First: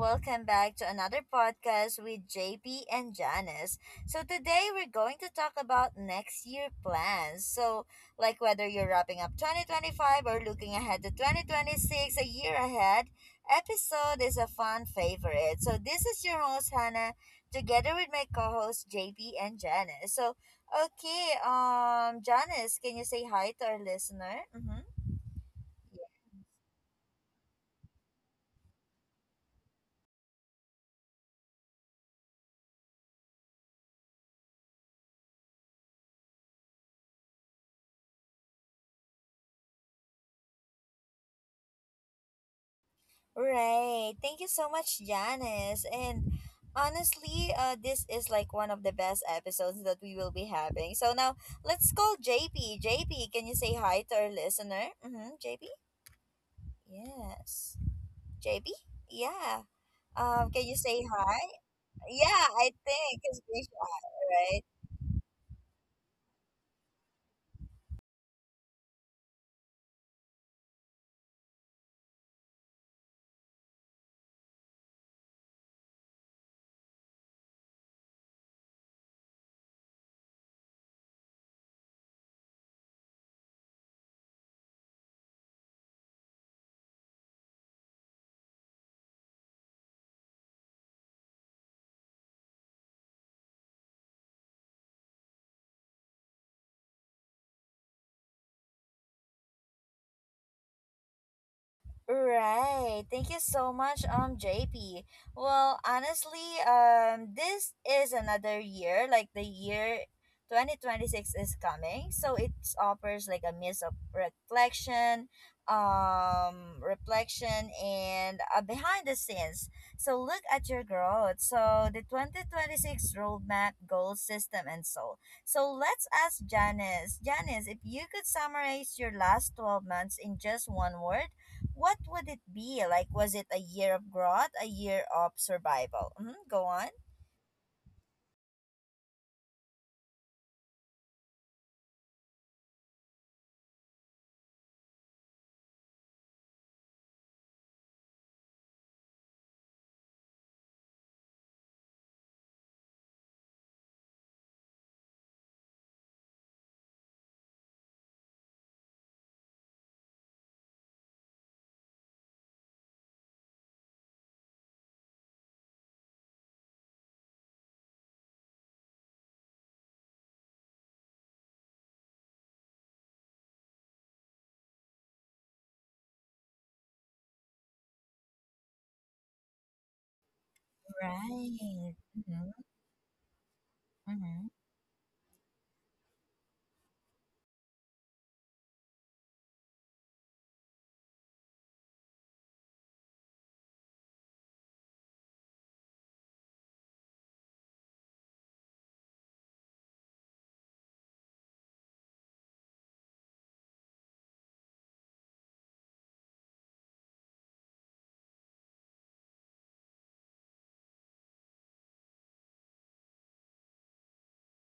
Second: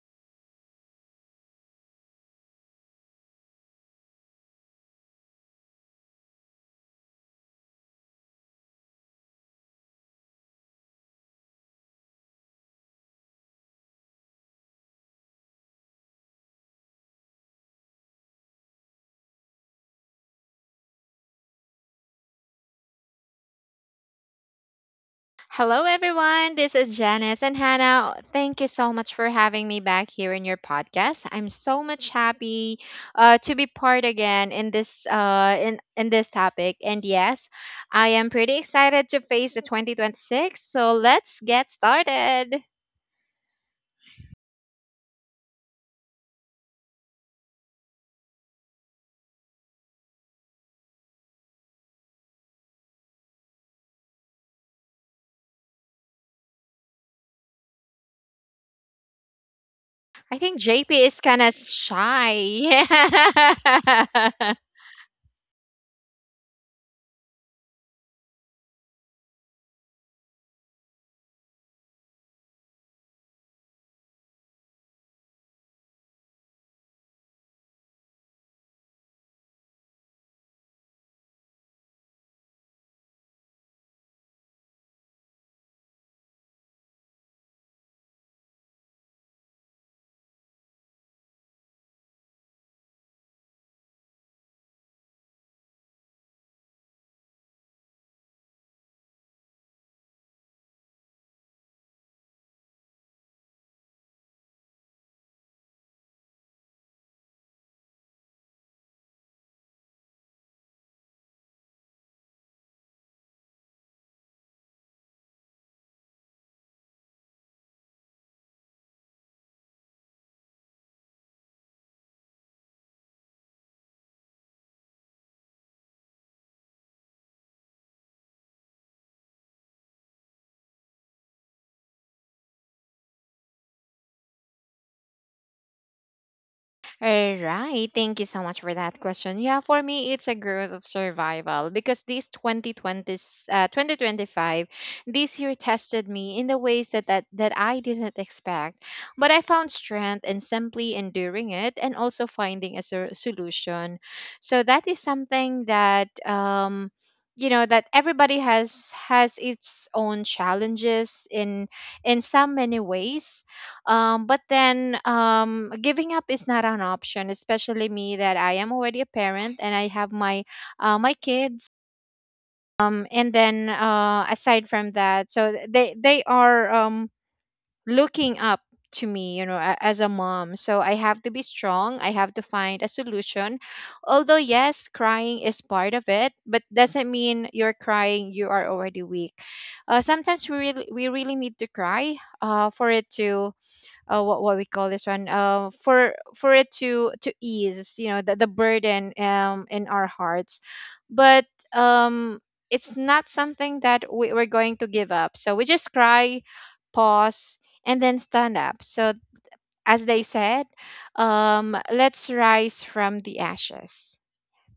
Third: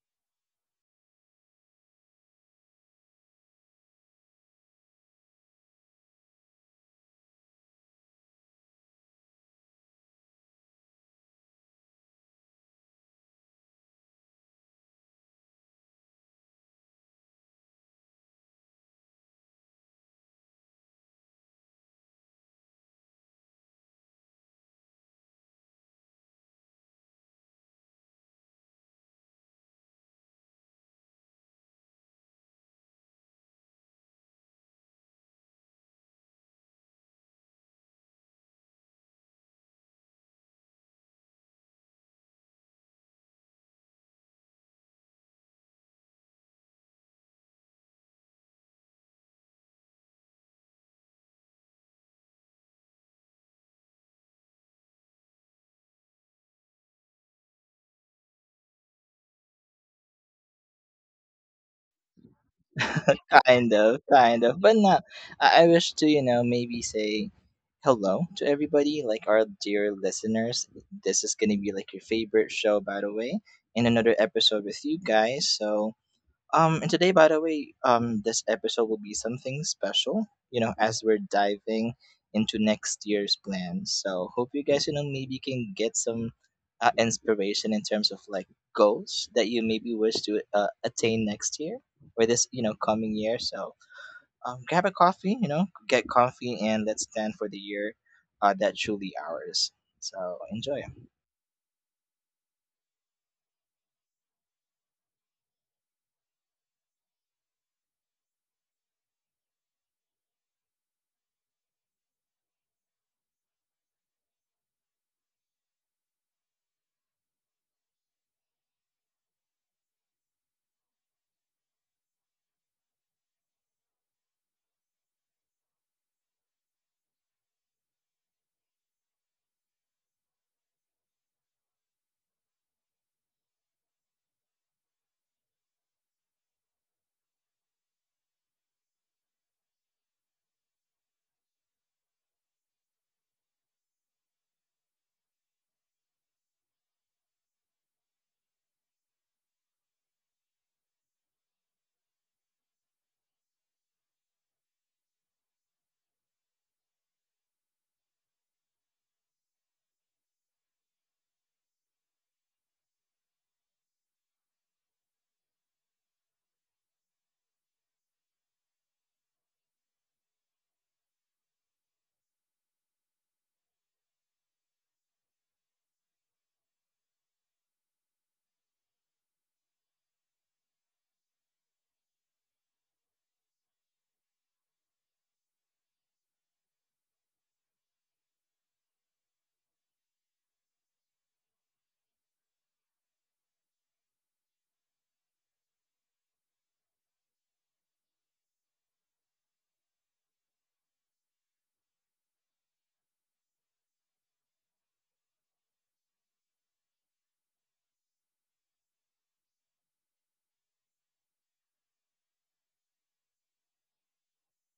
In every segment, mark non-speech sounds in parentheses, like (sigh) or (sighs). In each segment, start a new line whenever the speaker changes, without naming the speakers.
welcome back to another podcast with JP and Janice. So today we're going to talk about next year plans. So like whether you're wrapping up 2025 or looking ahead to 2026, a year ahead, episode is a fun favorite. So this is your host Hannah together with my co-host JP and Janice. So okay, Janice, can you say hi to our listener? Mhm.
Hello, everyone. This is Janice and Hannah. Thank you so much for having me back here in your podcast. I'm so much happy to be part again in this topic. And yes, I am pretty excited to face the 2026. So let's get started.
Right. Thank you so much, Janice. And honestly, this is like one of the best episodes that we will be having. So now let's call JP. JP, can you say hi to our listener? Mm-hmm. JP? Yes. JP? Yeah.
I think
Can you say
JP is
hi?
kind of
Yeah, I
shy.
think it's
(laughs)
Bisha,
kind of,
right?
(laughs)
but not. I wish to, maybe say hello to everybody, like our dear listeners. This is gonna be like your favorite show, by the way, in another episode with you guys. So and today, by the way, this episode will be something special, as we're diving into next year's plans. So, hope you guys, maybe can get some inspiration in terms of like goals that you maybe wish to attain next year or this, coming year. So, grab a coffee, get comfy, and let's plan for the year that's truly ours. So, enjoy.
Right. Thank you so much, JP. Well, honestly, this is another year, like the year 2026 is coming. So it offers like a mix of reflection, reflection and behind the scenes. So look at your growth. So the 2026 roadmap, goal system, and so. So let's ask Janice. Janice, if you could summarize your last 12 months in just one word, what would it be? Like, was it a year of growth, a year of survival? Go on.
All right. Thank you so much for that question. Yeah, for me, it's a growth of survival because this 2025, this year tested me in the ways that, I didn't expect. But I found strength in simply enduring it and also finding a solution. So that is something you know that everybody has its own challenges in some many ways, but then giving up is not an option, especially me that I am already a parent and I have my kids. And then Aside from that, so they are looking up to me as a mom. So I have to be strong.
Right.
I have to find a solution. Although
Mm-hmm.
yes, crying is part of it, but doesn't mean you're crying, you are already weak. Sometimes we really need to cry, for it to what we call this one, for it to ease, you know, the, burden in our hearts. But um it's not something that we're going to give up, so we just cry, pause, and then stand up. So as they said, let's rise from the ashes.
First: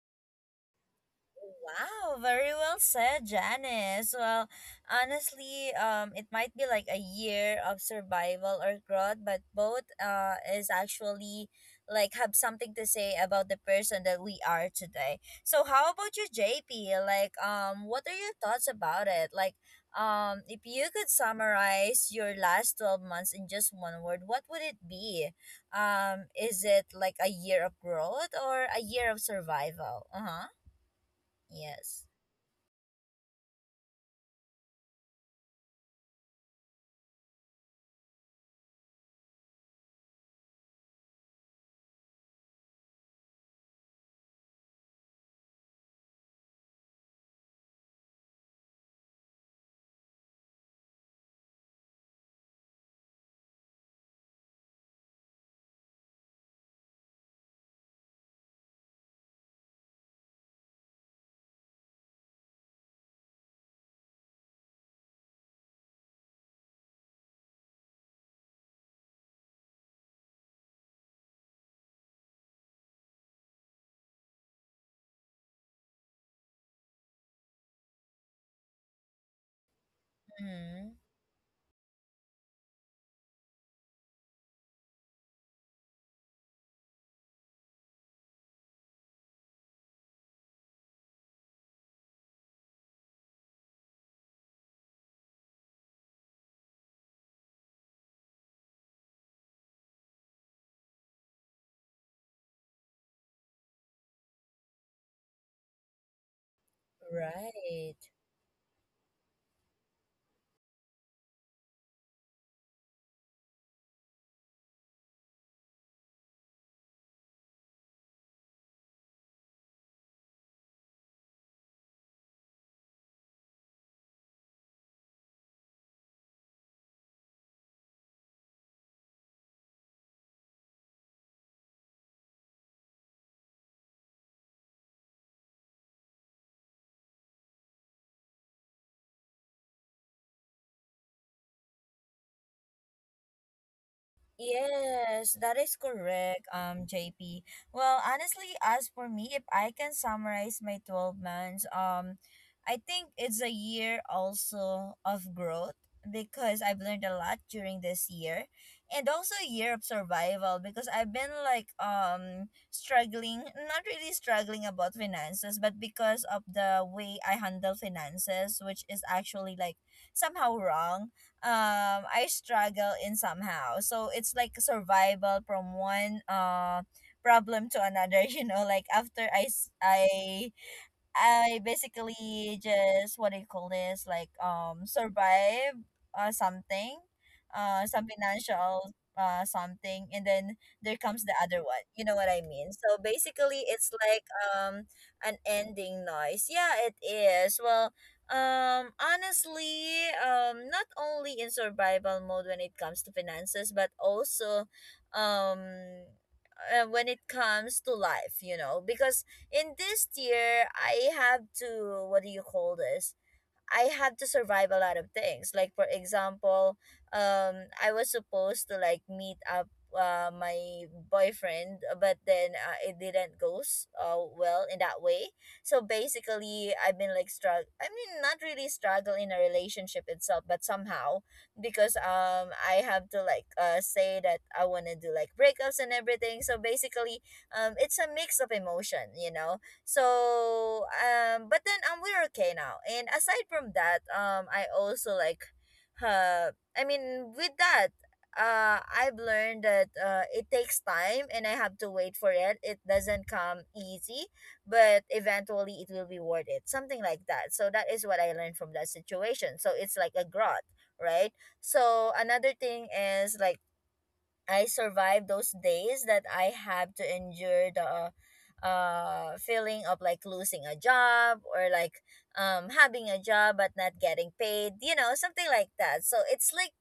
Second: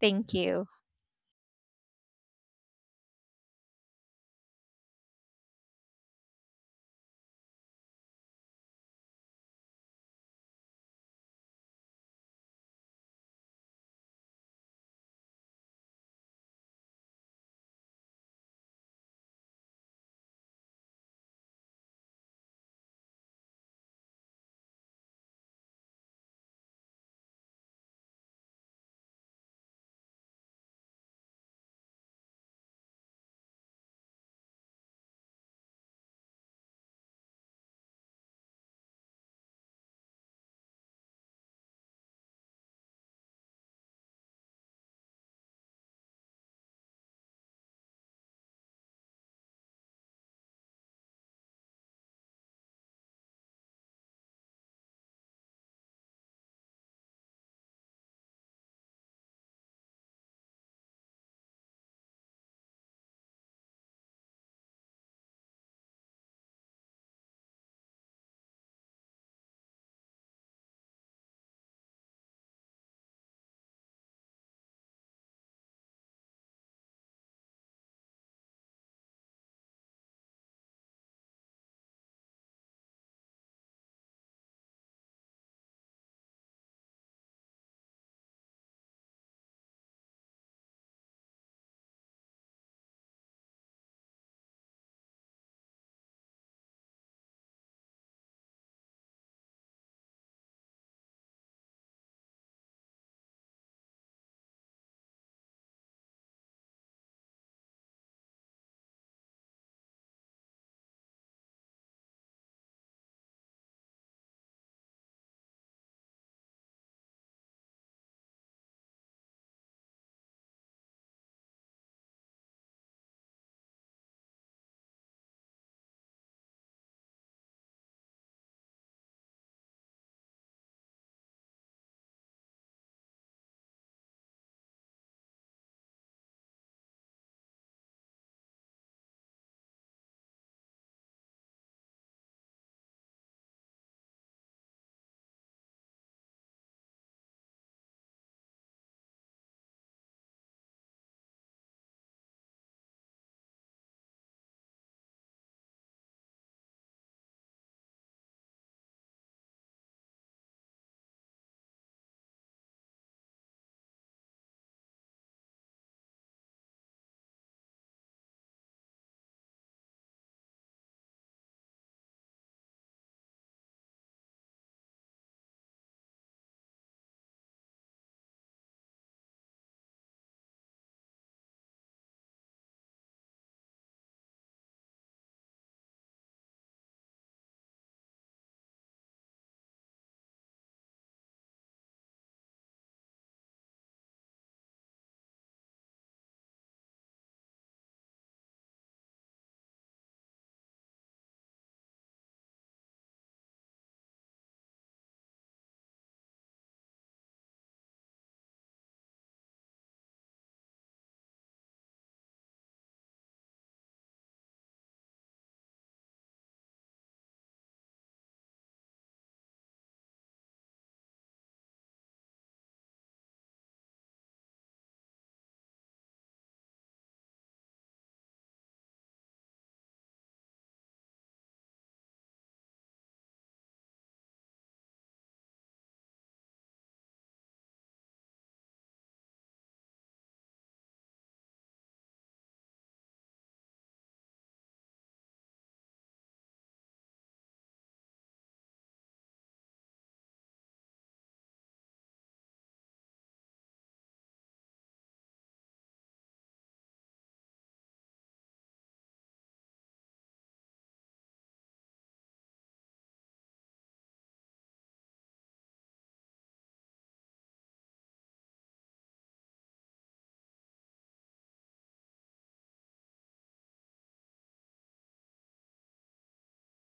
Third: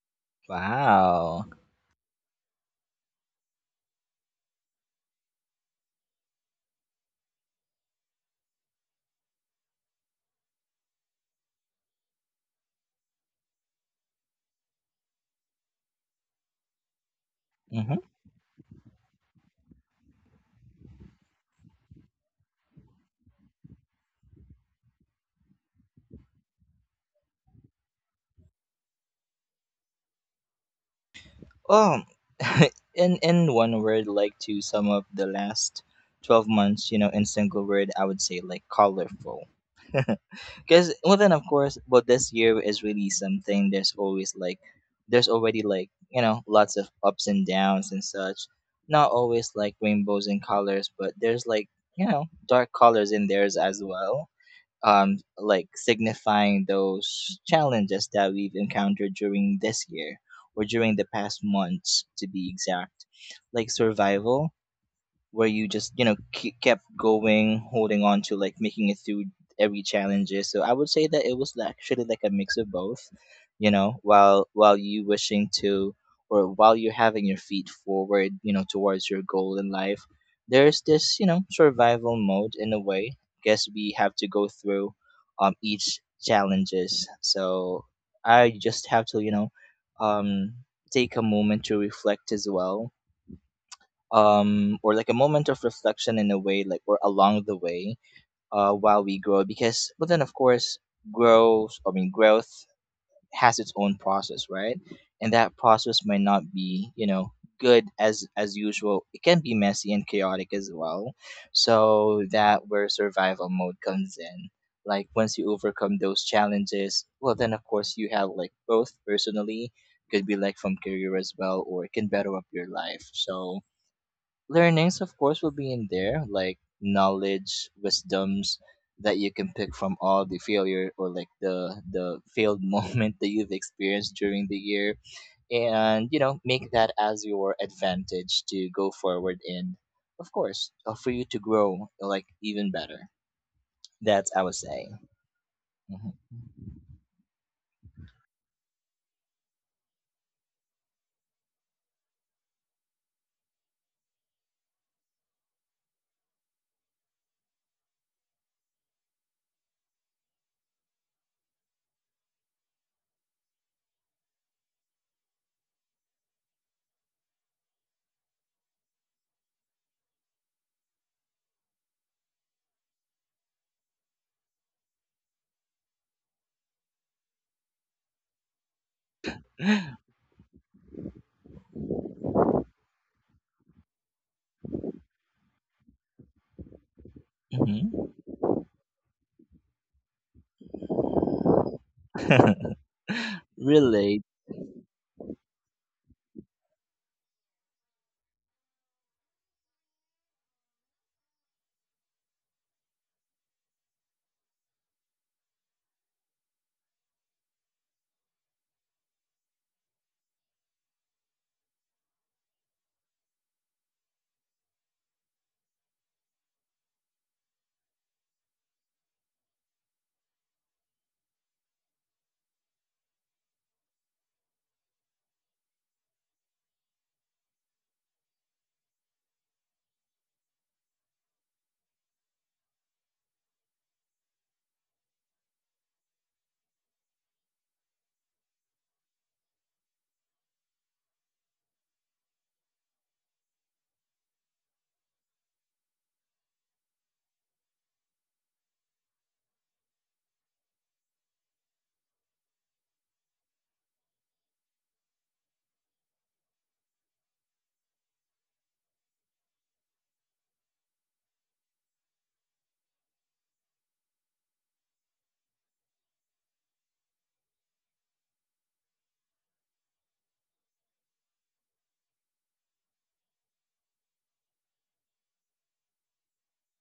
Thank you.
Wow.
Wow, very well said, Janice. Well, honestly, it might be like a year of survival or growth, but both is actually like have something to say about the person that we are today. So how about you, JP? Like,
Hmm.
what are your thoughts about it? Like, if you could summarize your last 12 months in just one word, what would it be? Is it like a year of growth or a year of survival? Uh huh.
Um,
Yes.
(laughs) in one word, like to sum up the last 12 months, in single word, I would say like colorful. (laughs) Because well, then of course, but this year is really something. There's already like lots of ups and downs and such. Not always like rainbows and colors, but there's like dark colors in theirs as well, like signifying those challenges that we've encountered during this year or during the past months, to be exact, like survival, where you just kept going, holding on to like making it through every challenges. So I would say that it was actually like a mix of both, while you wishing to, or while you're having your feet forward, towards your goal in life, there's
Mhm.
this survival mode in a way. Guess we have to go through each challenges. So I just have to um take a moment to reflect as well, or like a moment of reflection in a way, like or along the way, while we grow. Because but then of course growth, I mean growth has its own process, right? And that process might not be good
Right.
as usual. It can be messy and chaotic as well. So that where survival mode comes in. Like once you overcome those challenges, well then of course you have like both personally, could be like from career as well, or it can better up your life. So learnings of course will be in there, like knowledge wisdoms that you can pick from all the failure or like the failed (laughs) moment that you've experienced during the year. And make that as your advantage to go forward. And of course, for you to grow like even better. That's I would say.
Yes, that is
Hmm.
correct, JP. Well, honestly, as for me, if I can summarize my 12 months, I think it's a year also of growth because I've learned a lot during this year and also a year of survival because I've been like struggling, not really struggling about finances, but because of the way I handle finances, which is actually like somehow wrong, I struggle in somehow. So it's like survival from one problem to another, (laughs) you know, like after I s- I basically just what do you call this, like survive something some
Hmm.
financial something, and then there comes the other one, you know what I mean?
(laughs)
So basically it's
Really.
like um an ending noise. Yeah, it is. Well, honestly, not only in survival mode when it comes to finances, but also um when it comes to life, you know, because in this year I have to what do you call this? I had to survive a lot of things. Like for example, um I was supposed to like meet up my boyfriend, but then it didn't go well in that way. So basically I've been like struggle, I mean not really struggle in a relationship itself, but somehow because I have to like say that I want to do like breakups and everything. So basically it's a mix of emotion, so, but then we're okay now. And aside from that, I also like, uh, I mean, with that, I've learned that it takes time and I have to wait for it. It doesn't come easy, but eventually it will be worth it. Something like that. So that is what I learned from that situation. So it's like a growth, right? So another thing is like I survived those days that I have to endure the feeling of like losing a job or like having a job but not getting paid, you know, something like that. So it's like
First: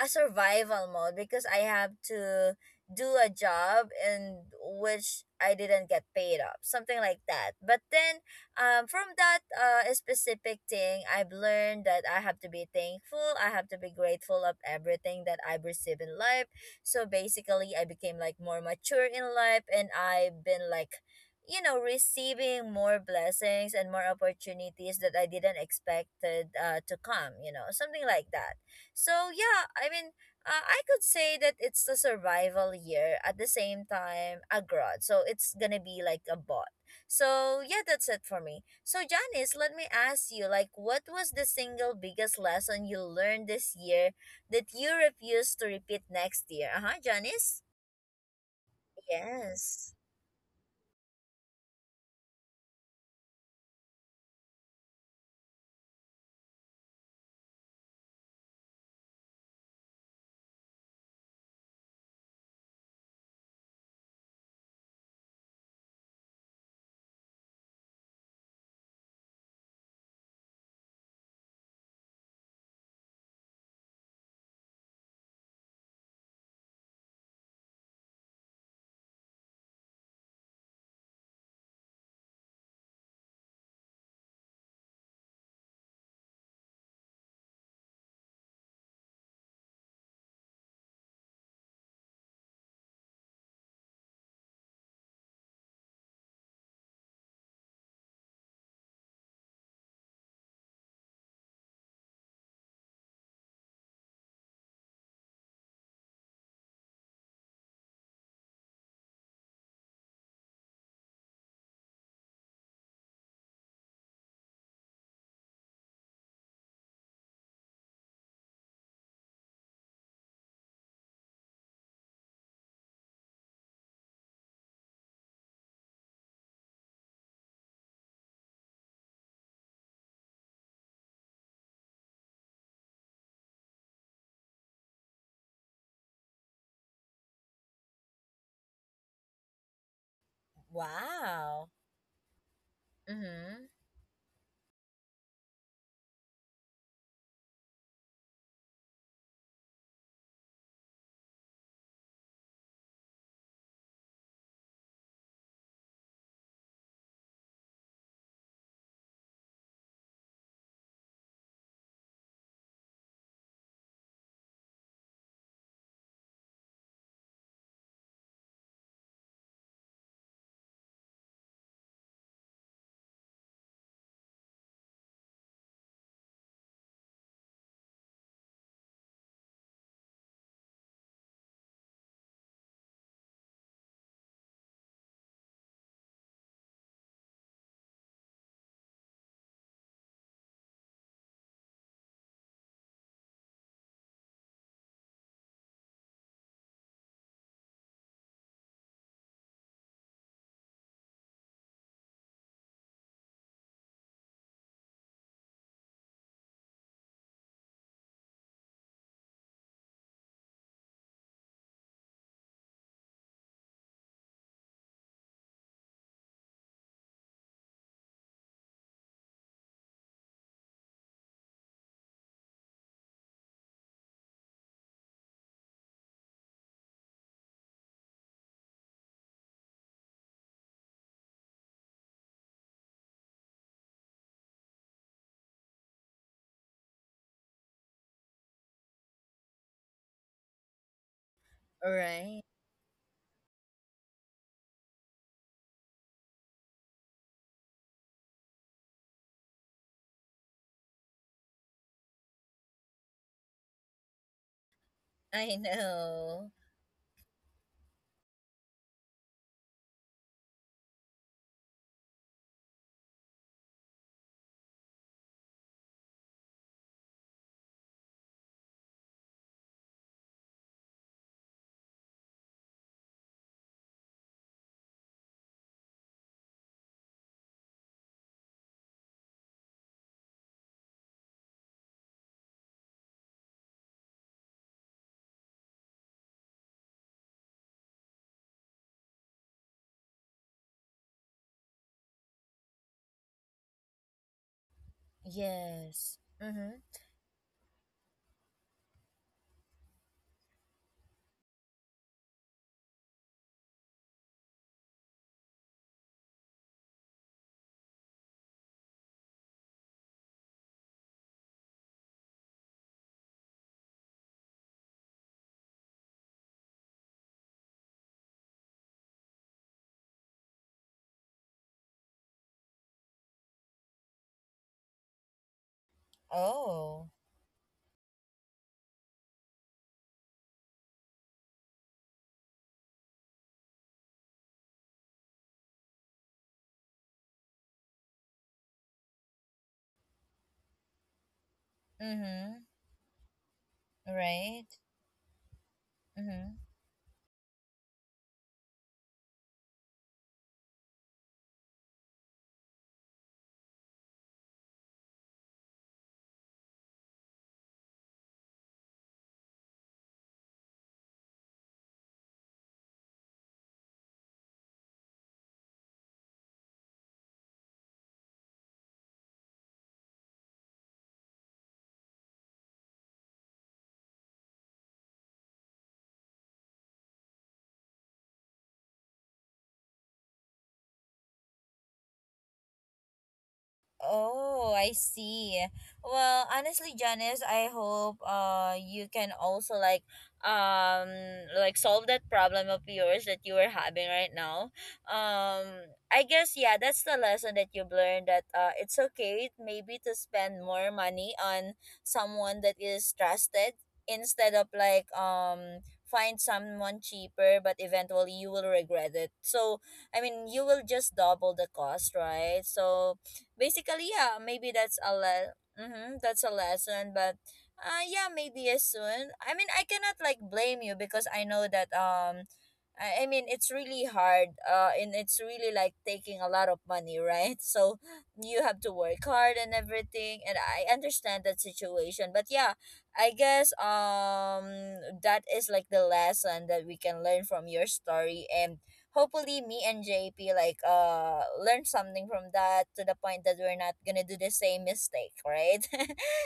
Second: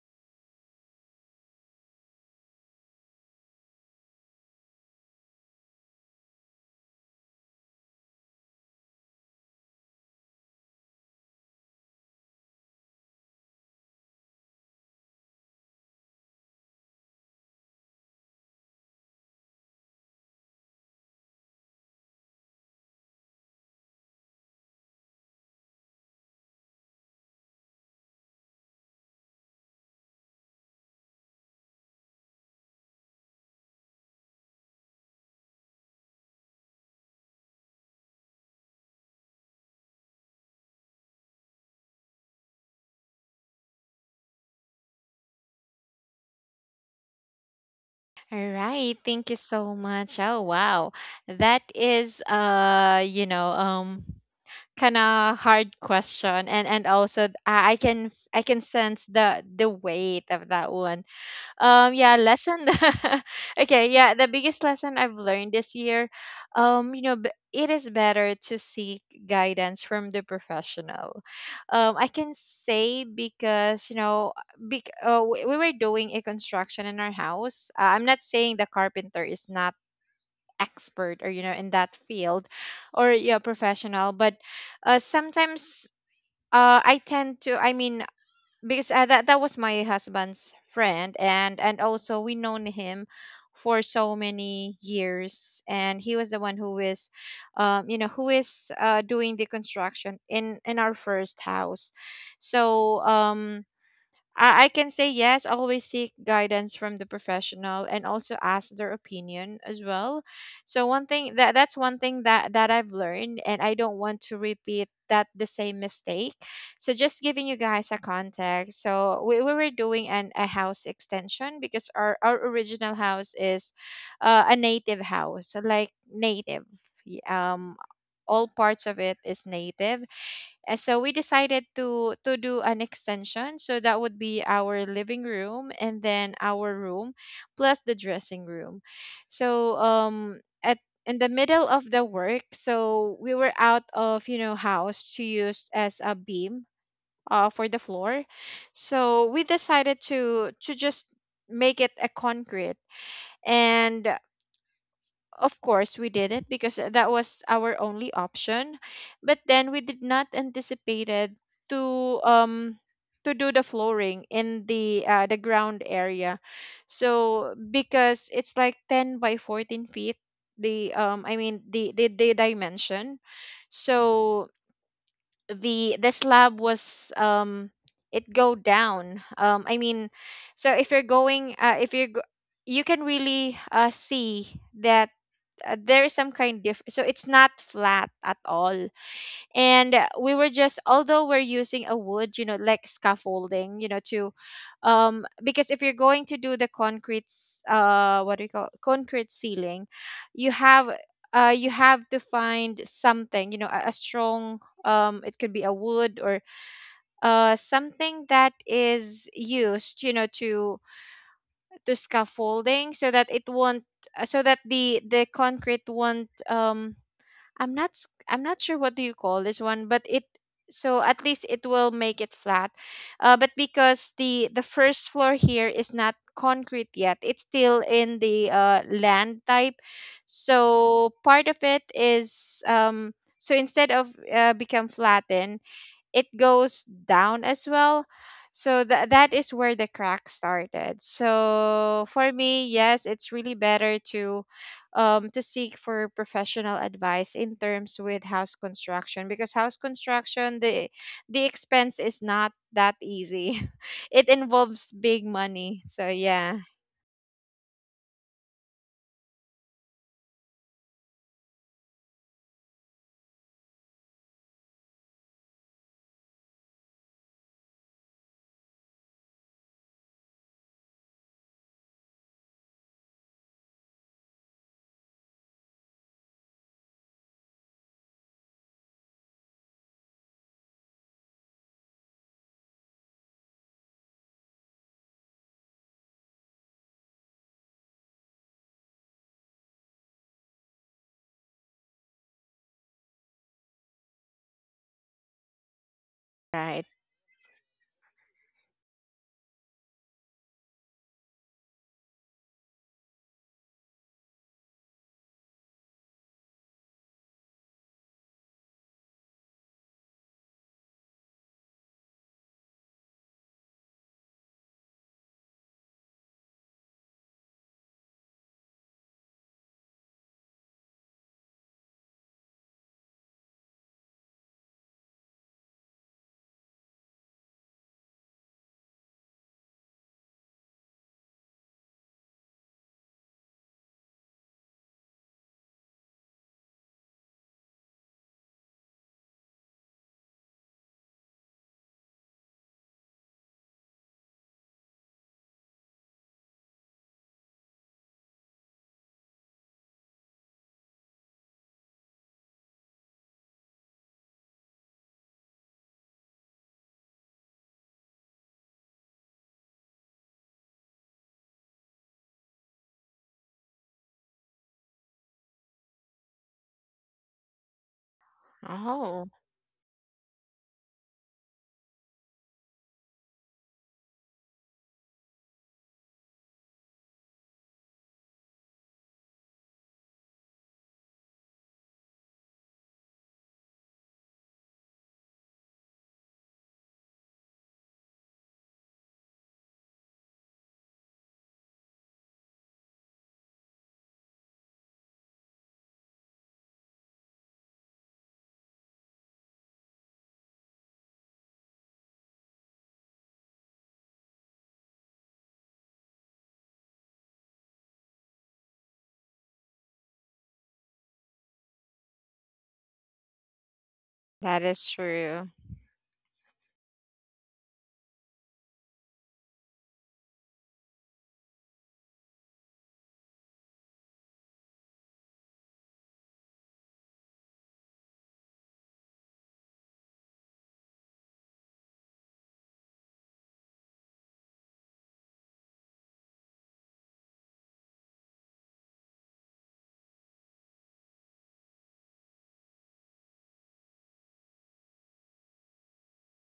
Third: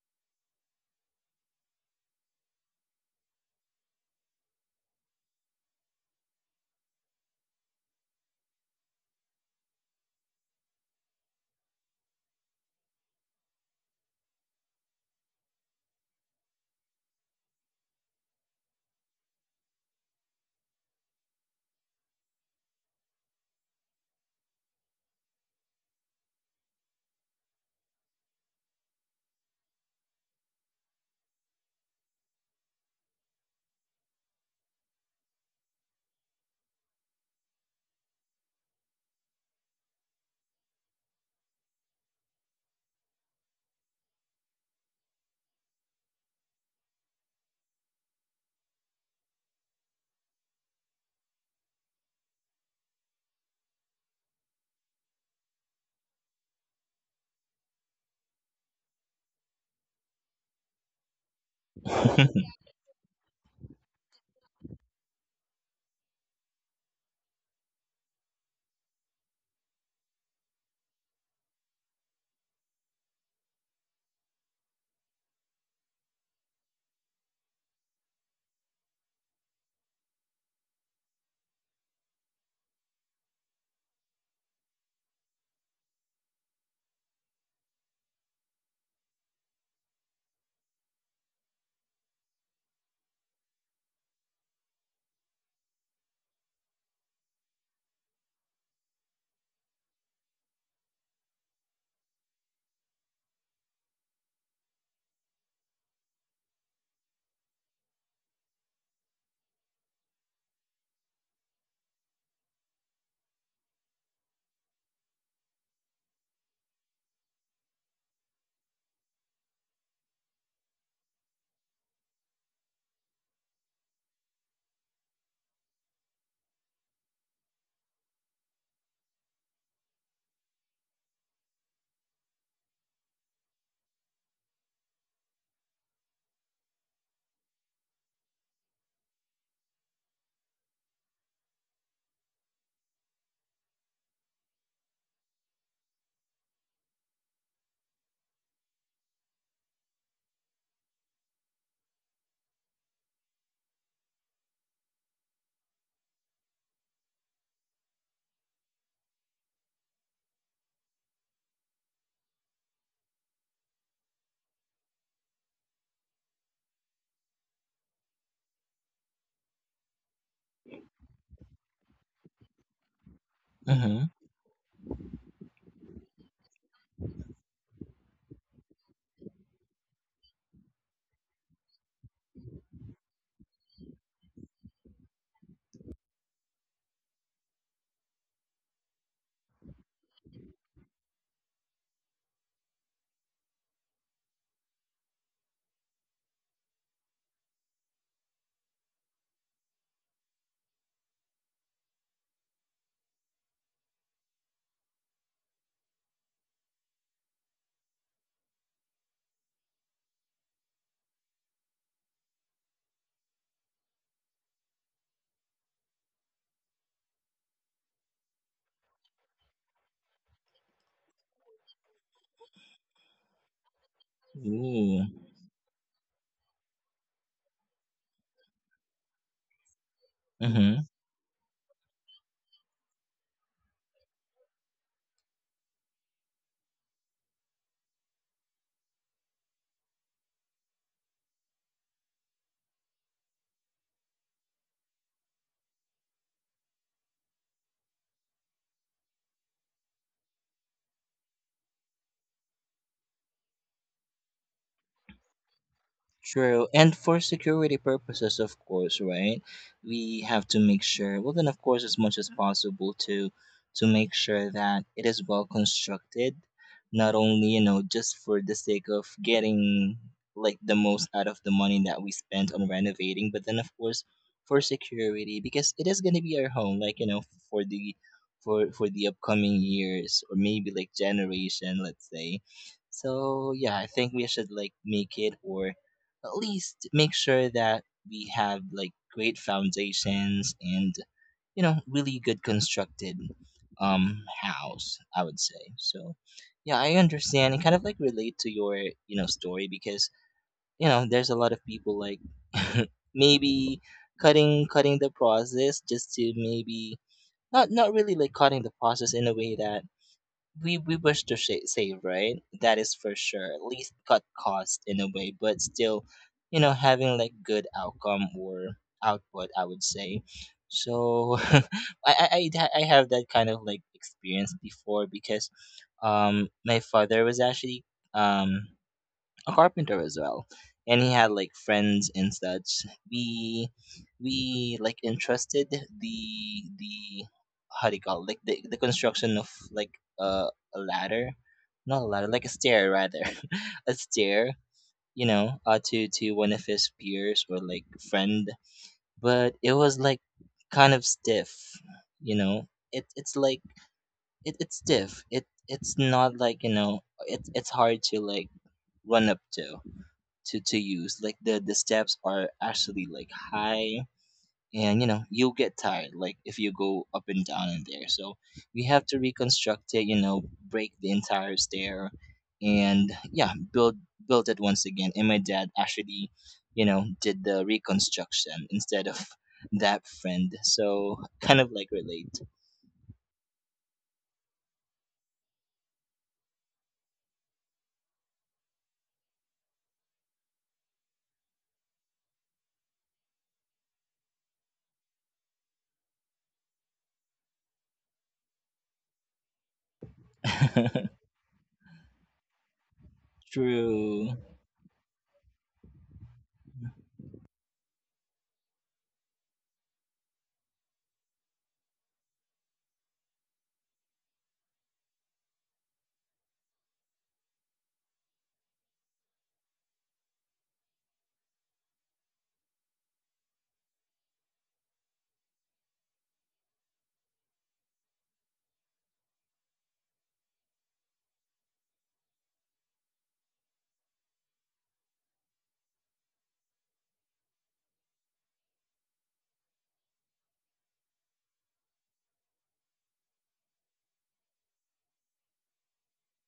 a survival mode because I have to do a job in which I didn't get paid up, something like that. But then, from that specific thing, I've learned that I have to be thankful. I have to be grateful of everything that I've received in life. So basically, I became like more mature in life, and I've been like, receiving more blessings and more opportunities that I didn't expected to come. Something like that. So yeah, I mean, I could say that it's a survival year at the same time a growth. So it's gonna be like a bot. So yeah, that's it for me. So Janice, let me ask you, like, what was the single biggest lesson you learned this year that you refuse to repeat next year? Uh huh, Janice.
All right, thank you so
Yes.
much. Oh wow, that is kind of hard question. And also, I can I can sense the weight of that one. Yeah,
(laughs)
lesson. (laughs) Okay, yeah, the biggest lesson I've learned this year, it is better to seek guidance from the professional. I can say, because we were doing a construction in our house. I'm not saying the carpenter is not expert, or, you know, in that field, or yeah, professional. But sometimes, I tend to I mean, because that was my husband's friend, and also we known him for so many years, and he was the one who is who is doing the construction in our first house. So I can say yes, always seek guidance from the professional and also ask their opinion as well. So one thing, that that's one thing that that I've learned, and I don't want to repeat that the same mistake. So just giving you guys a context. So we were doing an a house extension, because our original house is a native house, so like native. y- Um all parts of it is native, and so we decided to do an extension. So that would be our living room and then our room plus the dressing room. So at in the middle
Wow.
of the work, so we were
Mm-hmm.
out of, you know, house to use as a beam, for the floor. So we decided to just make it a concrete. And of course we did it because that was our only option, but then we did not anticipated to um to do the flooring in the, the ground area. So because it's like 10 by 14 feet, the the dimension.
Hmm.
So the slab was it go down, I mean, so if you're going if you're go- you can really see that there is some kind diff, so it's not flat at all. And we were just, although we're using a wood, you know, like scaffolding, you know, to because if you're going to do the what do you call concrete ceiling. You have, to find something, you know, a strong, it could be a wood, or something that is used, you know, to scaffolding, so that it won't, so that the concrete won't, I'm not sure what do you call this one, but it, so at least it will make it flat. But because the
Ooh.
first floor here is not concrete yet, it's still in the land type. So part of it is so instead of become flattened, it goes down as well. So that is where the crack started. So for
Right.
me, yes, it's really better to seek for professional advice in terms with house construction, because house construction, the expense is not that easy. (laughs) It involves big
I
money. So
know.
yeah,
True. And for security purposes, of course, right? We have to make sure, well, then, of course, as much as possible to make sure that it is well constructed, not only, just for the sake of getting like the most out of the money that we spent on renovating, but then, of course, for security, because it is going to be our home, like, for the for the upcoming years or maybe like generation, let's say. So yeah, I think we should like make it, or at least make sure that we have like great foundations and really good constructed house, I would say. So
Yes. Mm-hmm.
yeah,
right.
I understand and kind of like relate to your story, because there's a lot of people like (laughs) maybe cutting the process just to maybe not really like cutting the process in a way that we wish to sha save, right? That is for sure. At least cut cost in a way, but still, having like good outcome or output, I would say. So (laughs) I I have that kind of like experience before, because my
Oh.
father was actually um a carpenter as well. And he had like friends and such. We we like entrusted the, the how do you call it? Like the construction of like uh, a ladder. Not a ladder, like a
Mm-hmm.
stair rather. (laughs) A stair,
Right.
to one of
Mm-hmm.
his peers or like friend, but it was like kind of stiff. It's like it's stiff. It's not like, it's hard to like run up to use. Like the steps are actually like high, and you'll get tired, like if you go up and down in there. So we have to
Oh,
reconstruct it. Break the entire stair, and yeah, build it once again. And my dad actually, did the reconstruction instead of that friend. So kind of like relate.
Oh, I see. Well, honestly, Janice, I hope you can also like um solve that problem of yours that you were having right now. I guess yeah, that's the lesson that you've learned that it's okay maybe to spend more
(laughs)
money on someone that is trusted
True.
instead of like find someone cheaper but eventually you will regret it. So, I mean, you will just double the cost, right? So, basically, yeah,
that
maybe
is true.
mm-hmm, that's a lesson, but yeah, maybe as soon. I mean, I cannot like blame you because I know that, I mean it's really hard. And it's really like taking a lot of money, right? (laughs) So you have to work hard and everything, and I understand that situation. But yeah, I guess that is like the lesson that we can learn from your story and hopefully me and JP like learn something from that to the point that we're not gonna do the same mistake, right? (laughs)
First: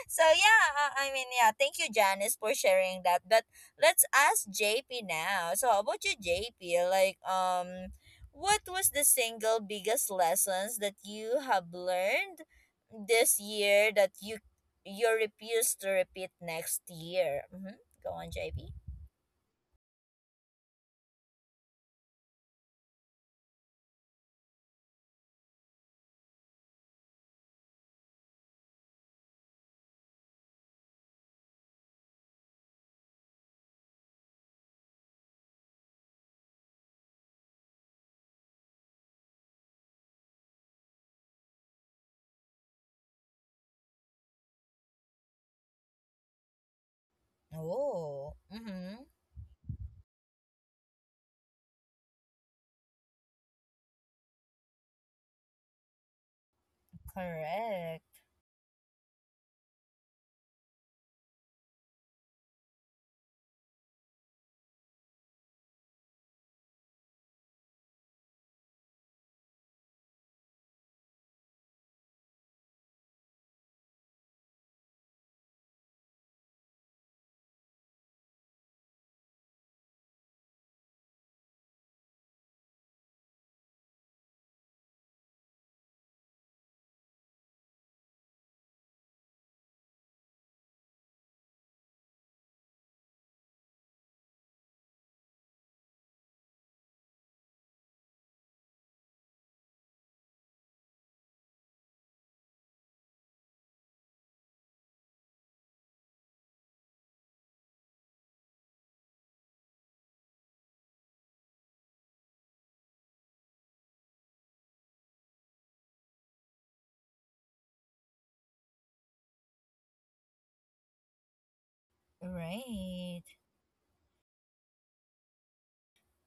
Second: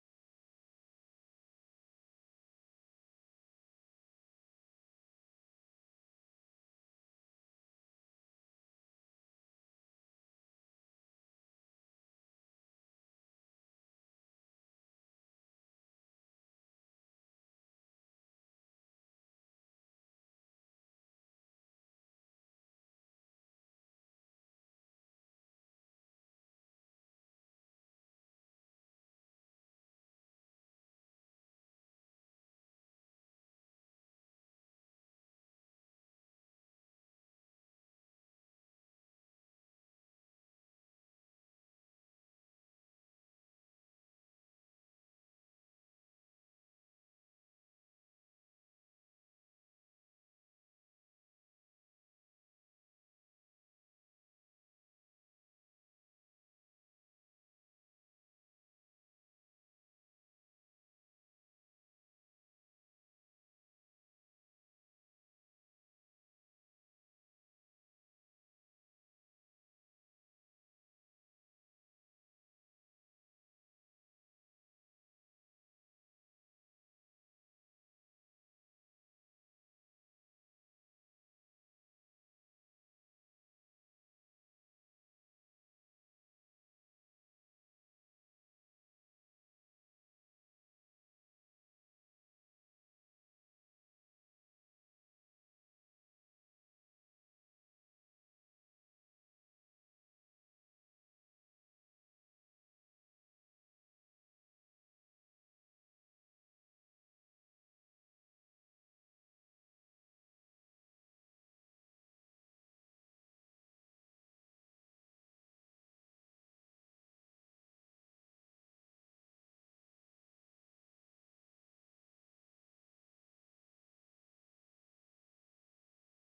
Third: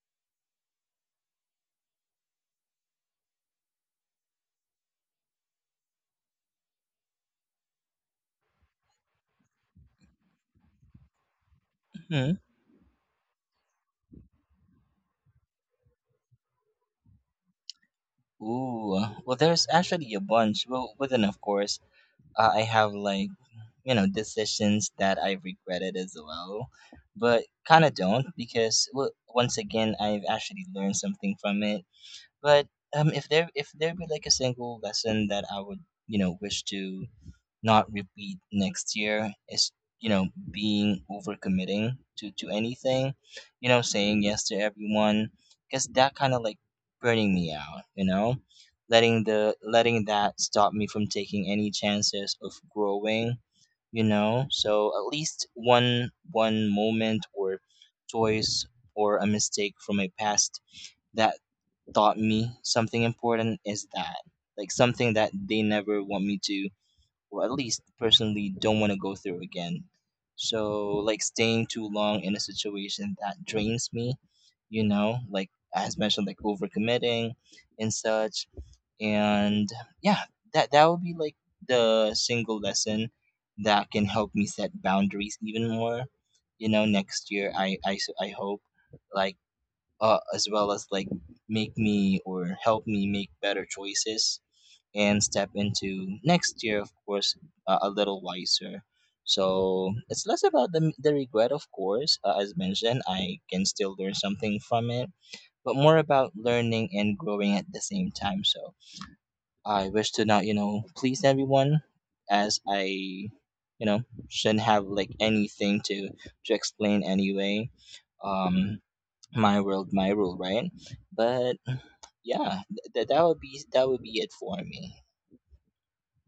So yeah, I mean yeah, thank you Janice for sharing that. But let's ask JP now. So how about you, JP? Like what was the single biggest lessons that you have
Hmm.
learned this year that you refuse to repeat next year? Mm-hmm. Go on, JP.
Ooh, well, there's actually a bunch. Well, within, of course, I have like decisions that I regretted as well, but kind of don't, because well, once again I've actually learned something from it. But if there be like a single lesson that I would wish to not repeat next year is being overcommitting to anything, saying yes to everyone, because that kind of like burning me out,
Oh, mm-hmm.
letting that stop me from taking any chances of growing. So at least one moment or
Correct.
choice, or a mistake from my past that taught me something important, is that like something that they never want me to, or at least personally don't want to go through again. So like staying too long in a situation that drains me, like as mentioned, like overcommitting and such. And yeah, that would be like the single lesson that can help me set boundaries even more, next year. I hope, like, as well as like make me or help me make better choices and step into next year, of course, a little wiser. So it's less about the regret, of course. As mentioned, I can still learn something from it, but more about learning and growing at the same time. So I wish to not, please everyone, as I, shouldn't have like anything to explain anyway. um my world, my rule, right? But yeah,
Right.
that would be it for me.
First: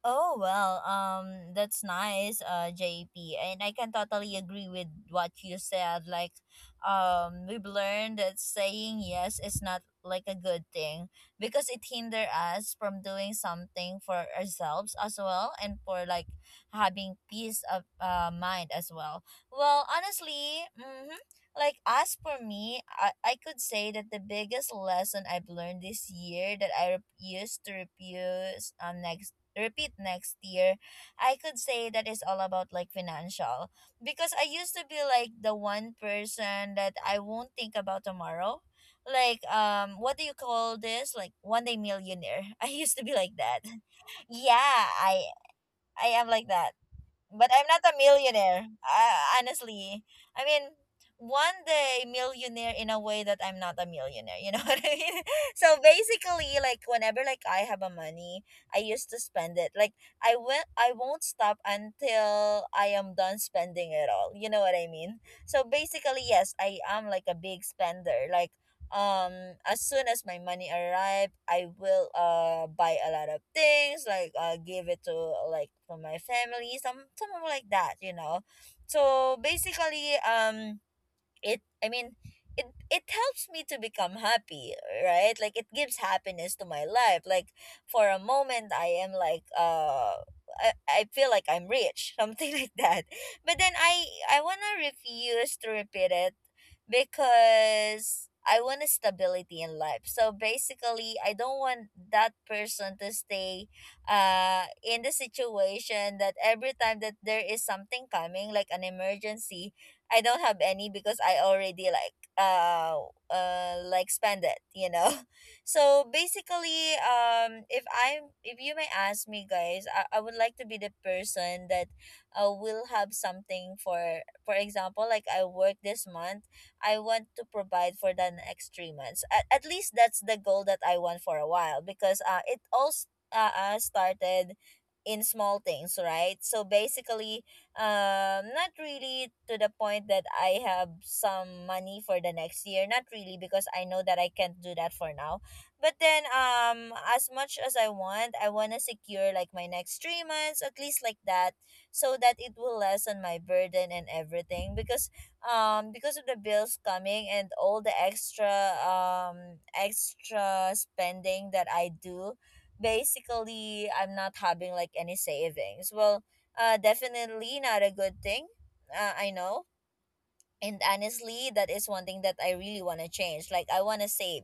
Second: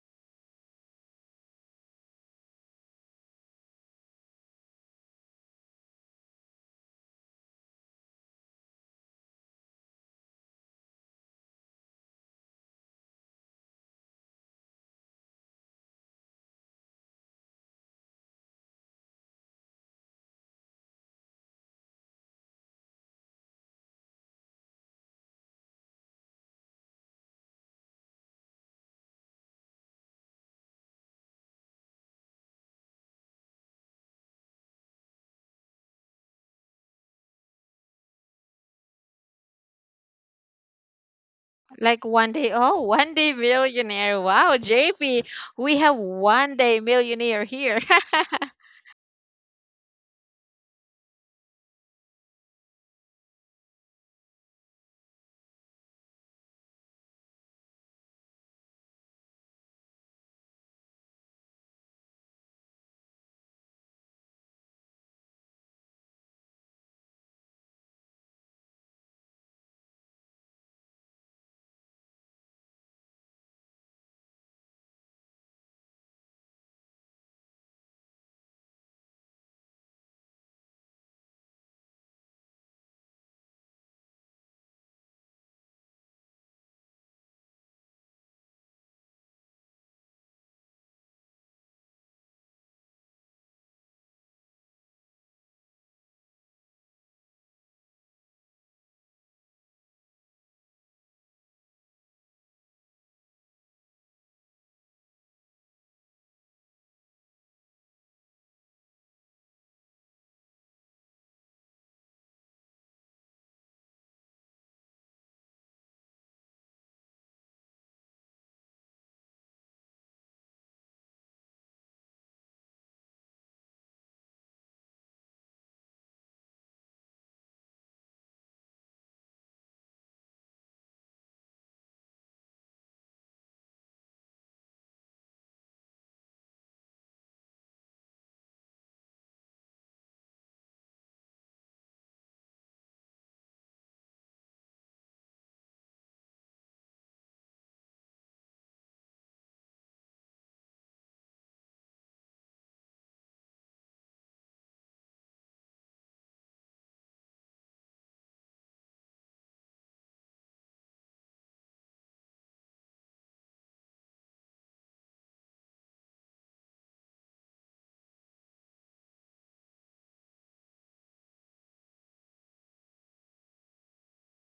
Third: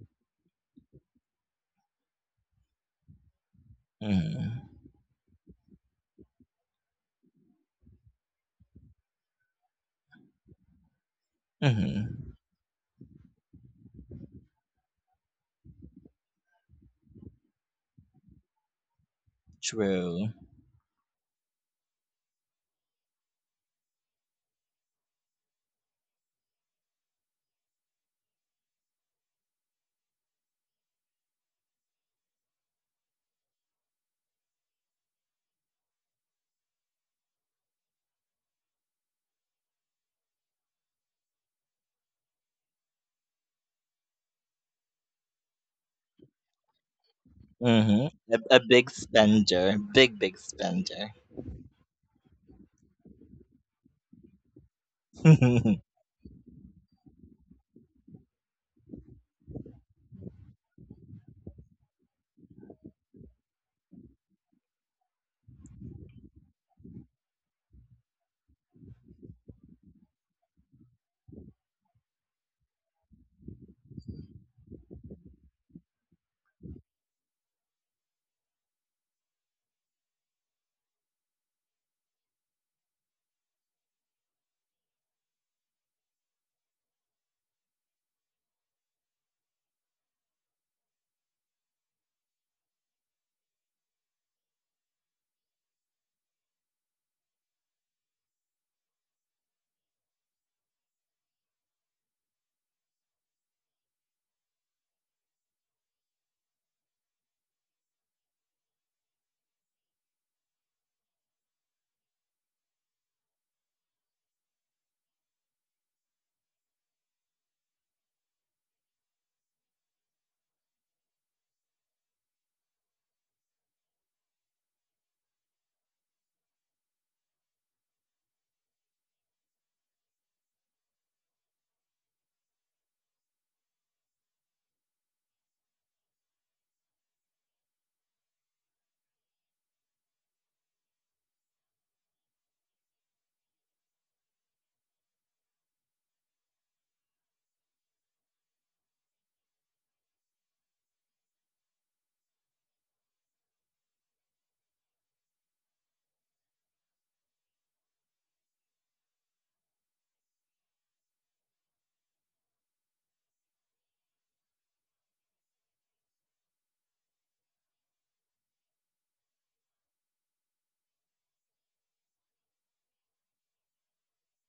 Oh well, that's nice, JP, and I can totally
Mm-hmm.
agree with what you said. Like, we've learned that saying yes is not like a good thing because it hinder
Mm-hmm.
us from doing something for ourselves as well, and for like having peace of mind as well. Well,
True.
honestly, mm-hmm, like as for me, I could say that the biggest lesson I've learned this year that I used to refuse next repeat next year, I could say that is all about like financial because I used to be like the one person that I won't think about tomorrow. Like what do you call this? Like one day
Like one
millionaire.
day,
(laughs) I
oh,
used to be
one
like
day
that. (laughs)
millionaire. Wow,
Yeah,
JP,
I
we have
I am like
one
that
day millionaire
but I'm
here.
not a
(laughs)
Mm-hmm. A
millionaire.
big
I,
spender,
honestly,
big big
I mean,
spender.
one day millionaire in a way that I'm not a millionaire. You know (laughs) what I mean? So
(laughs)
basically, like whenever like I have a money, I used to spend it. Like I won't stop until I am done spending it all. You know what I mean? So basically, yes, I am like a big spender. Like um as soon as my money arrive I will buy a lot of things like give it to like to my family, something like that, so basically it I mean it it helps me to become happy, right? Like it gives happiness to my life, like for a moment I am like I feel like I'm rich (laughs) something like that, but then I want to refuse to repeat it because I want a stability in life, so basically I don't want that person to stay in the situation that every time that there is something coming like an emergency I don't have any because I already like spend it. (laughs) So basically, if you may ask me, guys, I would like to be the person that will have something for example, like I work this month, I want to provide for the next 3 months. At least that's the goal that I want for a while because it all started in small things, right? So basically, not really to the point that I have some money for the next year, not really because I know that I can't do that for now, but then as much as I want to secure like my next 3 months at least like that, so that it will lessen my burden and everything because of the bills coming and all the extra spending that I do, basically I'm not having like any savings, well definitely not a good thing. I know, and honestly that is one thing that I really want to change. Like, I want to save,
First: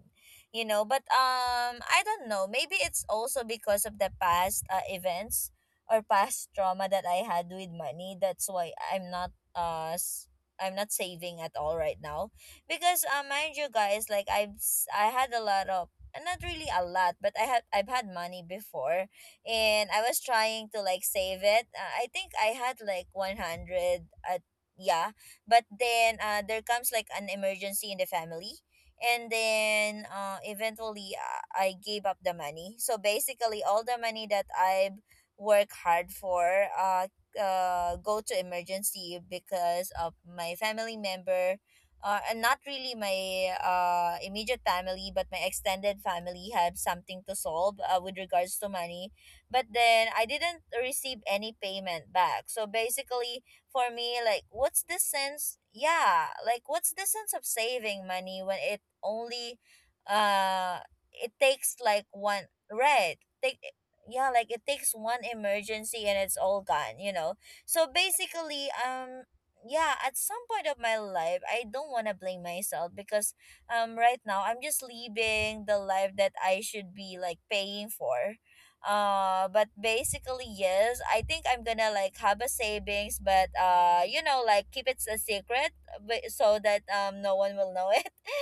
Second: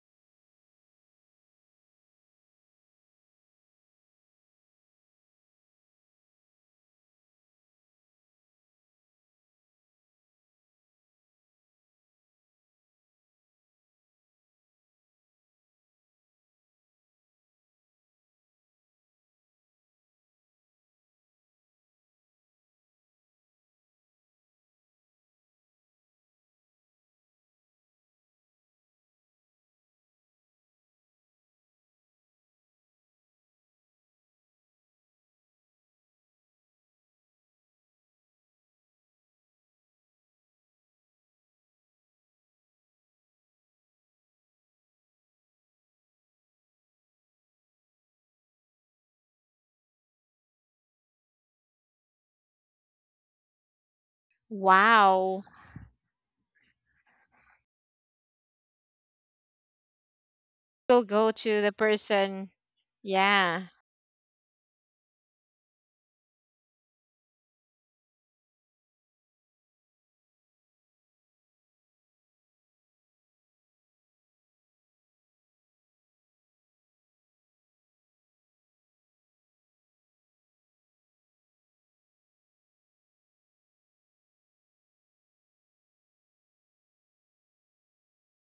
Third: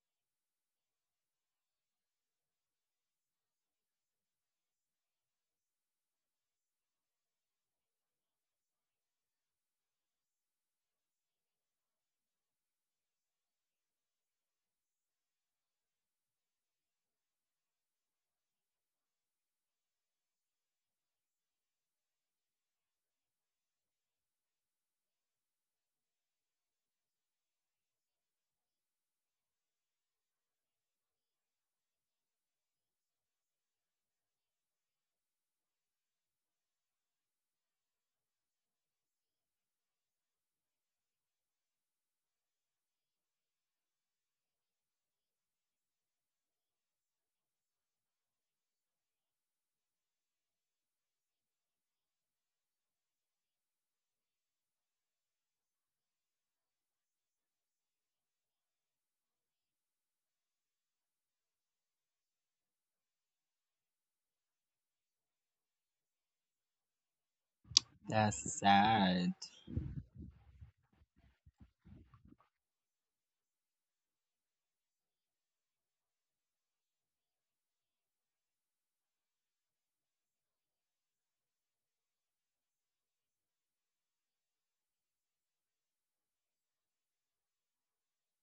you know, but I don't know, maybe it's also because of the past events or past trauma that I had with money. That's why I'm not I'm not saving at all right now. Because mind you guys, like I had a lot of, not really a lot, but I've had money before. And I was trying to like save it. I think I had like 100 at... yeah. But then there comes like an emergency in the family, and then eventually I gave up the money. So basically all the money that I work hard for uh, go to emergency because of my family member. And not really my immediate family, but my extended family had something to solve with regards to money. But then I didn't receive any payment back. So basically, for me, like, what's the
Wow.
sense, yeah, like what's the sense of saving money when it only, uh
We'll
it
go to the
takes like one...
person.
red... take.
Yeah.
Yeah, like it takes one emergency and it's all gone, you know. So
That's
basically,
sad.
yeah, at some point of my life I don't want to blame myself, because right now I'm just living the life that I should be like paying for. But basically, yes, I think I'm gonna like have a savings, but you know, like keep it a secret, but so that no one will know.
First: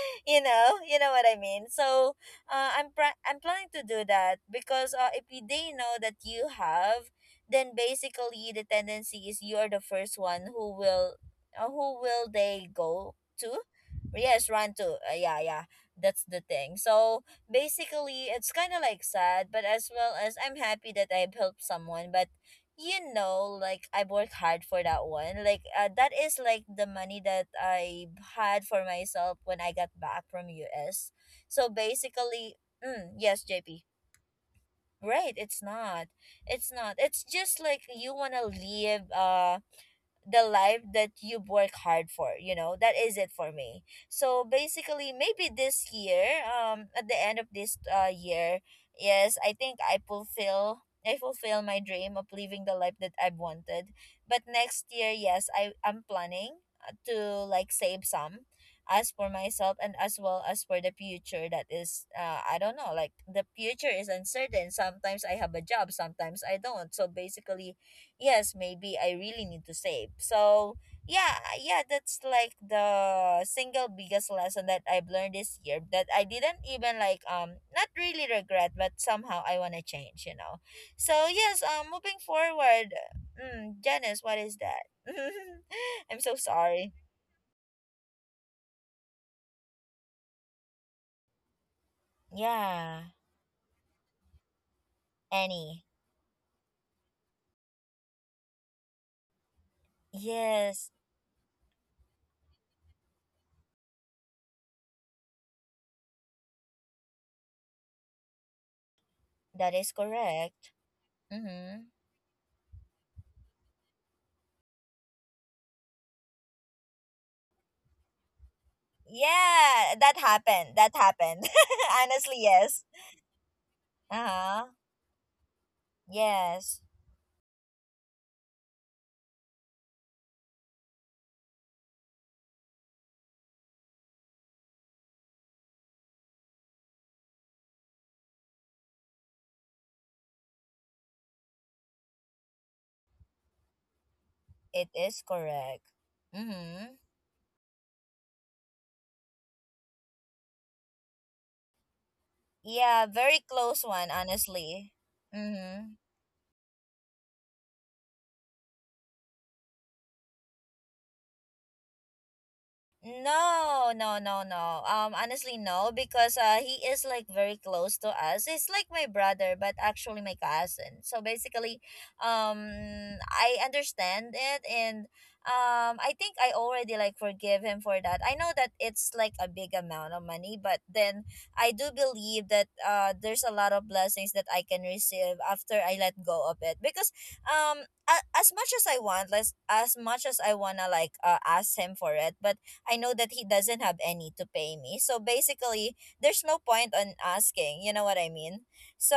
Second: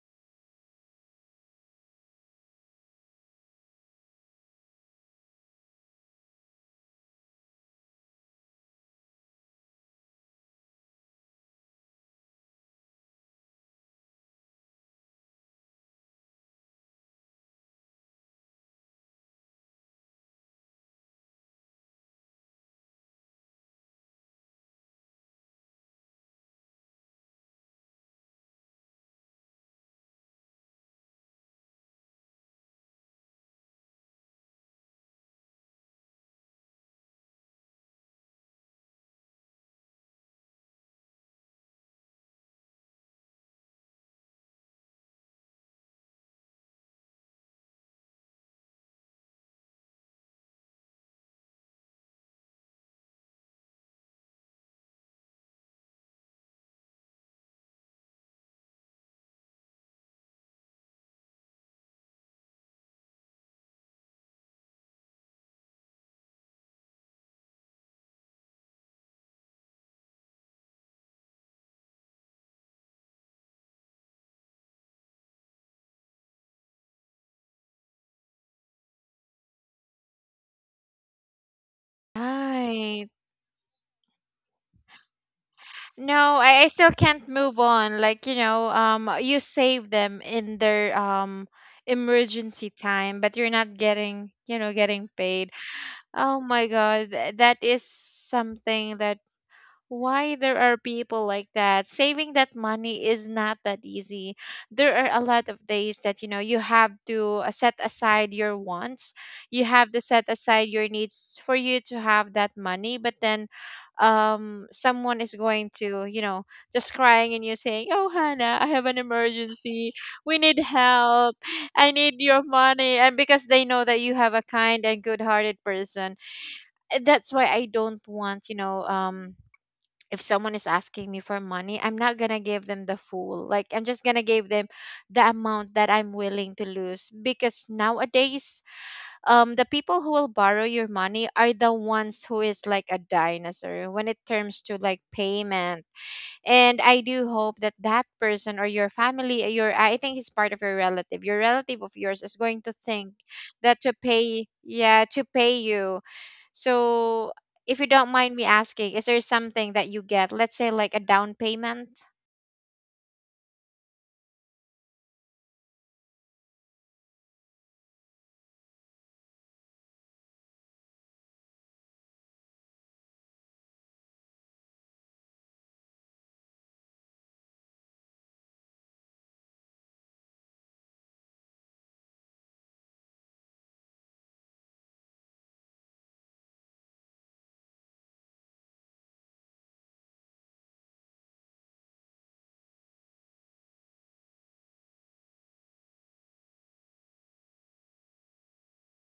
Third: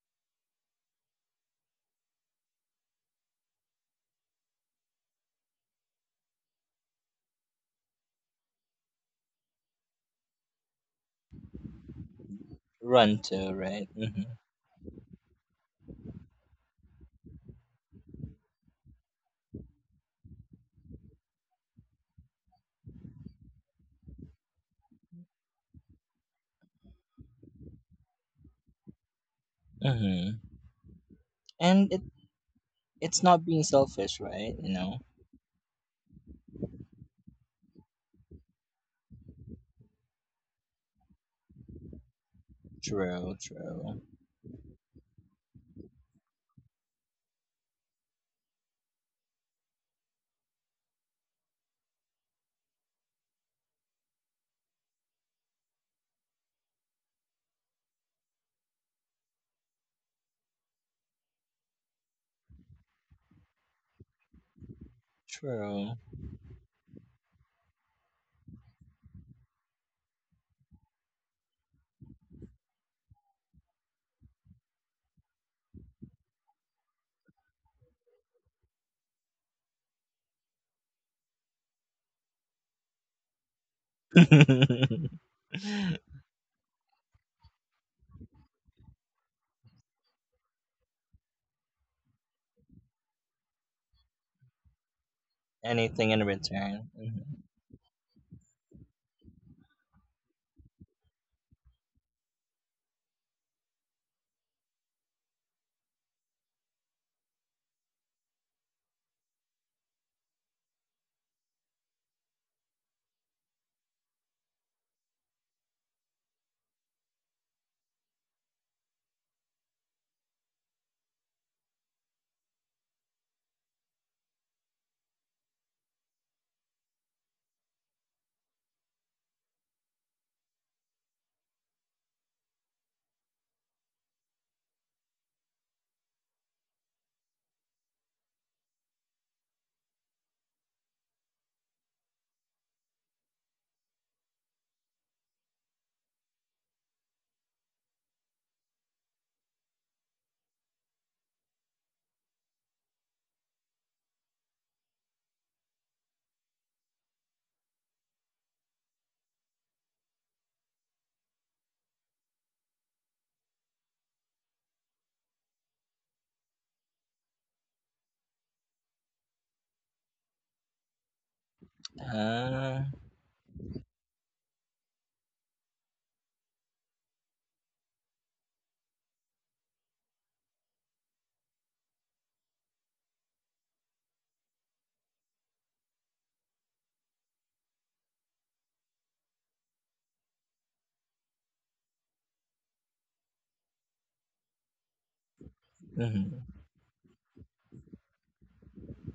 (laughs) You know what I mean. So, I'm planning to do that because if they know that you have, then basically the tendency is you are the first one who will they go
Run to,
to?
right. Mm-hmm.
Yes, run to. Yeah, yeah. That's the thing. So basically, it's kind of like sad, but as well as I'm happy that I've helped someone. But you know, like, I worked hard for that one, like, that is like the money that I had for myself when I got back
Mm-hmm.
from US. So
And it
basically,
it's
yes,
not being
JP.
selfish, right, you know?
Right, it's not, it's just like you want to live the life that you work hard for, you know. That is it
True.
for me.
True.
So basically, maybe this year, at the end of this year, yes, I think I fulfill my dream of living the life that I've wanted. But next year, yes, I'm planning to, like, save some as for myself and as well as for the future. That is, I don't know, like the future is uncertain. Sometimes I have a job,
True.
sometimes I don't, so basically yes, maybe I really need to save. So yeah, yeah, that's like the single biggest lesson that I've learned this year, that I didn't even like, not really regret, but somehow I wanna change, you know. So yes, moving forward,
Right.
Janice, what is
(laughs)
that? (laughs) I'm so
No, I still
sorry.
can't move on. Like, you save them in their emergency
Yeah,
time, but you're not getting, paid.
Annie.
Anything in
Oh my
return.
God,
Mhm.
that is something that why there are
Yes,
people like that. Saving that money is not that easy. There are a lot of days that, you have to, set aside your wants, you
that is
have to set
correct.
aside your needs for
Mm-hmm.
you to have that money. But then someone is going to, just crying and you saying, oh Hannah, I have an
Yeah,
emergency,
that
we need
happened. That
help,
happened.
I
(laughs)
need
Honestly,
your
yes.
money. And because they know that
Uh
you have a
huh.
kind and good hearted person.
Yes.
And that's why I don't want, if someone is asking me for money, I'm not gonna give them the full. Like, I'm just gonna give them the amount that I'm willing to lose, because nowadays, the people who will borrow your money are the ones who is like a dinosaur when it comes to
It
like
is
payment.
correct.
And
Mm-hmm.
I do hope that that person, or your family, your, I think he's part of your relative of yours is going to
Yeah,
think
very close
that to
one,
pay,
honestly.
yeah, to pay
Mm-hmm.
you. So, if you don't mind me asking, is there something that you get? Let's say like a down payment?
No, no, no, no. Honestly, no, because he is like very close to us. He's like my brother, but actually my cousin. So basically, um,
Ah,
I understand it, and I think I already like forgive him for that. I know that it's like a big amount of money, but then I do believe that there's a lot of blessings that I can receive after I let go of it. Because um, as much as I want, less as much as I wanna like ask him for it, but I know that he doesn't have any to pay me. So basically, there's
mhm.
no point on asking. You know what I mean? So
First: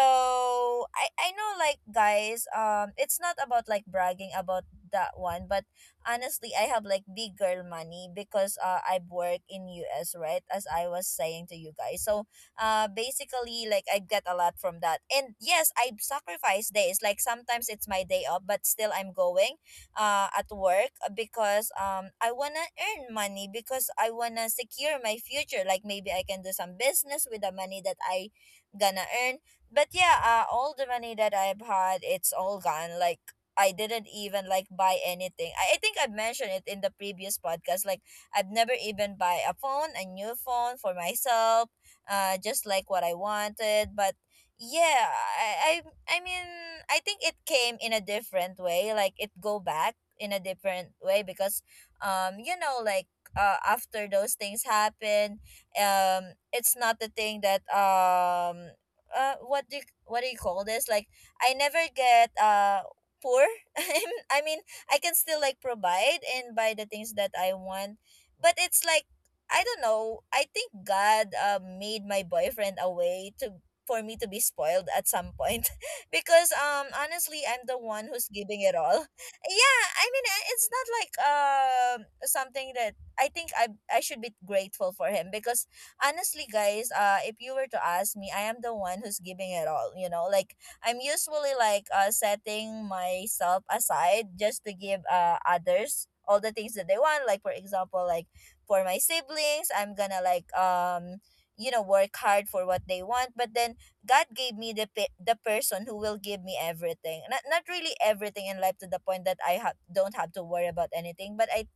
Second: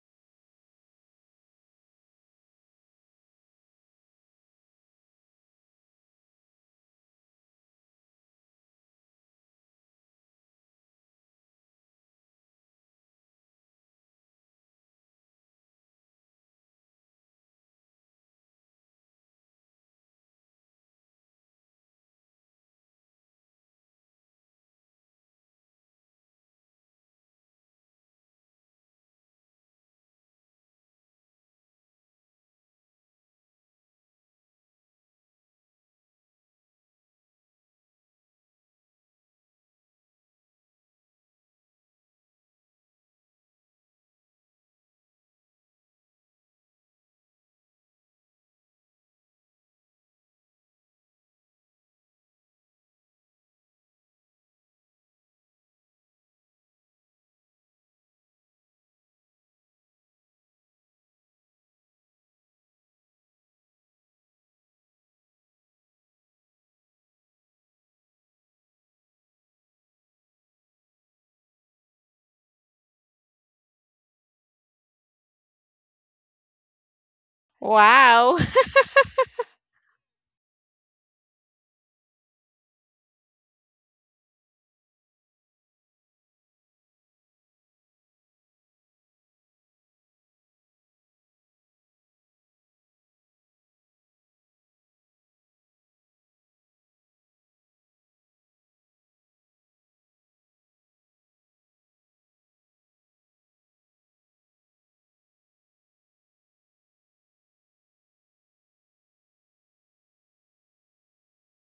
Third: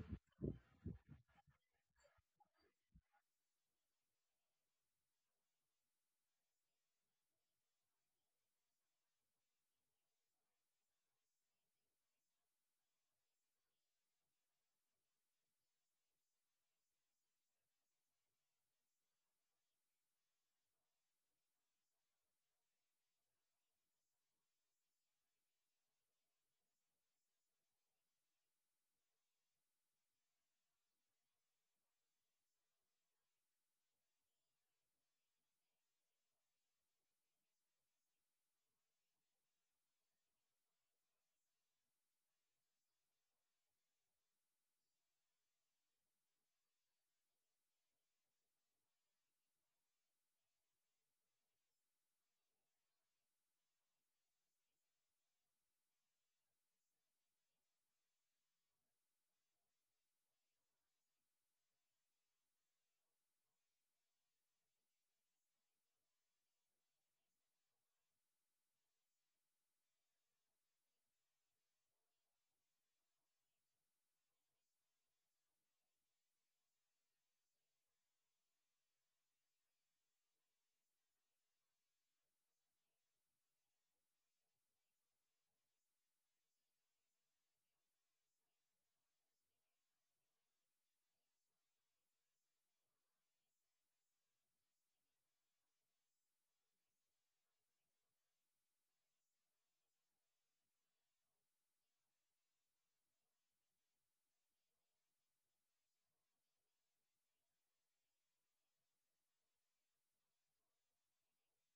I know, like, guys, it's not about like bragging about that one, but honestly, I have like big girl money because I've worked in US, right? As I was saying to you guys, so basically, like, I get a lot from that. And yes, I sacrifice days. Like sometimes it's my day off, but still I'm going at work because I wanna earn money because I wanna secure my future. Like maybe I can do some business with the money that I gonna earn. But yeah, all the money that I've had, it's all gone. Like I didn't even like buy anything. I think I've mentioned it in the previous podcast. Like I've never even buy a phone, a new phone for myself, just like what I wanted. But yeah, I, I mean, I think it came in a different way. Like it go back in a different way, because you know, like after those things happen, it's not the thing that, what do you call this? Like I never get poor. (laughs) I mean, I can still like provide and buy the things that I want, but it's like I don't know. I think God made my boyfriend a way to, for me to be spoiled at some point. (laughs) Because honestly, I'm the one who's
Wow. (laughs)
giving it all. (laughs) Yeah, I mean, it's not like, something that I think I should be grateful for him. Because honestly, guys, if you were to ask me, I am the one who's giving it all, you know? Like I'm usually like setting myself aside just to give others all the things that they want, like for example, like for my siblings, I'm gonna like, you know, work hard for what they want. But then God gave me the person who will give me everything. Not really everything in life to the point that I have don't have to worry about anything, but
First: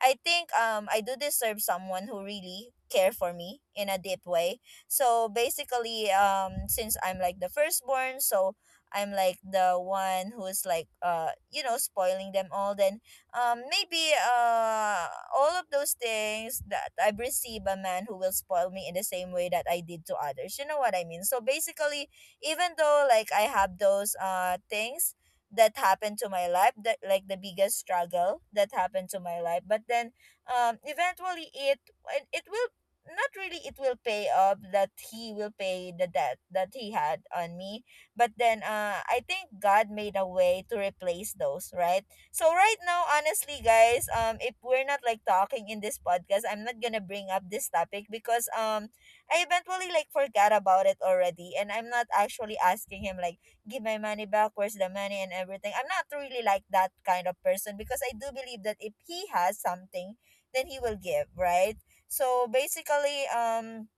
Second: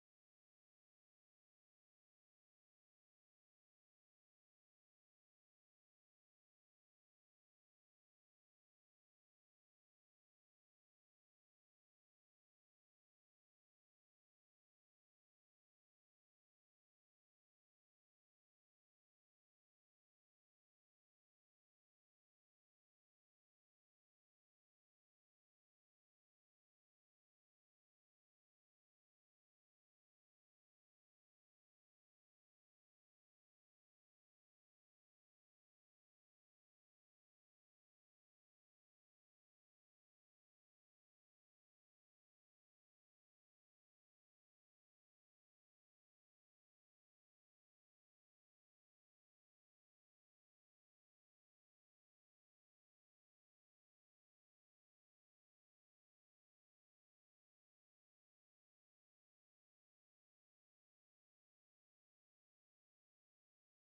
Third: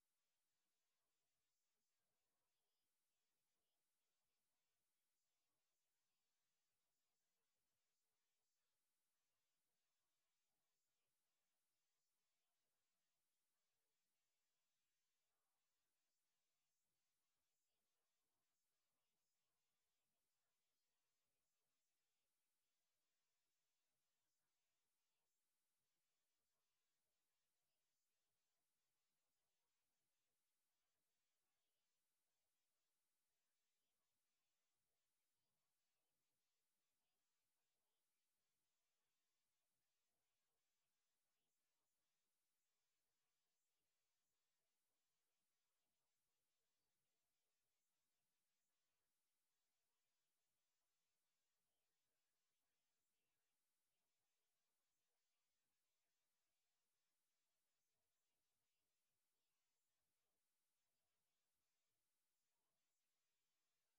I think I do deserve someone who really care for me in a deep way. So basically, since I'm like the firstborn, so I'm like the one who's like, you know, spoiling them all. Then maybe all of those things that I've received, a man who will spoil me in the same way that I did to others. You know what I mean? So basically, even though like I have those things that happened to my life, that like the biggest struggle that happened to my life, but then eventually it will, not really, it will pay off, that he will pay the debt that he had on me. But then I think God made a way to replace those, right. So right now, honestly, guys, if we're not like talking in this podcast, I'm not gonna bring up this topic. Because I eventually like forgot about it already, and I'm not actually asking him like, give my money back, where's the money, and everything. I'm not really like that kind of person, because I do believe that if he has something, then he will give, right? So basically,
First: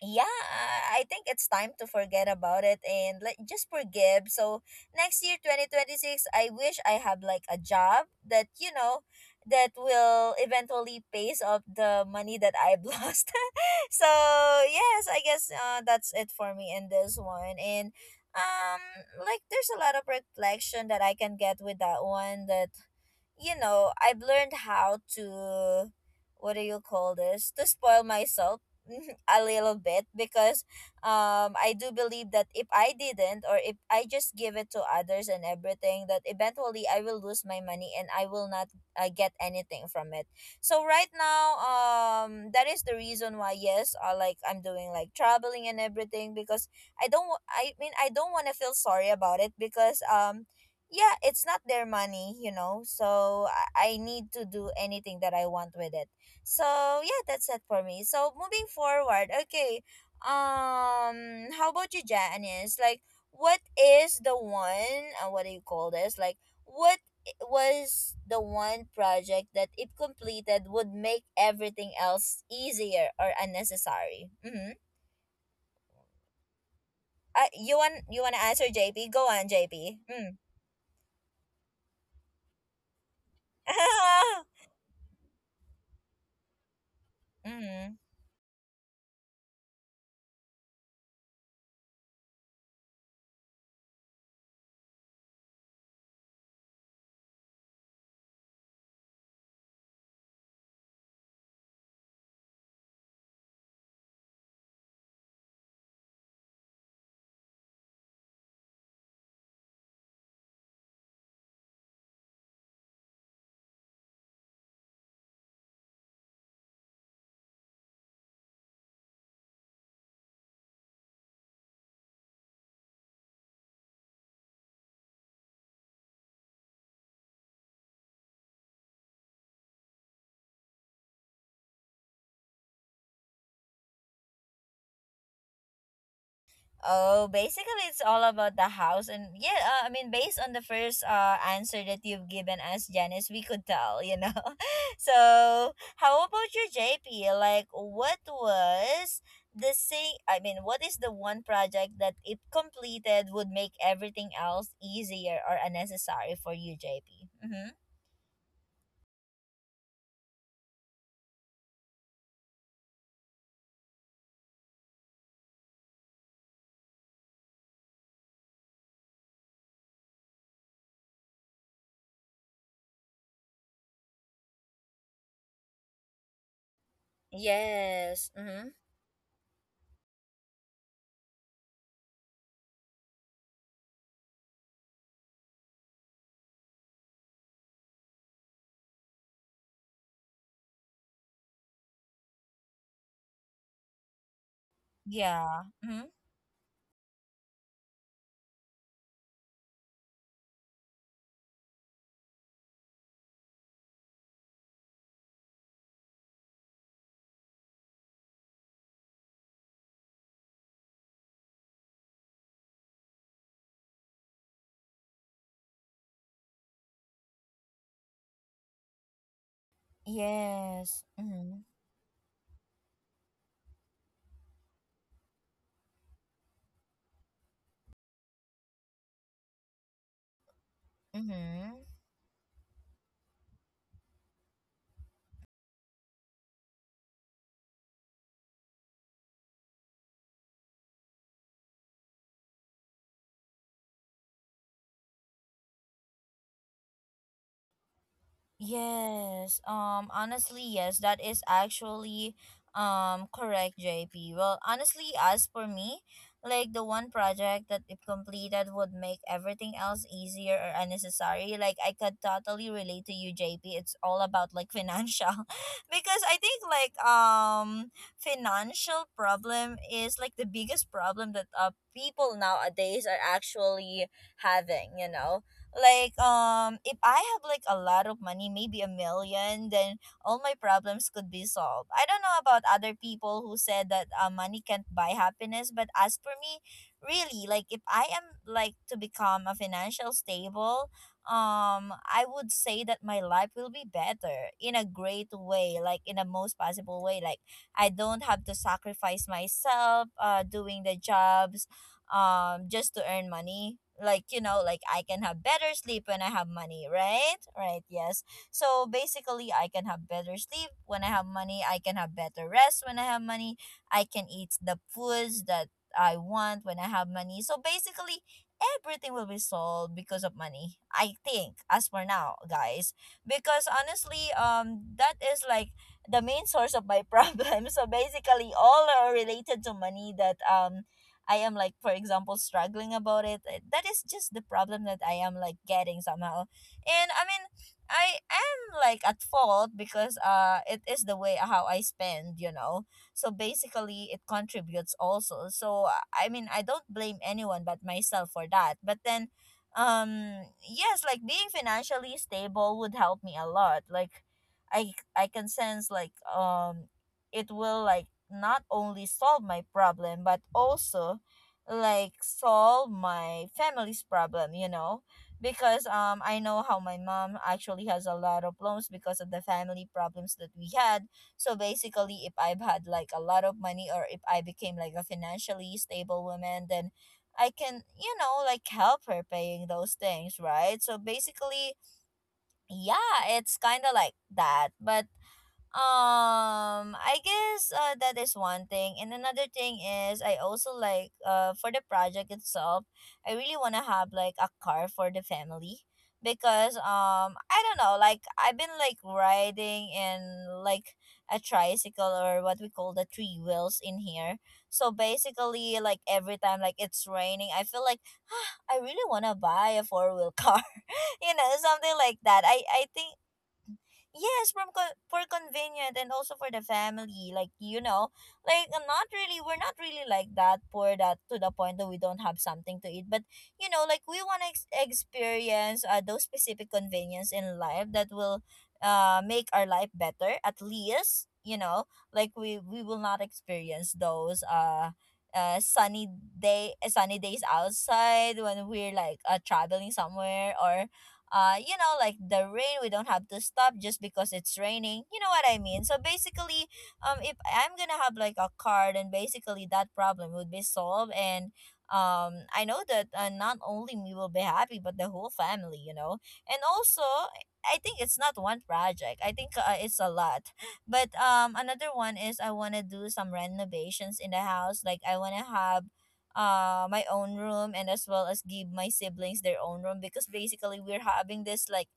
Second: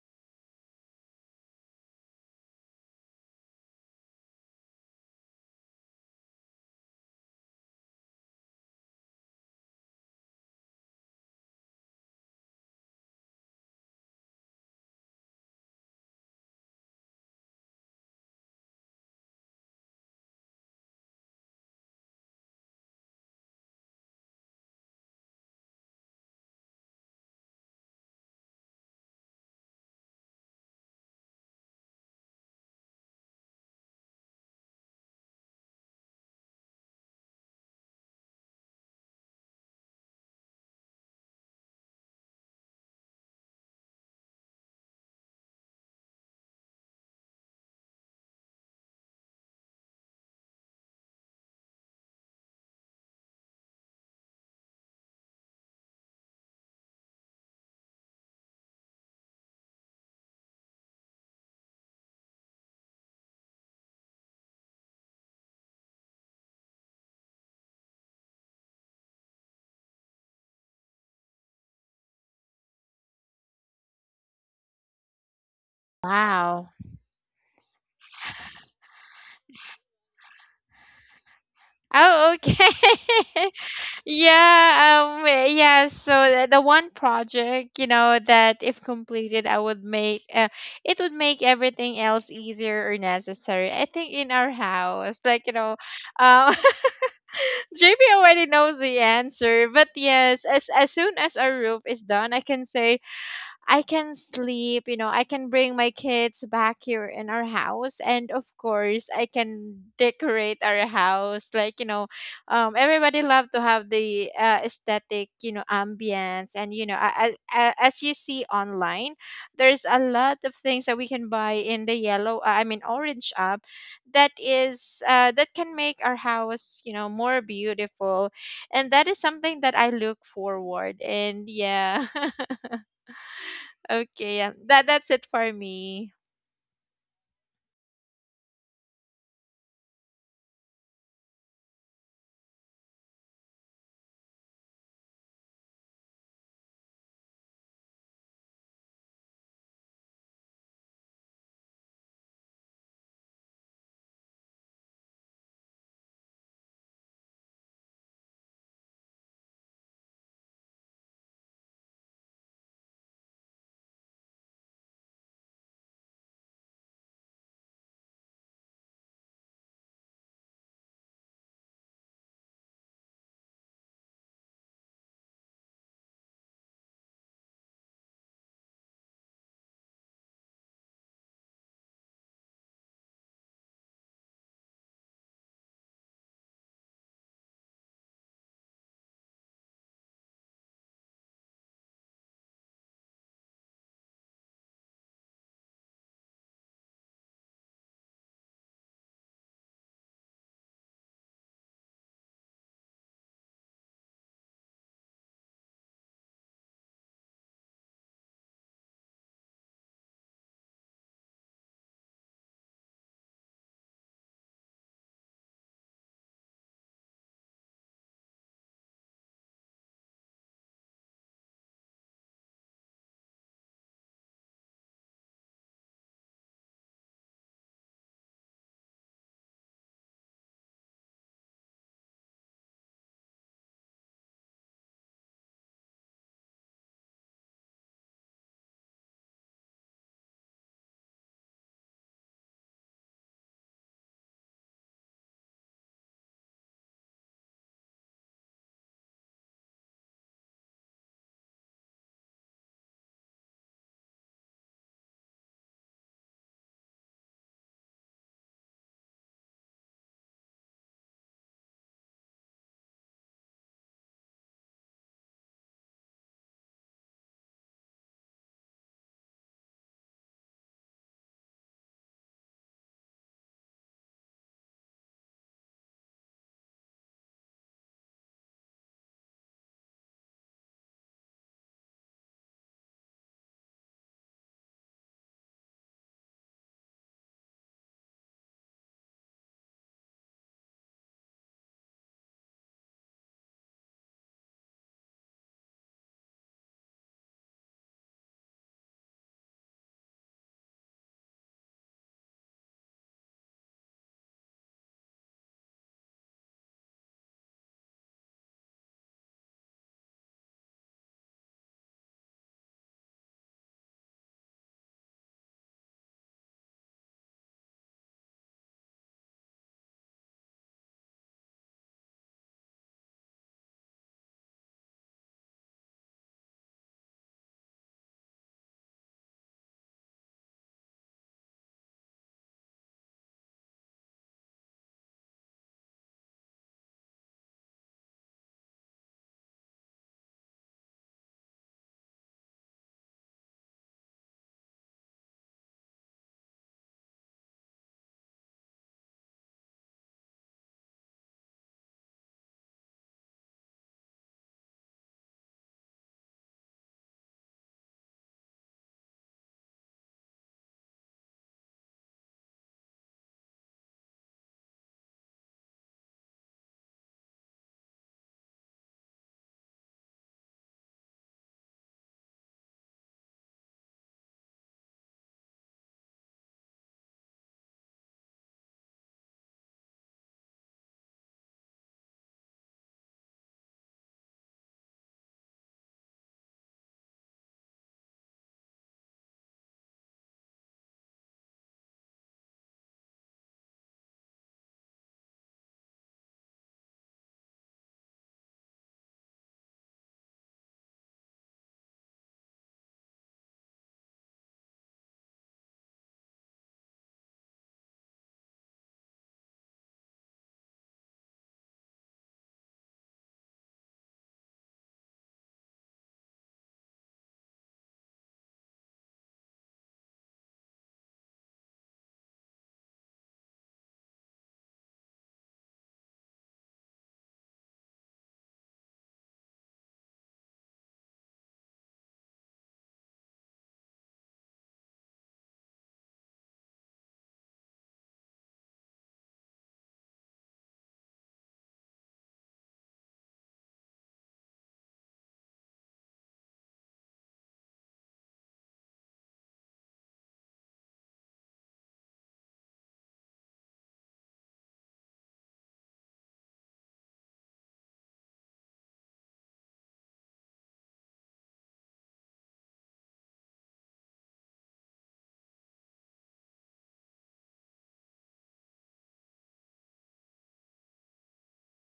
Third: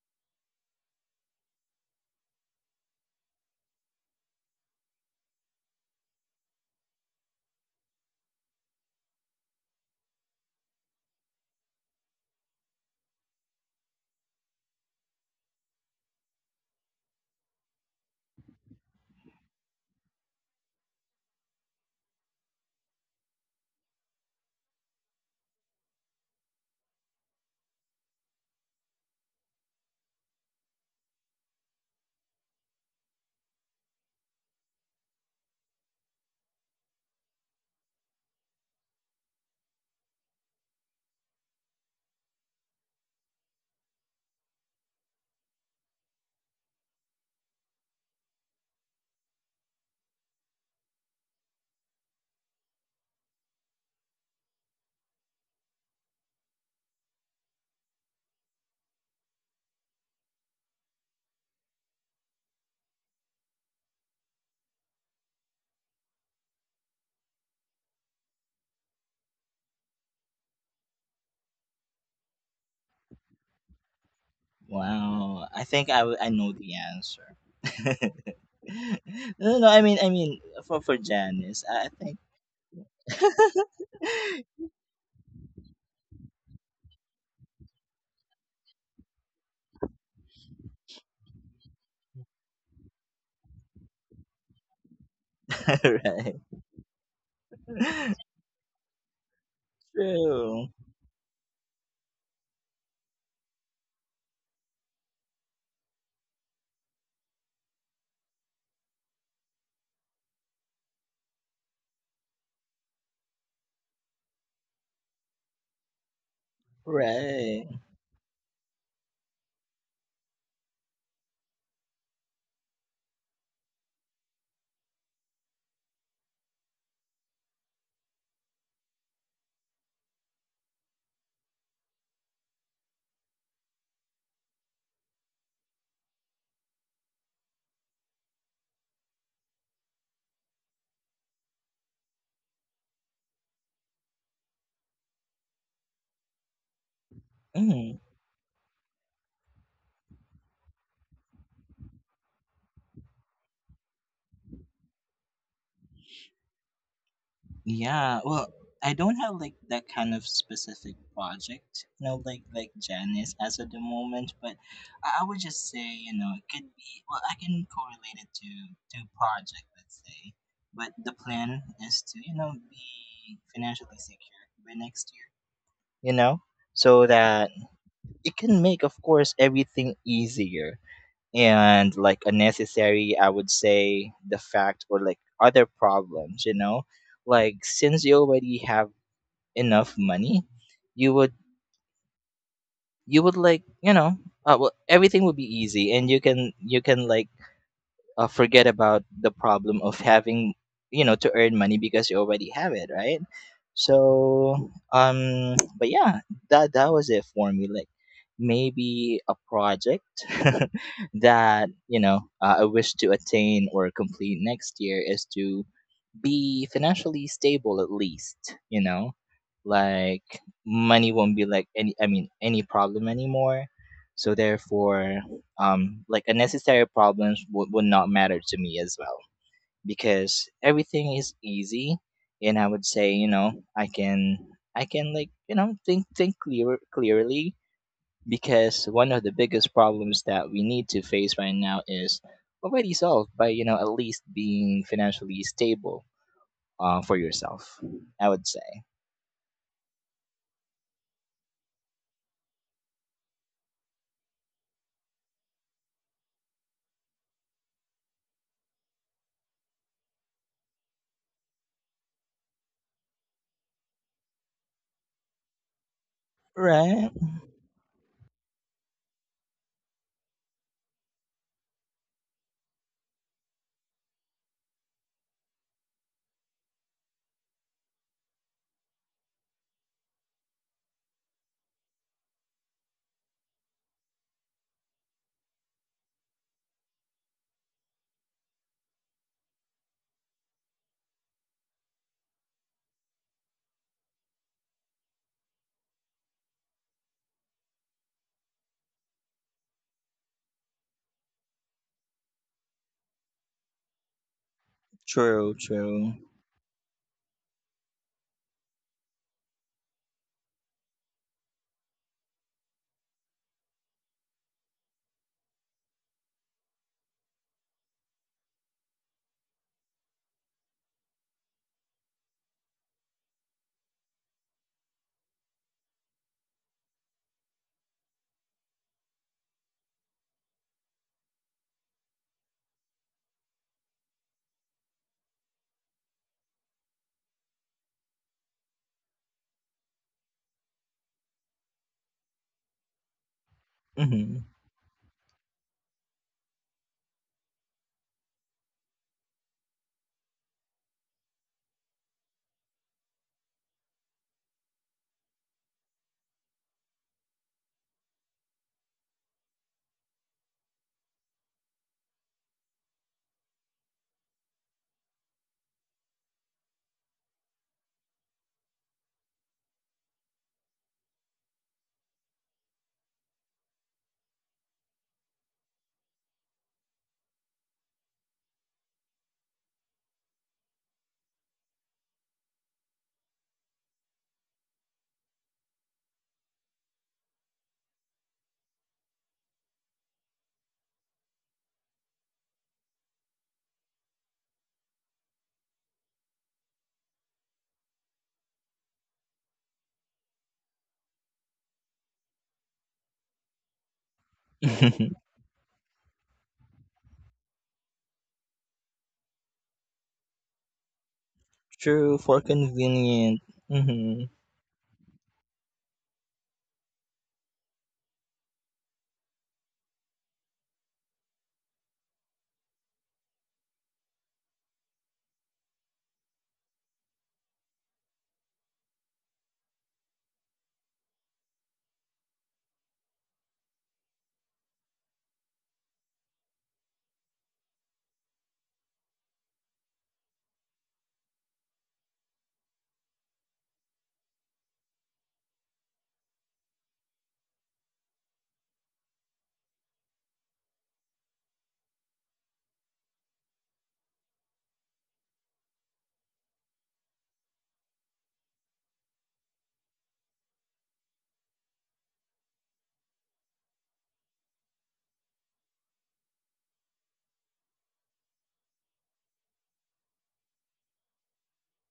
yeah, I think it's time to forget about it and like just forgive. So next year, 2026, I wish I have like a job that, you know, that will eventually pays off the money that I've (laughs) lost. So yes, I guess that's it for me in this one. And um like, there's a lot of reflection that I can get with that one, that you know, I've learned how to, what do you call this? To spoil myself (laughs) a little bit, because I do believe that if I didn't, or if I just give it to others and everything, that eventually I will lose my money and I will not get anything from it. So right now, that is the reason why, yes, like, I'm doing like traveling and everything, because I mean, I don't want to feel sorry about it, because yeah, it's not their money, you know. So I need to do anything that I want with it. So yeah, that's it for me. So moving forward, okay. How about you, Janice? Like, what is the one? What do you call this? Like, what was the one project that, if completed, would make everything else easier or unnecessary? Mm-hmm.
Wow, I think I know
Wow.
the answer.
You want you
(laughs)
want to answer, JP? Go on,
No, no, I
JP.
mean, I
Mm.
mean, for Janice, I think.
Oh, okay. (laughs)
(laughs)
Yeah, yeah, so the, one project,
Mm-hmm.
that if completed, I would make it would make everything else easier or necessary. I think in our house, like,
(laughs) Right.
um (laughs) JP already knows the answer, but yes,
True.
as soon as our roof is done, I can say I can sleep, I can bring my kids back here in our house. And of course, I can decorate our house. Like, everybody love to have the aesthetic, ambience. And, as,
Right.
you see online, there's a lot of things that we can buy in the yellow, I mean, orange app that can make our house, more beautiful. And that is something that I look forward. And yeah. (laughs) Okay, yeah. That's it for me.
Oh, basically, it's all about the house, and yeah, I mean, based on the first answer that you've given us, Janice, we could tell, you know. (laughs) So, how about your JP? Like,
Mm.
what was the thing? I mean, what is the one project that if completed would make everything else easier or unnecessary for you, JP? Mm-hmm.
Yeah. Well, I don't have like that kind of specific project, like Janice as of the moment. But I would just say, it could be well, I can correlate it to project, let's say. But the plan is to, be financially secure by next, you know, so that
Yes.
it can
Mm-hmm.
make, of course, everything easier. And like unnecessary, I would say the fact or like other problems, like since you already have enough money, you would like, well, everything would be
Yeah.
easy,
Mm-hmm.
and you can like forget about the problem of having to earn money because you already have it, right? So but yeah, that was it for me. Like maybe a project (laughs) that I wish to attain or complete next year is to be financially stable at least, you know? Like
Yes.
money won't be
Mm-hmm.
like any, I mean, any problem anymore. So therefore, like unnecessary problems, would not matter to me as well. Because everything is
Mm-hmm.
easy, and I would say, I can like, think clearly. Because one of the biggest problems that we need to face right now is already solved by at least being financially stable, for yourself, I would say.
Yes, honestly yes, that is actually correct, JP. Well, honestly, as for me, like the one project that if completed would make everything else easier or unnecessary. Like I could totally relate to you, JP. It's all about like financial, (laughs) because I think like
Right.
financial problem is like the biggest problem that people nowadays are actually having, you know, like if I have like a lot of money, maybe a million, then all my problems could be solved. I don't know about other people who said that money can't buy happiness, but as for me, really, like if I am like to become a financial stable, I would say that my life will be better in a great way, like in the most possible way. Like I don't have to sacrifice myself doing the jobs, just to earn money. Like you know, like I can have
True.
better sleep
True.
when I have money, right? Right. Yes. So basically I can have better sleep when I have money, I can have better rest when I have money, I can eat the foods that I want when I have money. So basically everything will be solved because of money, I think, as for now, guys. Because honestly, that is like the main source of my (laughs) problem. So basically all are related to money, that I am like, for example, struggling about it. That is just the problem that I am like getting somehow. And I mean, I am like at fault, because it is the way how I spend, you know. So basically, it
Hmm.
contributes also. So I mean, I don't blame anyone but myself for that. But then, yes, like being financially stable would help me a lot. Like, I can sense like, it will like not only solve my problem but also like solve my family's problem, you know. Because I know how my mom actually has a lot of loans because of the family problems that we had. So basically if I've had like a lot of money, or if I became like a financially stable woman, then I can, you know, like help her paying those things, right? So basically, yeah, it's kind of like that. But I guess that is one thing, and another thing is I also like, for the project itself, I really wanna have like a car for the family, because I don't know, like I've been like riding in like a tricycle, or what we call the three wheels in here. So
(laughs)
basically, like every time like it's raining, I feel like (sighs) ah, I really wanna buy a four-wheel car, (laughs) you know, something like
True.
that.
For
I think.
convenient. Hmm.
Yes, for convenient, and also for the family. Like you know, like not really. We're not really like that poor that to the point that we don't have something to eat. But you know, like we want to experience those specific convenience in life that will make our life better. At least you know, like we will not experience those sunny day sunny days outside when we're like traveling somewhere, or you know, like the rain, we don't have to stop just because it's raining, you know what I mean. So basically, if I'm gonna have like a car, then basically that problem would be solved. And I know that, not only me will be happy but the whole family, you know. And also, I think it's not one project. I think it's a lot. But another one is I want to do some renovations in the house, like I want to have my own room, and as well as give my siblings their own room. Because basically we're having this like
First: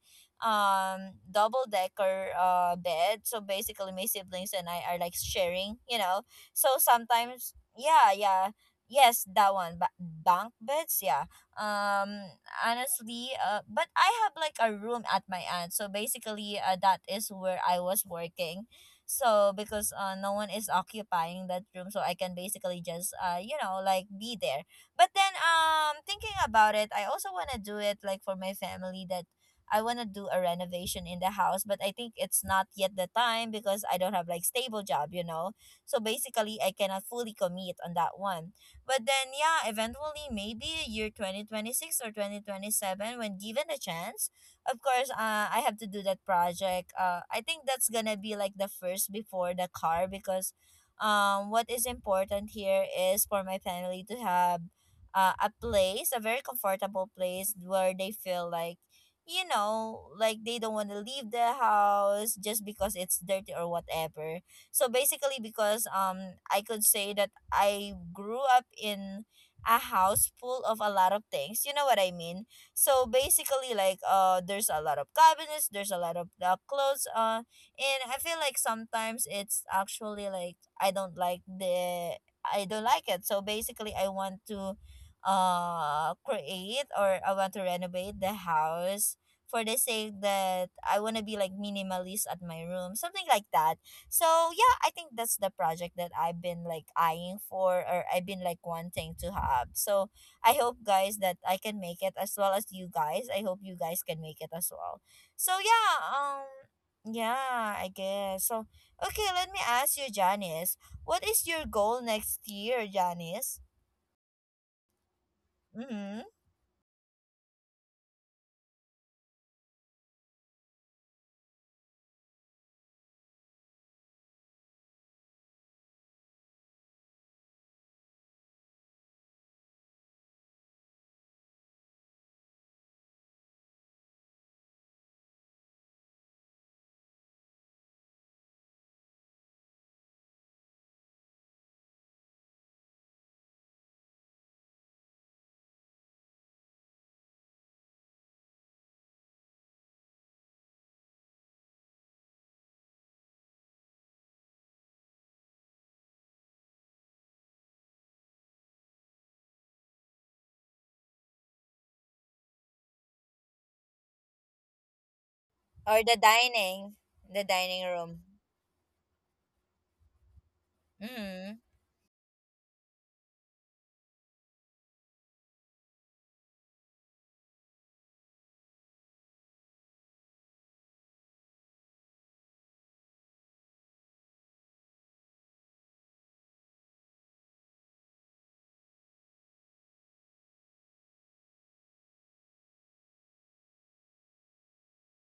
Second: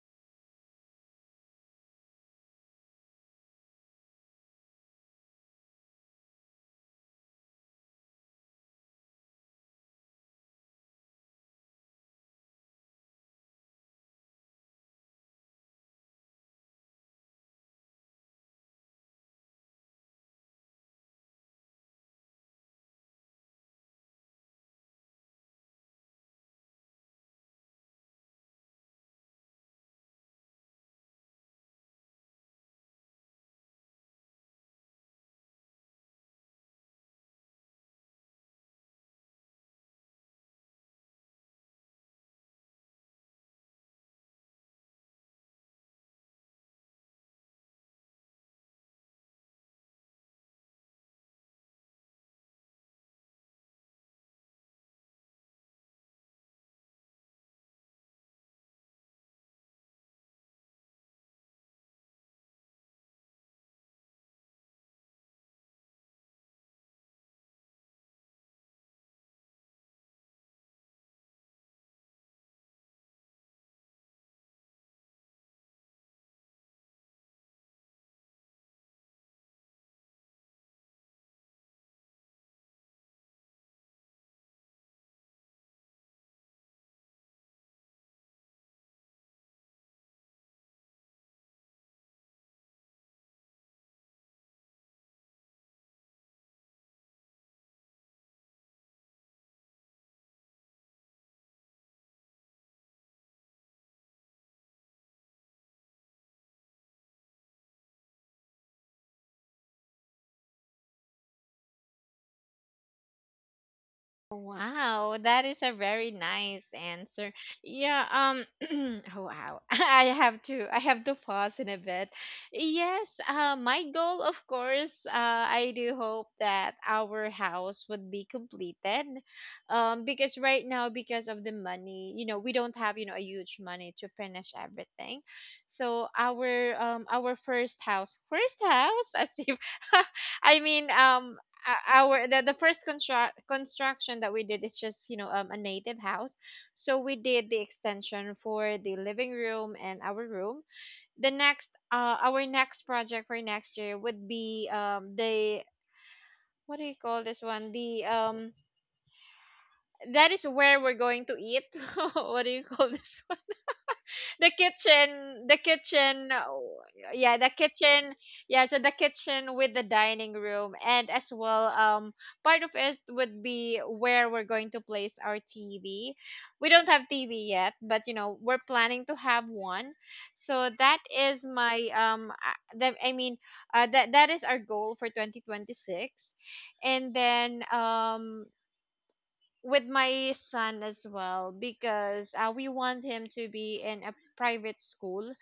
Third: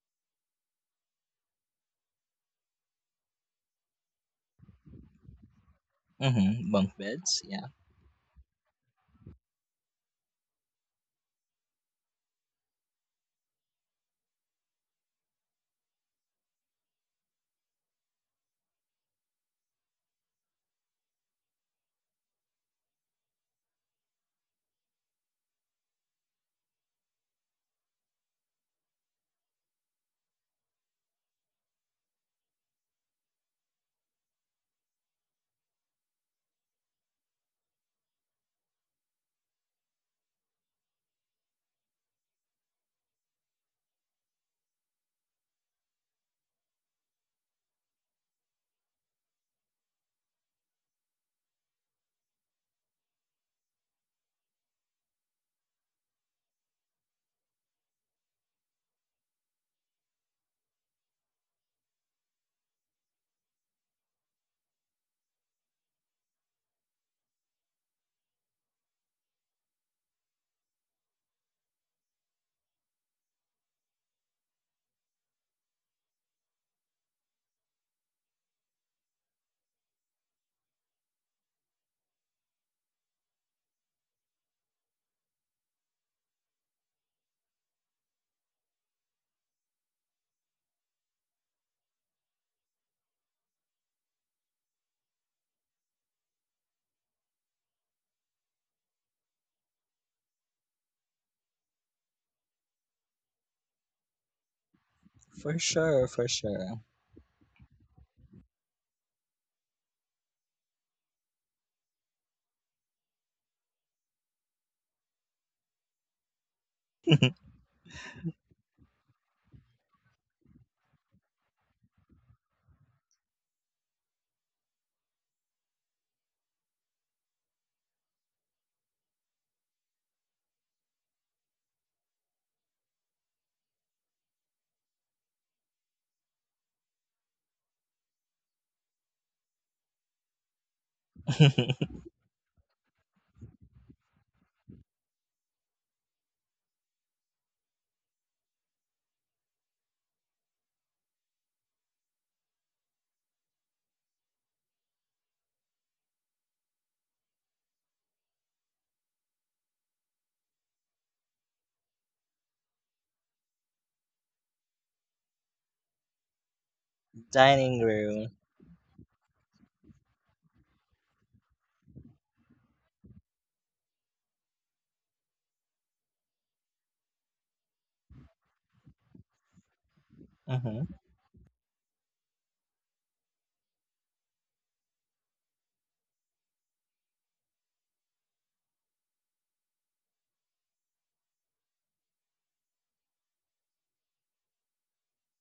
double decker bed. So basically my siblings and I are like sharing, you know.
Hmm.
So
Bunk beds.
sometimes,
Yeah.
yeah, yeah, yes, that one, but bunk beds. Yeah. um Honestly, but I have like a room at my aunt. So basically that is where I was working. So because no one is occupying that room, so I can basically just, you know, like be there. But then thinking about it, I also want to do it like for my family, that I want to do a renovation in the house. But I think it's not yet the time because I don't have like stable job, you know. So basically I cannot fully commit on that one. But then yeah, eventually maybe year 2026 or 2027. When given a chance, of course, I have to do that project. I think that's gonna be like the first before the car, because what is important here is for my family to have, a place, a very comfortable place where they feel like, you know, like they don't want to leave the house just because it's dirty or whatever. So basically, because I could say that I grew up in a house full of a lot of things. You know what I mean? So basically, like there's a lot of cabinets, there's a lot of clothes. And I feel like sometimes it's actually like I don't like the, I don't like it. So basically, I want to create, or I want to renovate the house for the sake that I want to be like minimalist at my room, something like that. So yeah, I think that's the project that I've been like eyeing for, or I've been like wanting to have. So I hope, guys, that I can make it, as well as you guys. I hope you guys can make it as well.
For
So yeah,
sure. For sure.
yeah, I guess. So okay, let me ask you, Janice. What is your goal next year, Janice?
Wow, that is a very
Mm-hmm.
nice answer.
(laughs)
Yeah, (clears throat) oh wow. (laughs) I have to pause in a bit. Yes, my goal, of course, I do hope that our house would be completed. Because right now, because of the money, you know, we don't have, you know, a huge money to finish everything. So our first house, as if, (laughs) I mean, o- our the, first construction that we did is just, a native house. So we did the extension for the living room and our room. The next project for next year would be the what do you call this one, the that is where we're going to eat. (laughs) What do you call this? The kitchen,
Or the
oh,
dining.
yeah, the
The
Dining
dining
kitchen.
room.
room.
Yeah, so the kitchen with the dining room, and as
Mm-hmm.
well part of it would be where we're going to place our TV. We don't have TV yet, but, we're planning to have one. So
Hmm.
that is my, I mean, that is our goal for 2026. And then with my son as well, because we want him to be in a private school.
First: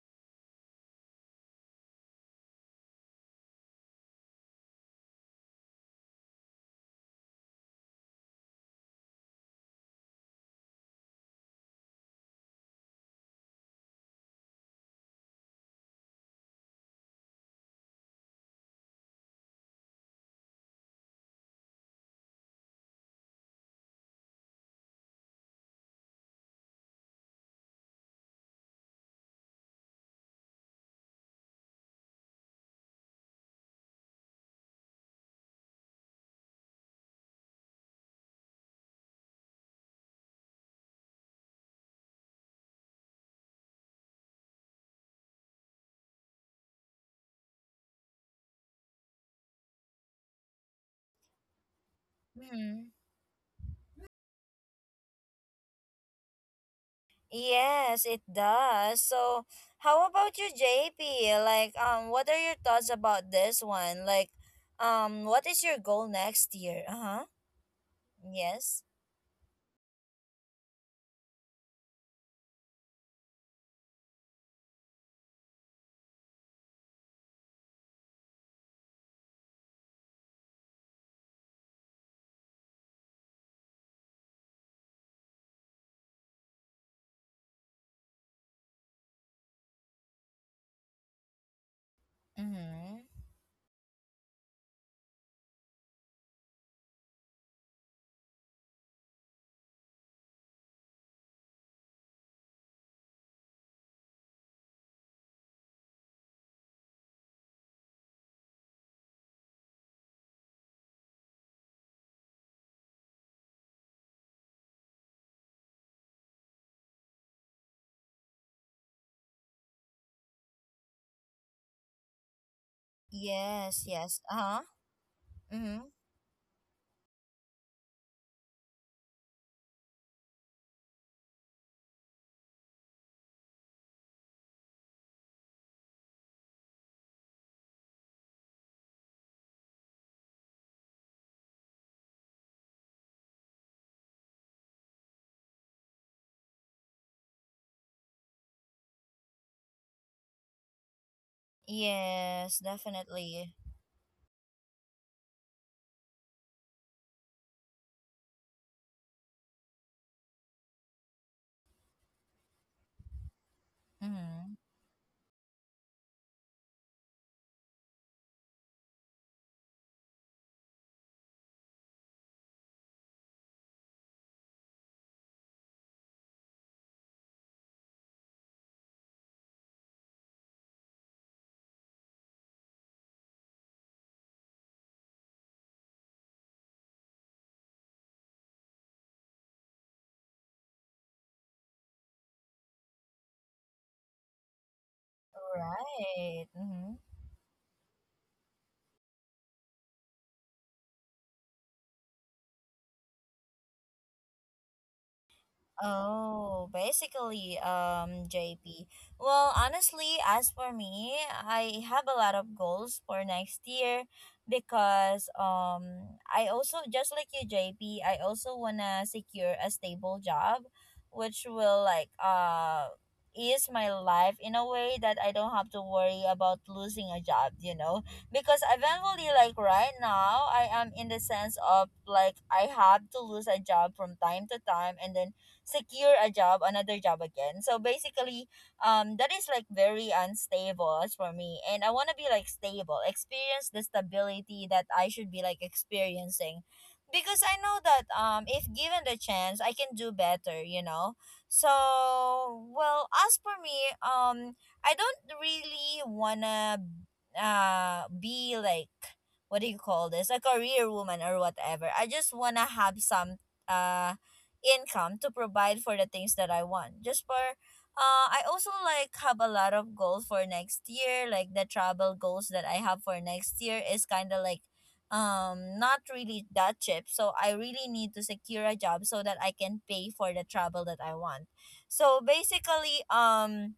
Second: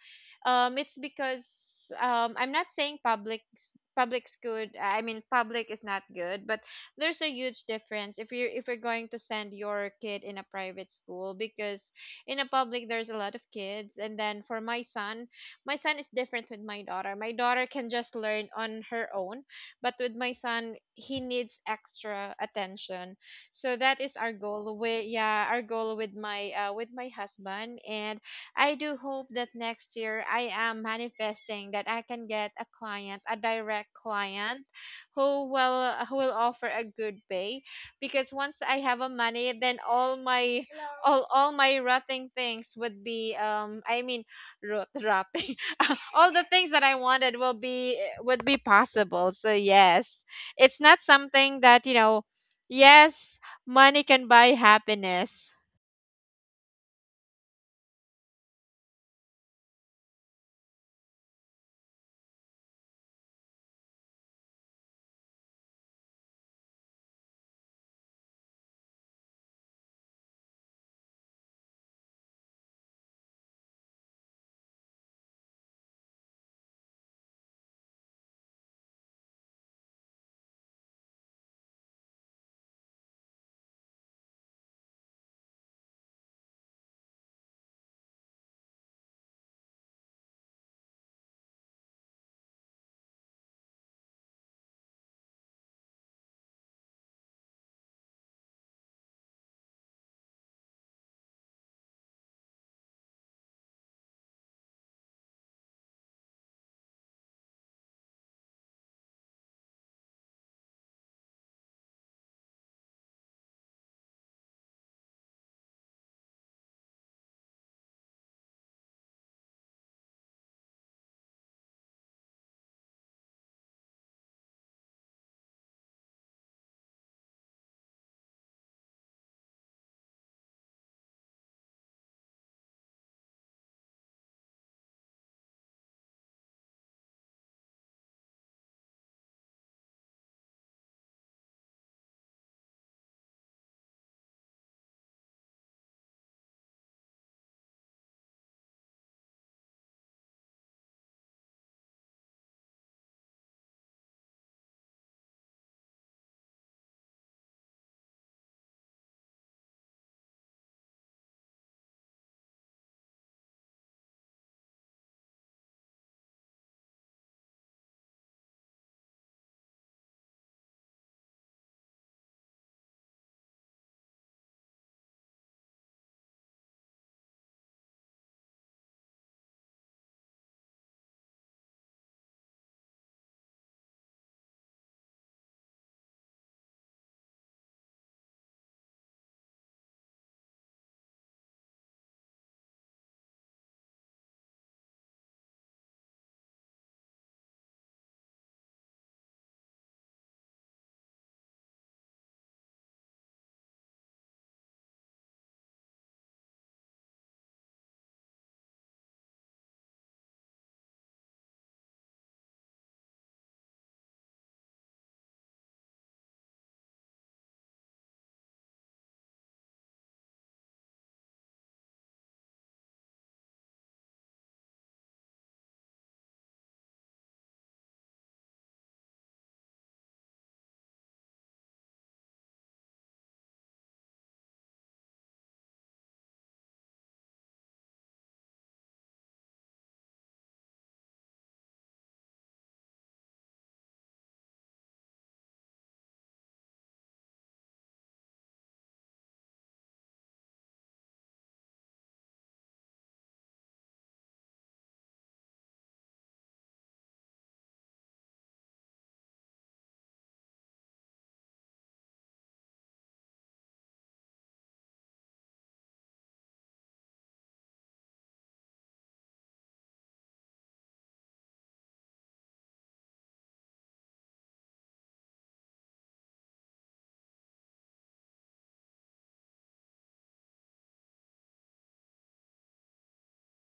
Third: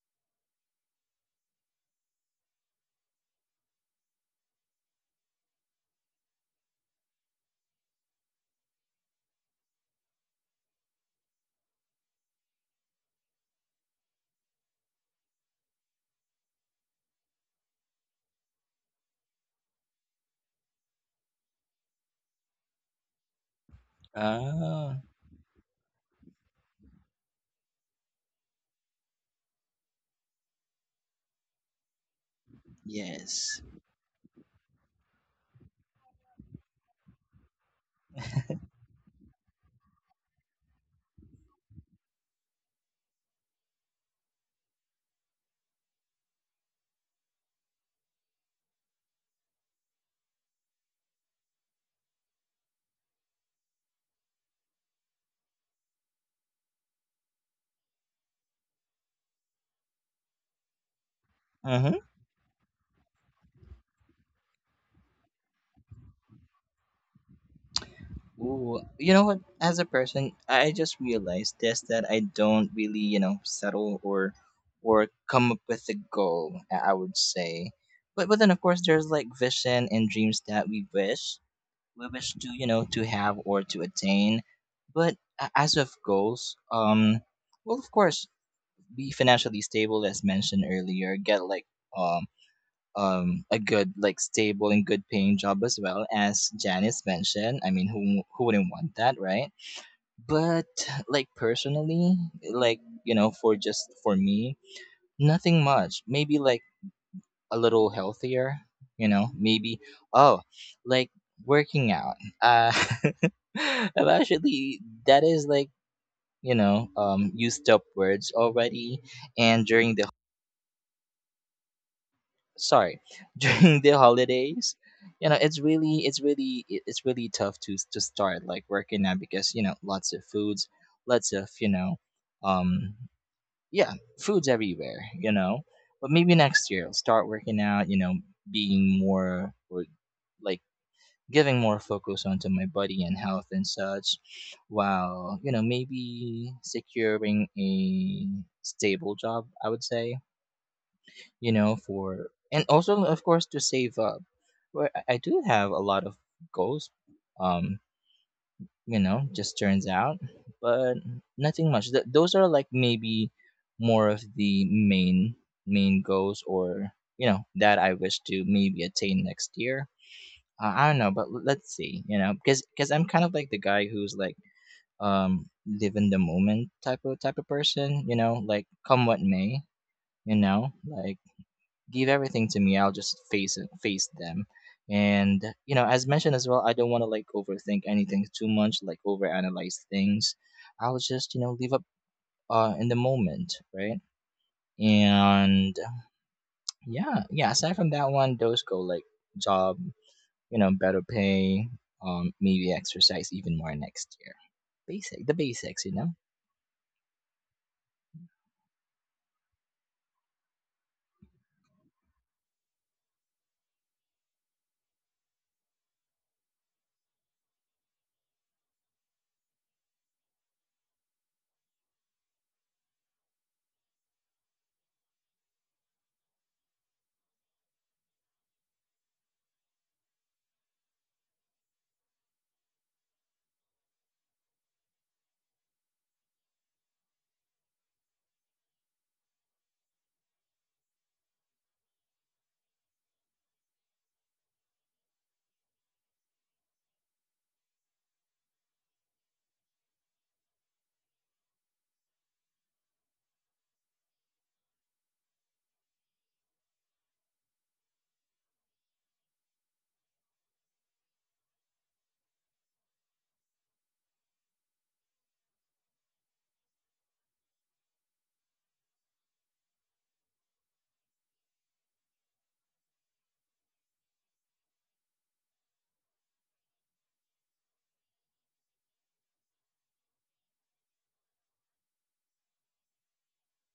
It's because, I'm not saying public's good. I mean public is not good, but there's a huge difference if you're going to send your kid in a private school because in a public there's a lot of kids, and then for my son is different with my daughter. My daughter can just learn on her own, but with my son, he needs extra attention so that is our goal
Ah.
with, yeah, our goal with my husband. And I do hope that next year I am manifesting that I can get a client, a
Yes.
direct client who will, who will offer a good pay. Because once I have a money, then all my all my rotting things would be rotting (laughs) all the things that I wanted will be, would be possible. So yes, it's not something that you know
Mm-hmm.
yes. Money can buy happiness.
Yes, it does. So how about you, JP? Like,
Mm-hmm.
what are your thoughts about this one? Like, what is your goal next year? Uh-huh.
Ooh,
Yes.
you know what? As a person, I just realized this that I don't really, settle or come up with a goal. I would say, but then of course there's like vision and dreams that we wish to, to have or to attain. But as of goals, well of course be financially stable as mentioned earlier. Get like um
Mm-hmm.
a good, like, stable and good paying job as well, as Janice mentioned. I mean, who wouldn't want that, right? But, like, personally, like, you know, for just for me, nothing much. Maybe, like, a little healthier, you know, maybe, oh, like, working out. Uh, (laughs) I've actually, that is like, used up words already. And during the sorry (laughs)
Yes,
during the
yes. Uh-huh.
holidays, you know, it's
Mm-hmm.
really it's really it- it's really tough to start like working now because you know lots of foods, lots of um yeah foods everywhere, you know. But maybe next year I'll start working out, you know, being more or like giving more focus onto my body and health and such, while you know maybe securing a stable job, I would say, you know, for
Yes,
and also of course
definitely.
to save up. Where I do have a lot of goals, um, you know, just turns out, but nothing much. Those are like maybe more of
Mm-hmm.
the main goals, or you know, that I wish to maybe attain next year. I don't know, but let's see, you know, because I'm kind of like the guy who's like live in the moment, type of person, you know, like come what may, you know, like give everything to me, I'll just face it, face them. And you know, as mentioned as well, I don't want to like overthink anything too much, like overanalyze things. I'll just you know leave up in the moment, right? And
Right. Mm-hmm.
yeah, aside from that one, those go like job, you know, better pay, maybe exercise even more next year. Basic the basics, you know.
Oh, basically, JP. Well, honestly, as for me, I have a lot of goals for next year, because I also just like you, JP. I also wanna secure a stable job, which will like ease my life in a way that I don't have to worry about losing a job. You know, because eventually, like right now, I am in the sense of like I have to lose a job from time to time, and then secure a job, another job again. So basically, that is like very unstable as for me. And I want to be like stable, experience the stability that I should be like experiencing. Because I know that, if given the chance, I can do better, you know? So, well, as for me, I don't really wanna be like, what do you call this, a career woman or whatever. I just wanna have some uh income to provide for the things that I want. Just for I also like have a lot of goals for next year. Like the travel goals that I have for next year is kind of like not really that cheap. So I really need to secure a job so that I can pay for the travel that I want. So basically,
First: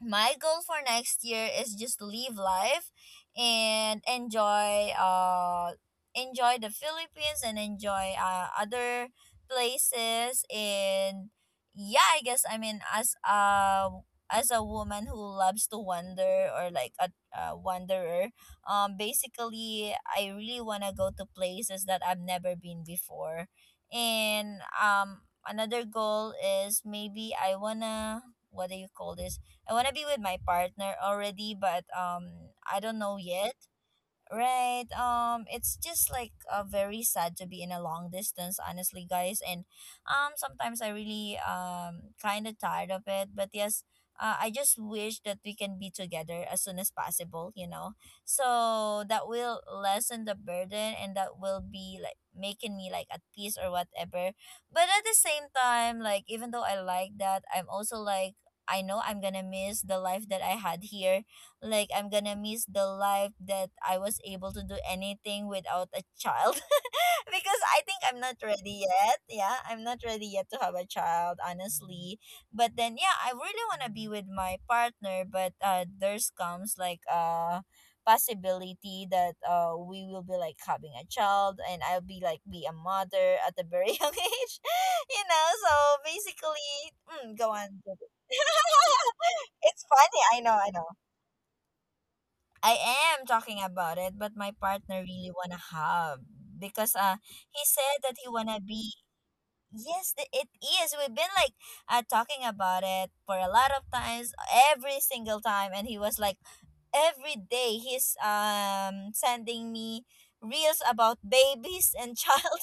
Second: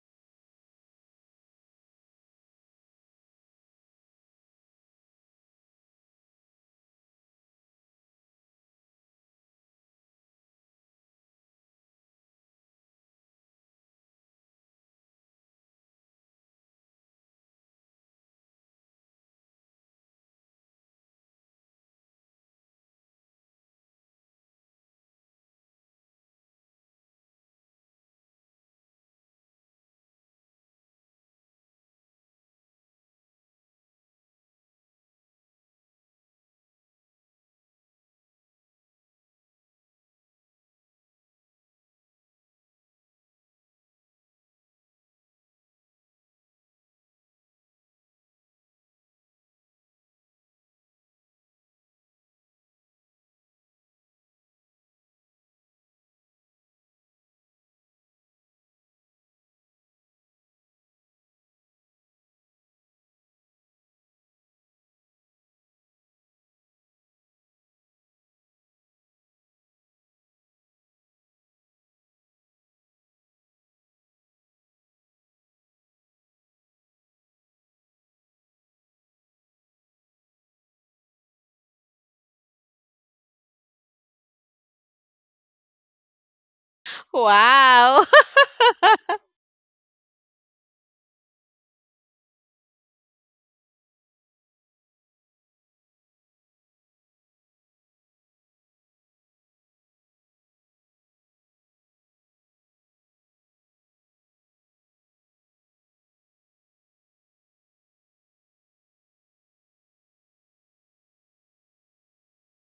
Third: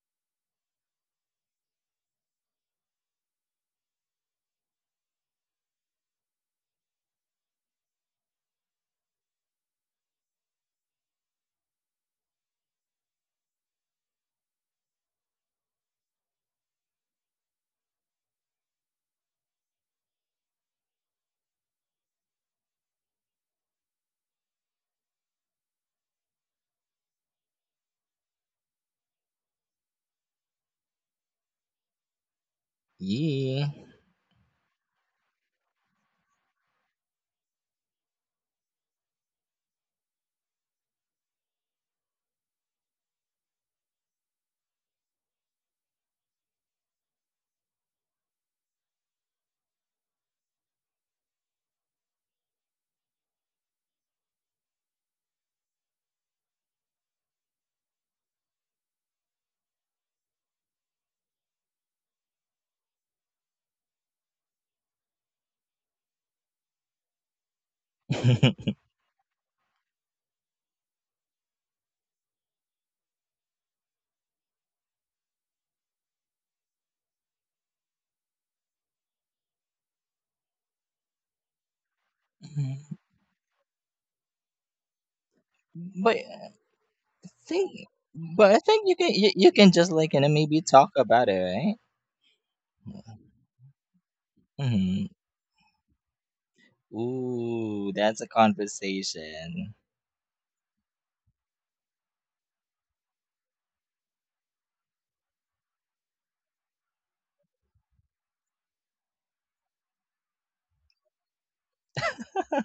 my goal for next year is just to live life and enjoy enjoy the Philippines, and enjoy other places. And yeah, I guess. I mean as a, woman who loves to wander, or like a, wanderer, basically I really want to go to places that I've never been before. And another goal is, maybe I want to, what do you call this, I want to be with my partner already. But I don't know yet.
Yeah.
Right. It's just like, very sad to be in a long distance, honestly, guys. And sometimes I really kind of tired of it. But yes, I just wish that we can be together as soon as possible. You know, so that will lessen the burden, and that will be like making me like at peace or whatever. But at the same time, like even though I like that, I'm also like. I know I'm gonna miss the life that I had here, like I'm gonna miss the life that I was able to do anything without a child. (laughs) Because I think I'm
(laughs)
not ready yet, yeah, I'm not ready yet to have a child, honestly. But then, yeah, I really want to be with my partner, but there's comes like possibility that we will be like having a child and I'll be like be a mother at a very (laughs) young age, you know. So
but I
basically, go
think,
on.
Wow. (laughs)
but
(laughs)
I think you can you can
It's
just like you
funny.
know
I know
maybe
I
talk
know
about it, right?
I am talking about it, but my partner
Hmm.
really wanna have, because he
Ooh,
said
that's
that
a
he wanna be.
conversation.
Yes, it is, we've been like talking about it for a lot of times, every single time, and he was like, every day he's sending me reels about babies and child.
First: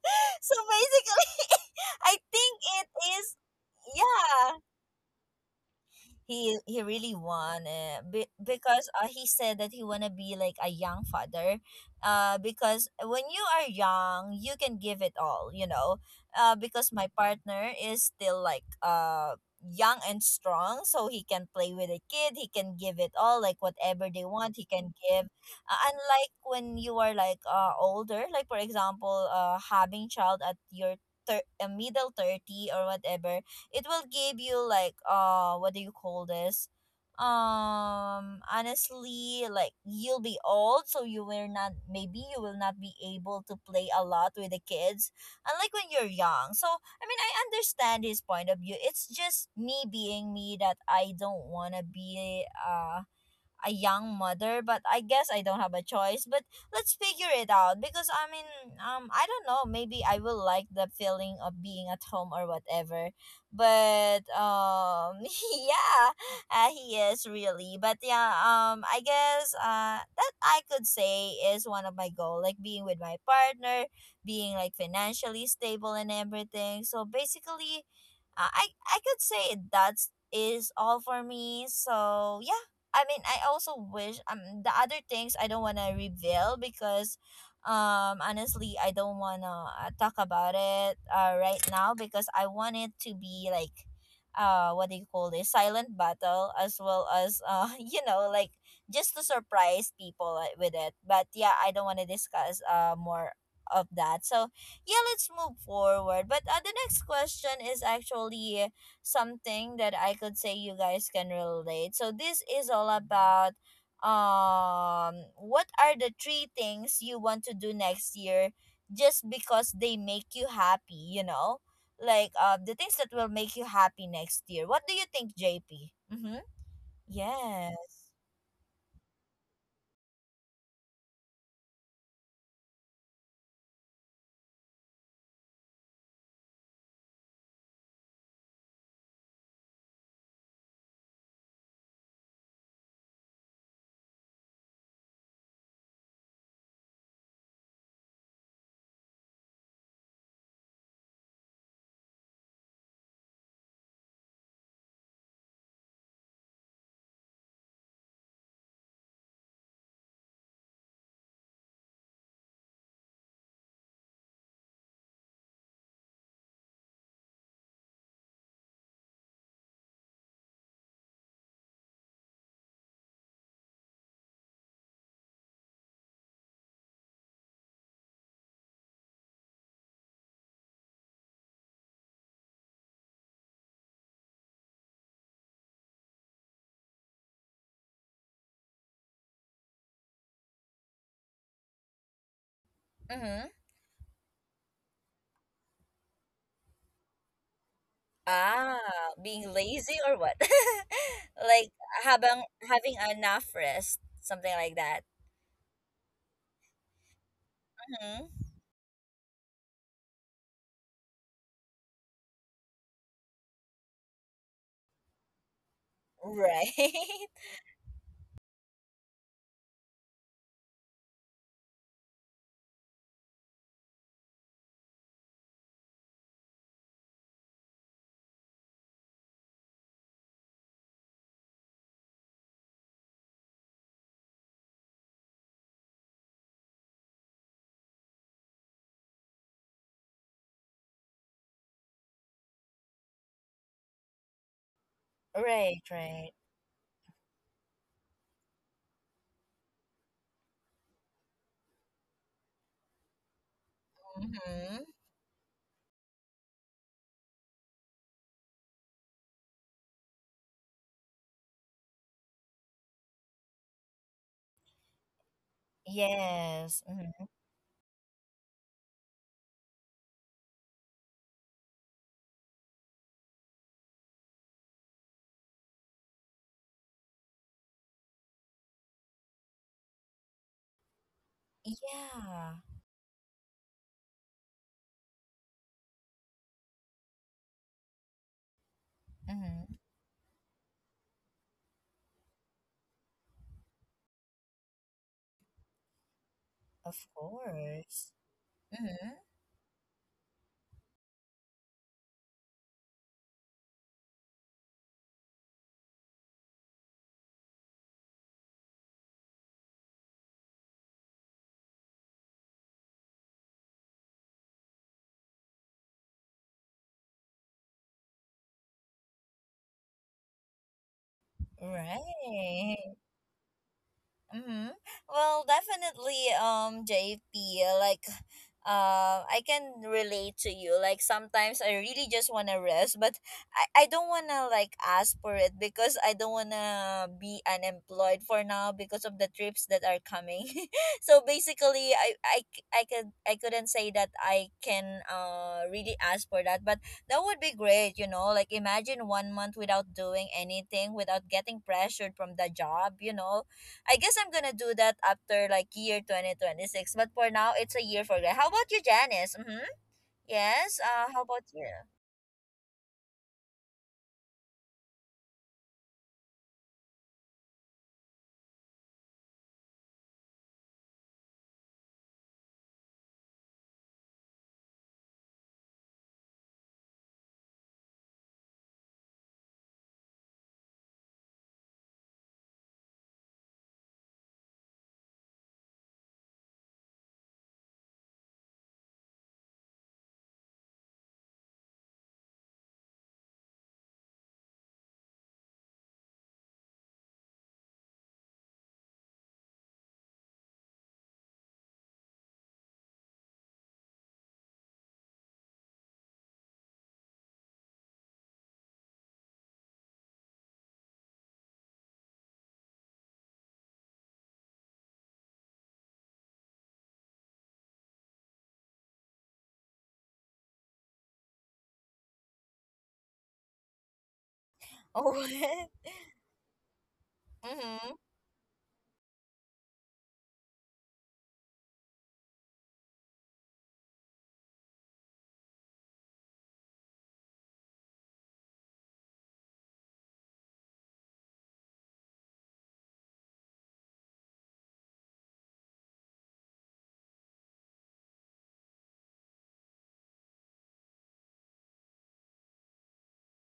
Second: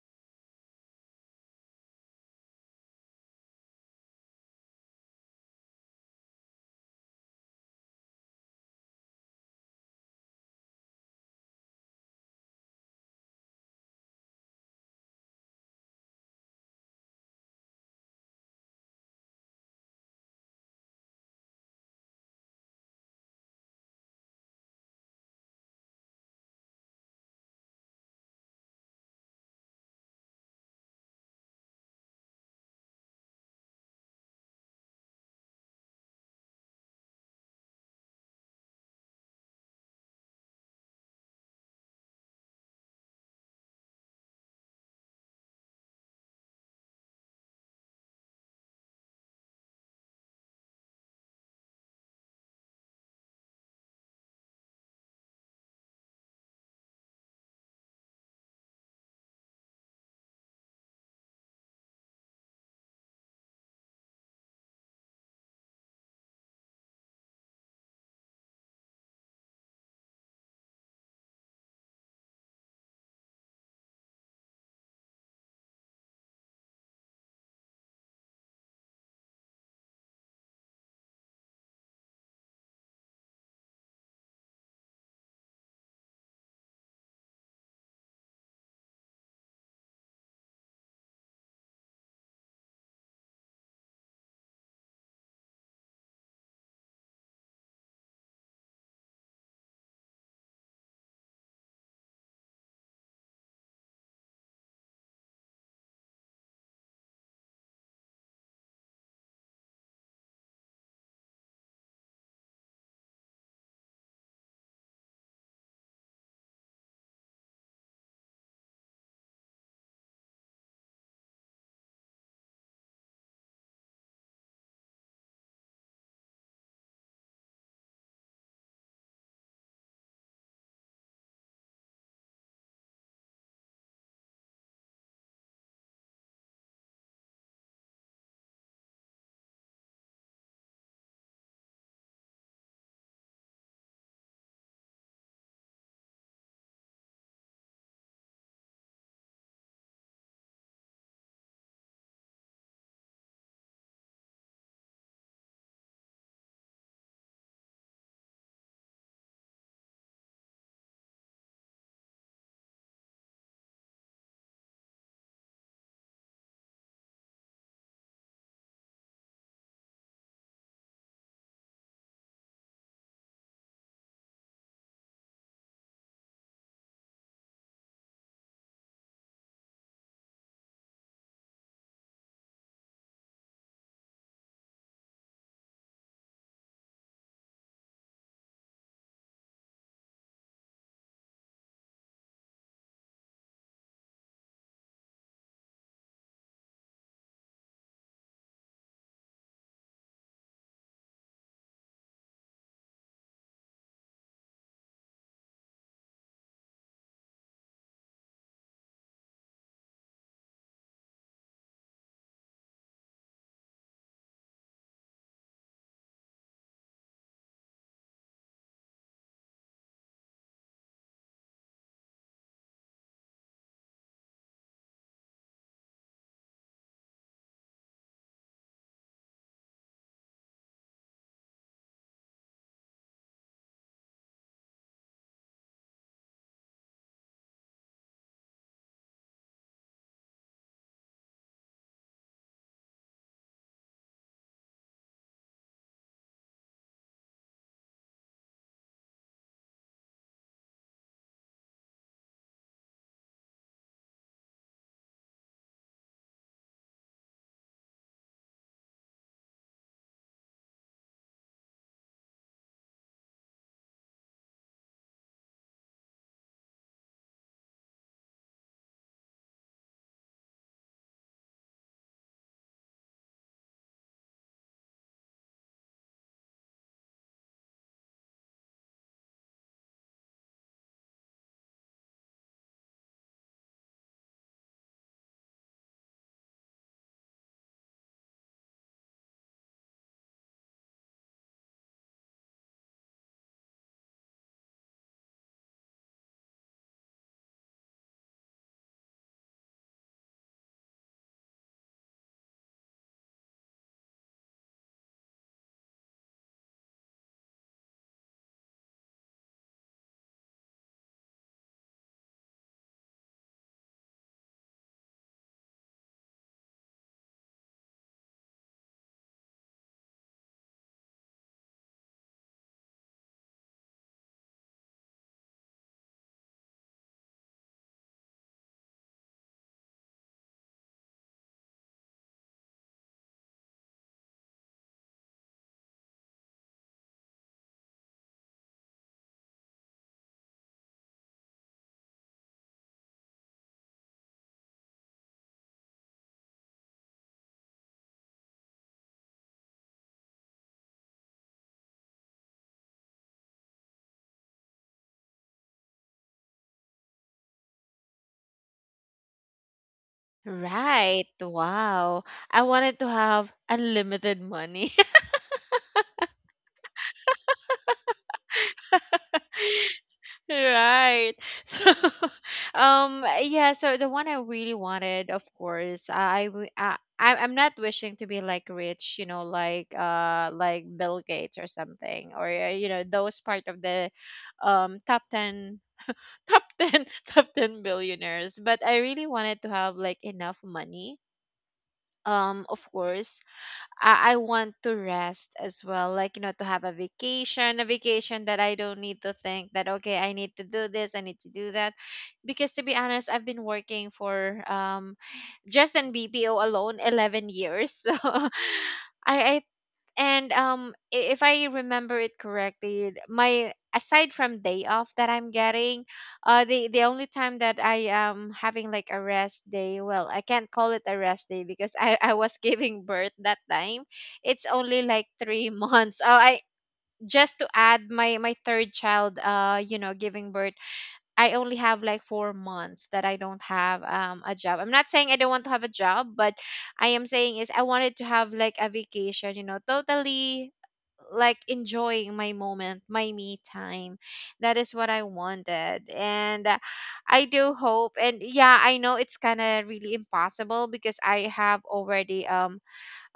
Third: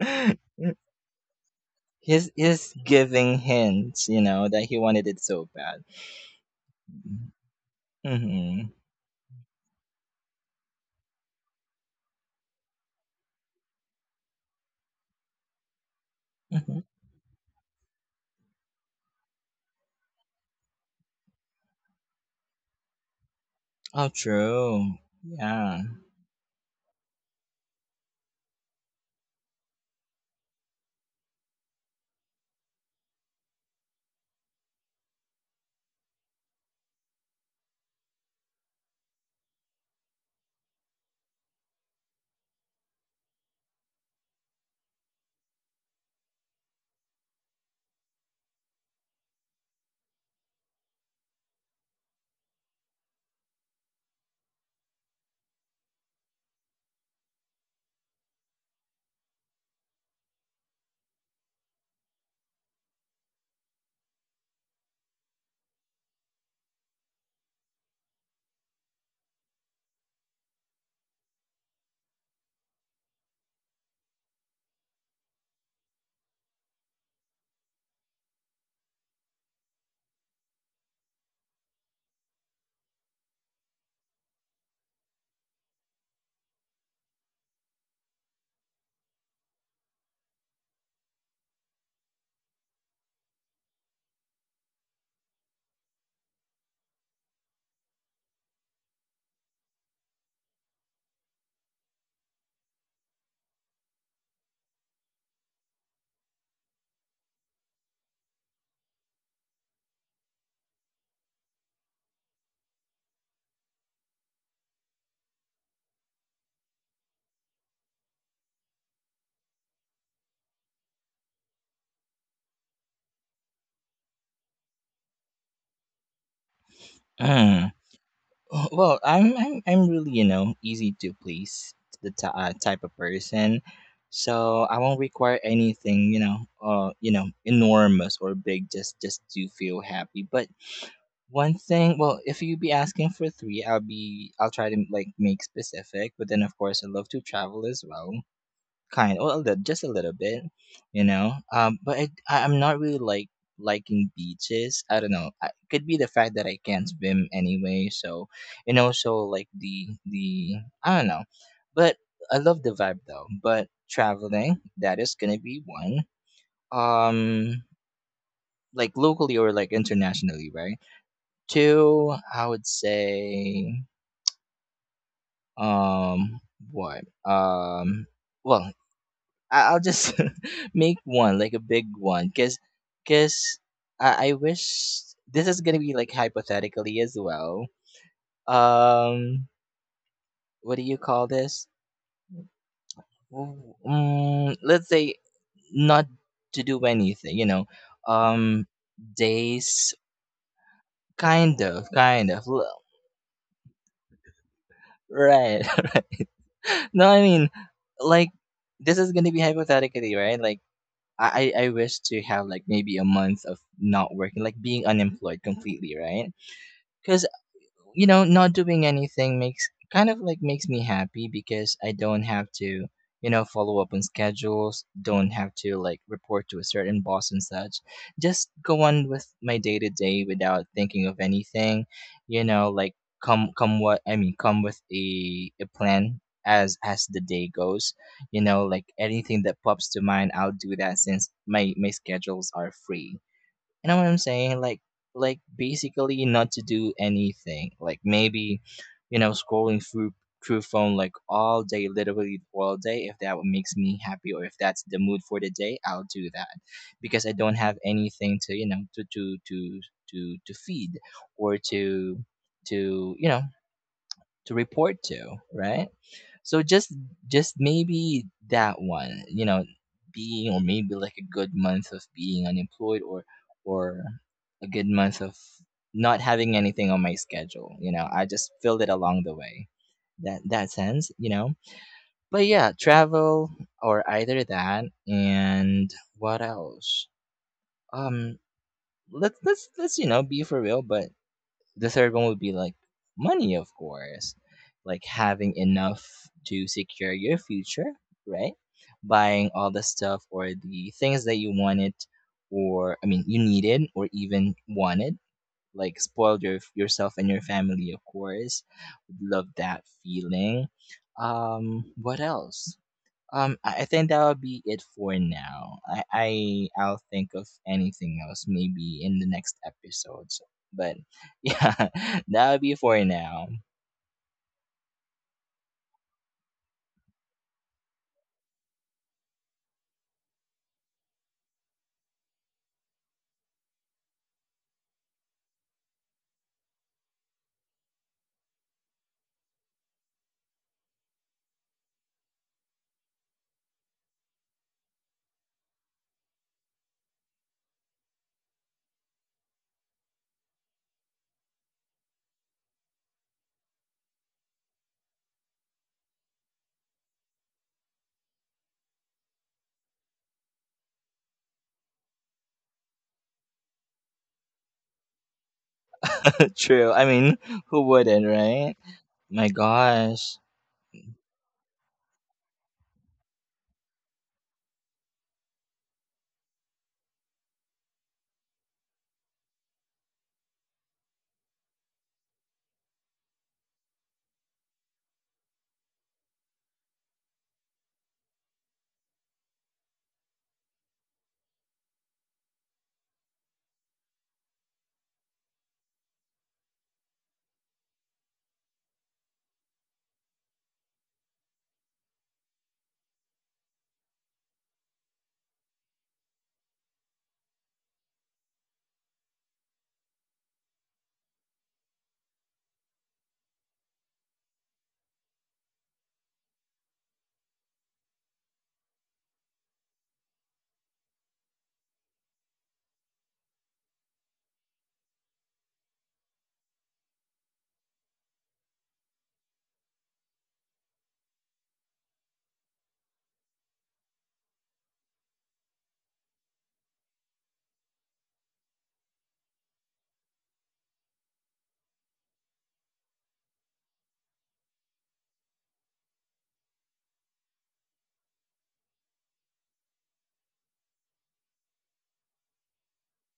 (laughs)
So basically, (laughs) I
he's
think
he's
it is,
giving hints, you know,
yeah,
that he wanted it so bad.
he really wanna be,
Mm-hmm.
because he said that he wanna be like a young father. Uh, because when you are young, you can give it all, you know. Uh,
Mm-hmm.
because my partner is still like young and strong, so he can play with a kid, he can give it all, like whatever
Oh,
they want he can
true.
give. Uh,
Yeah.
unlike when you are like older, like for example having child at your middle 30 or whatever, it will give you like what do you call this, honestly, like you'll be old, so you will not, maybe you will not be able to play a lot with the kids, unlike when you're young. So I mean, I understand his point of view, it's just me being me, that I don't want to be a young mother, but I guess I don't have a choice. But let's figure it out because I mean, I don't know. Maybe I will like the feeling of being at home or whatever. But (laughs) yeah, he is really. But yeah, I guess that I could say is one of my goal, like being with my partner, being like financially stable and everything. So basically, I could say that's is all for me. So yeah, I mean, I also wish the other things I don't wanna reveal, because honestly, I don't wanna talk about it right now, because I want it to be like, what do you call this, silent battle, as well as (laughs) you know, like just to surprise people with it. But yeah, I don't wanna discuss more of that. So yeah, let's move forward. But the next question is actually something that I could say you guys can relate. So this is all about what are the three things you want to do next year, just because they make you happy, you know? Like the things that will make you happy next year. What do you think, JP? Mhm.
Mm.
Yes.
Well, I'm really you know easy to please, the type of person, so I won't require anything you know enormous or big, just to feel happy. But one thing, well, if you be asking for three, I'll try to like make specific. But then of course I love to travel as well, kind, well, a little, just a little bit, you know. But I'm not really like liking beaches. I don't know, I could be the fact that I can't swim anyway, so. And also like the I don't know but I love the vibe though. But traveling, that is gonna be one, um like locally or like internationally, right? Two, I would say, um what um well I- I'll just (laughs) make one, like a big one, because I wish, this is gonna be like hypothetically as well. Um, what do you call this?
Mhm.
W- Mm, let's say not to do anything, you know. Um,
Ah, being lazy
Days,
or what? (laughs) Like
kind
habang
of,
having enough rest, something like that.
right? (laughs) No, I mean, like,
Mhm.
this is gonna be hypothetically, right? Like, I wish to have like maybe a month of not working, like being unemployed completely, right?
Right.
Because
(laughs)
you know, not doing anything makes, kind of like makes me happy, because I don't have to, you know, follow up on schedules, don't have to like report to a certain boss and such. Just go on with my day to day without thinking of anything, you know, like come what I mean, come with a plan as the day goes. You know, like anything that pops to mind, I'll do that since my schedules are free. You know what I'm saying? Like
Right,
basically
right.
not to do anything. Like maybe, you know, scrolling through, through phone like all day, literally all day. If that what makes me happy, or if that's
Mm-hmm.
the mood for the day, I'll do that. Because I don't have anything to, you know, to feed or to you know, to report to, right? So
Yes.
just
Mm-hmm.
just maybe that one, you know, being, or maybe like a good month of being unemployed, or a good month of not having anything on my schedule, you know. I just filled it along the way. That that sense, you know. But
Yeah.
yeah, travel, or either that, and what else? Um let's let's
Mm-hmm.
let's you know be for real. But the third one would be like money, of course, like having enough to
Of
secure your future,
course.
right?
Mm-hmm.
Buying all the stuff or the things that you wanted, or I mean, you needed or even wanted, like spoiled your, yourself and your family, of course. Love that feeling. What else? I think that would be it for now. I'll think of anything else maybe in the next episodes. But (laughs) yeah, that would be
Right.
for now.
Mm-hmm. Well, definitely, JP, like, I can relate to you. Like, sometimes I really just want to rest, but I don't want to, like, ask for it because I don't want to be unemployed for now because of the trips that are coming. (laughs) So basically, I couldn't say that I can really ask for that, but that would be great, you know? Like, imagine 1 month without doing anything, without getting pressured from the job, you know? I guess I'm gonna do that after like year 2026. But for now, it's a year for that. How about you, Janice? Mm-hmm. Yes. How
Right.
about you? (laughs)
Wow. I wanted to have unlimited money. (laughs)
(laughs) True. I mean, who wouldn't, right? My gosh,
Right. (laughs) So, yeah. So the one I really wanted, of course, I, w- I- I'm not wishing to be like rich, you know, like Bill Gates or something, or you know, those part of the, top ten, (laughs) top ten billionaires. But I really wanted to have like enough money. Of course, I want to rest as well, like, you know, to have a vacation, a vacation that I don't need to think that, okay, I need to do this, I need to do that. Because to be honest, I've been working for just in BPO alone 11 years. (laughs) So I, I if I remember it correctly, my, aside from day off that I'm getting, the only time that I am having like a rest day, well, I can't call it a rest day because I was (laughs) giving birth that time, it's only
Oh.
like three (laughs) months. Oh, I just to
Mm-hmm.
add my, my third child, you know, giving birth, I only have like 4 months that I don't have a job. I'm not saying I don't want to have a job, but I am saying is I wanted to have like a vacation, you know, totally like enjoying my moment, my me time. That is what I wanted. And I do hope and yeah, I know it's kind of really impossible because I have already um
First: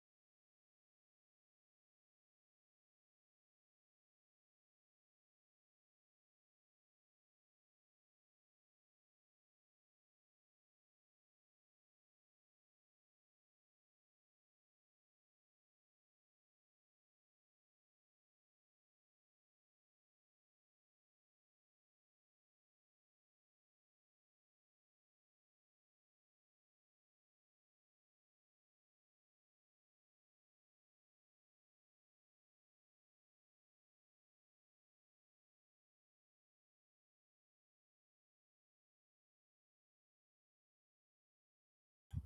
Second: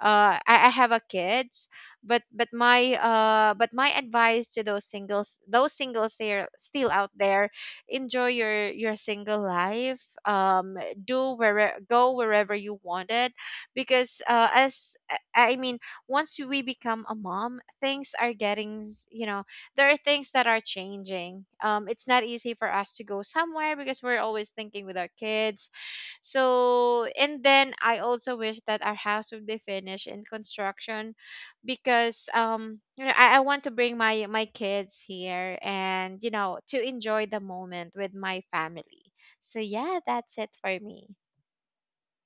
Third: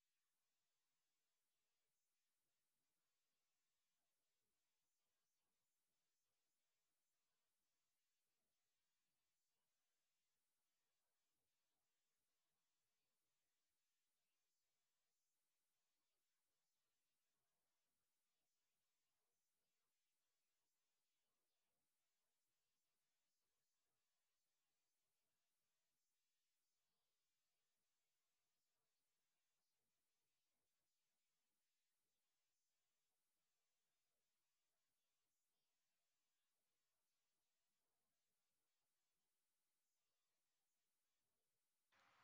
uh, I, I have a kids, but but my advice to those singles they're still out there, enjoy your single life. Do where go wherever you wanted, because as I I mean, once we become a mom, things are getting you know, there are things that are changing. It's not easy for us to go somewhere because we're always thinking with our kids. So, and then I also wish that our house would be finished in construction because you know, I want to bring my, my kids here and, you know, to enjoy the moment with my family. So yeah, that's it for me.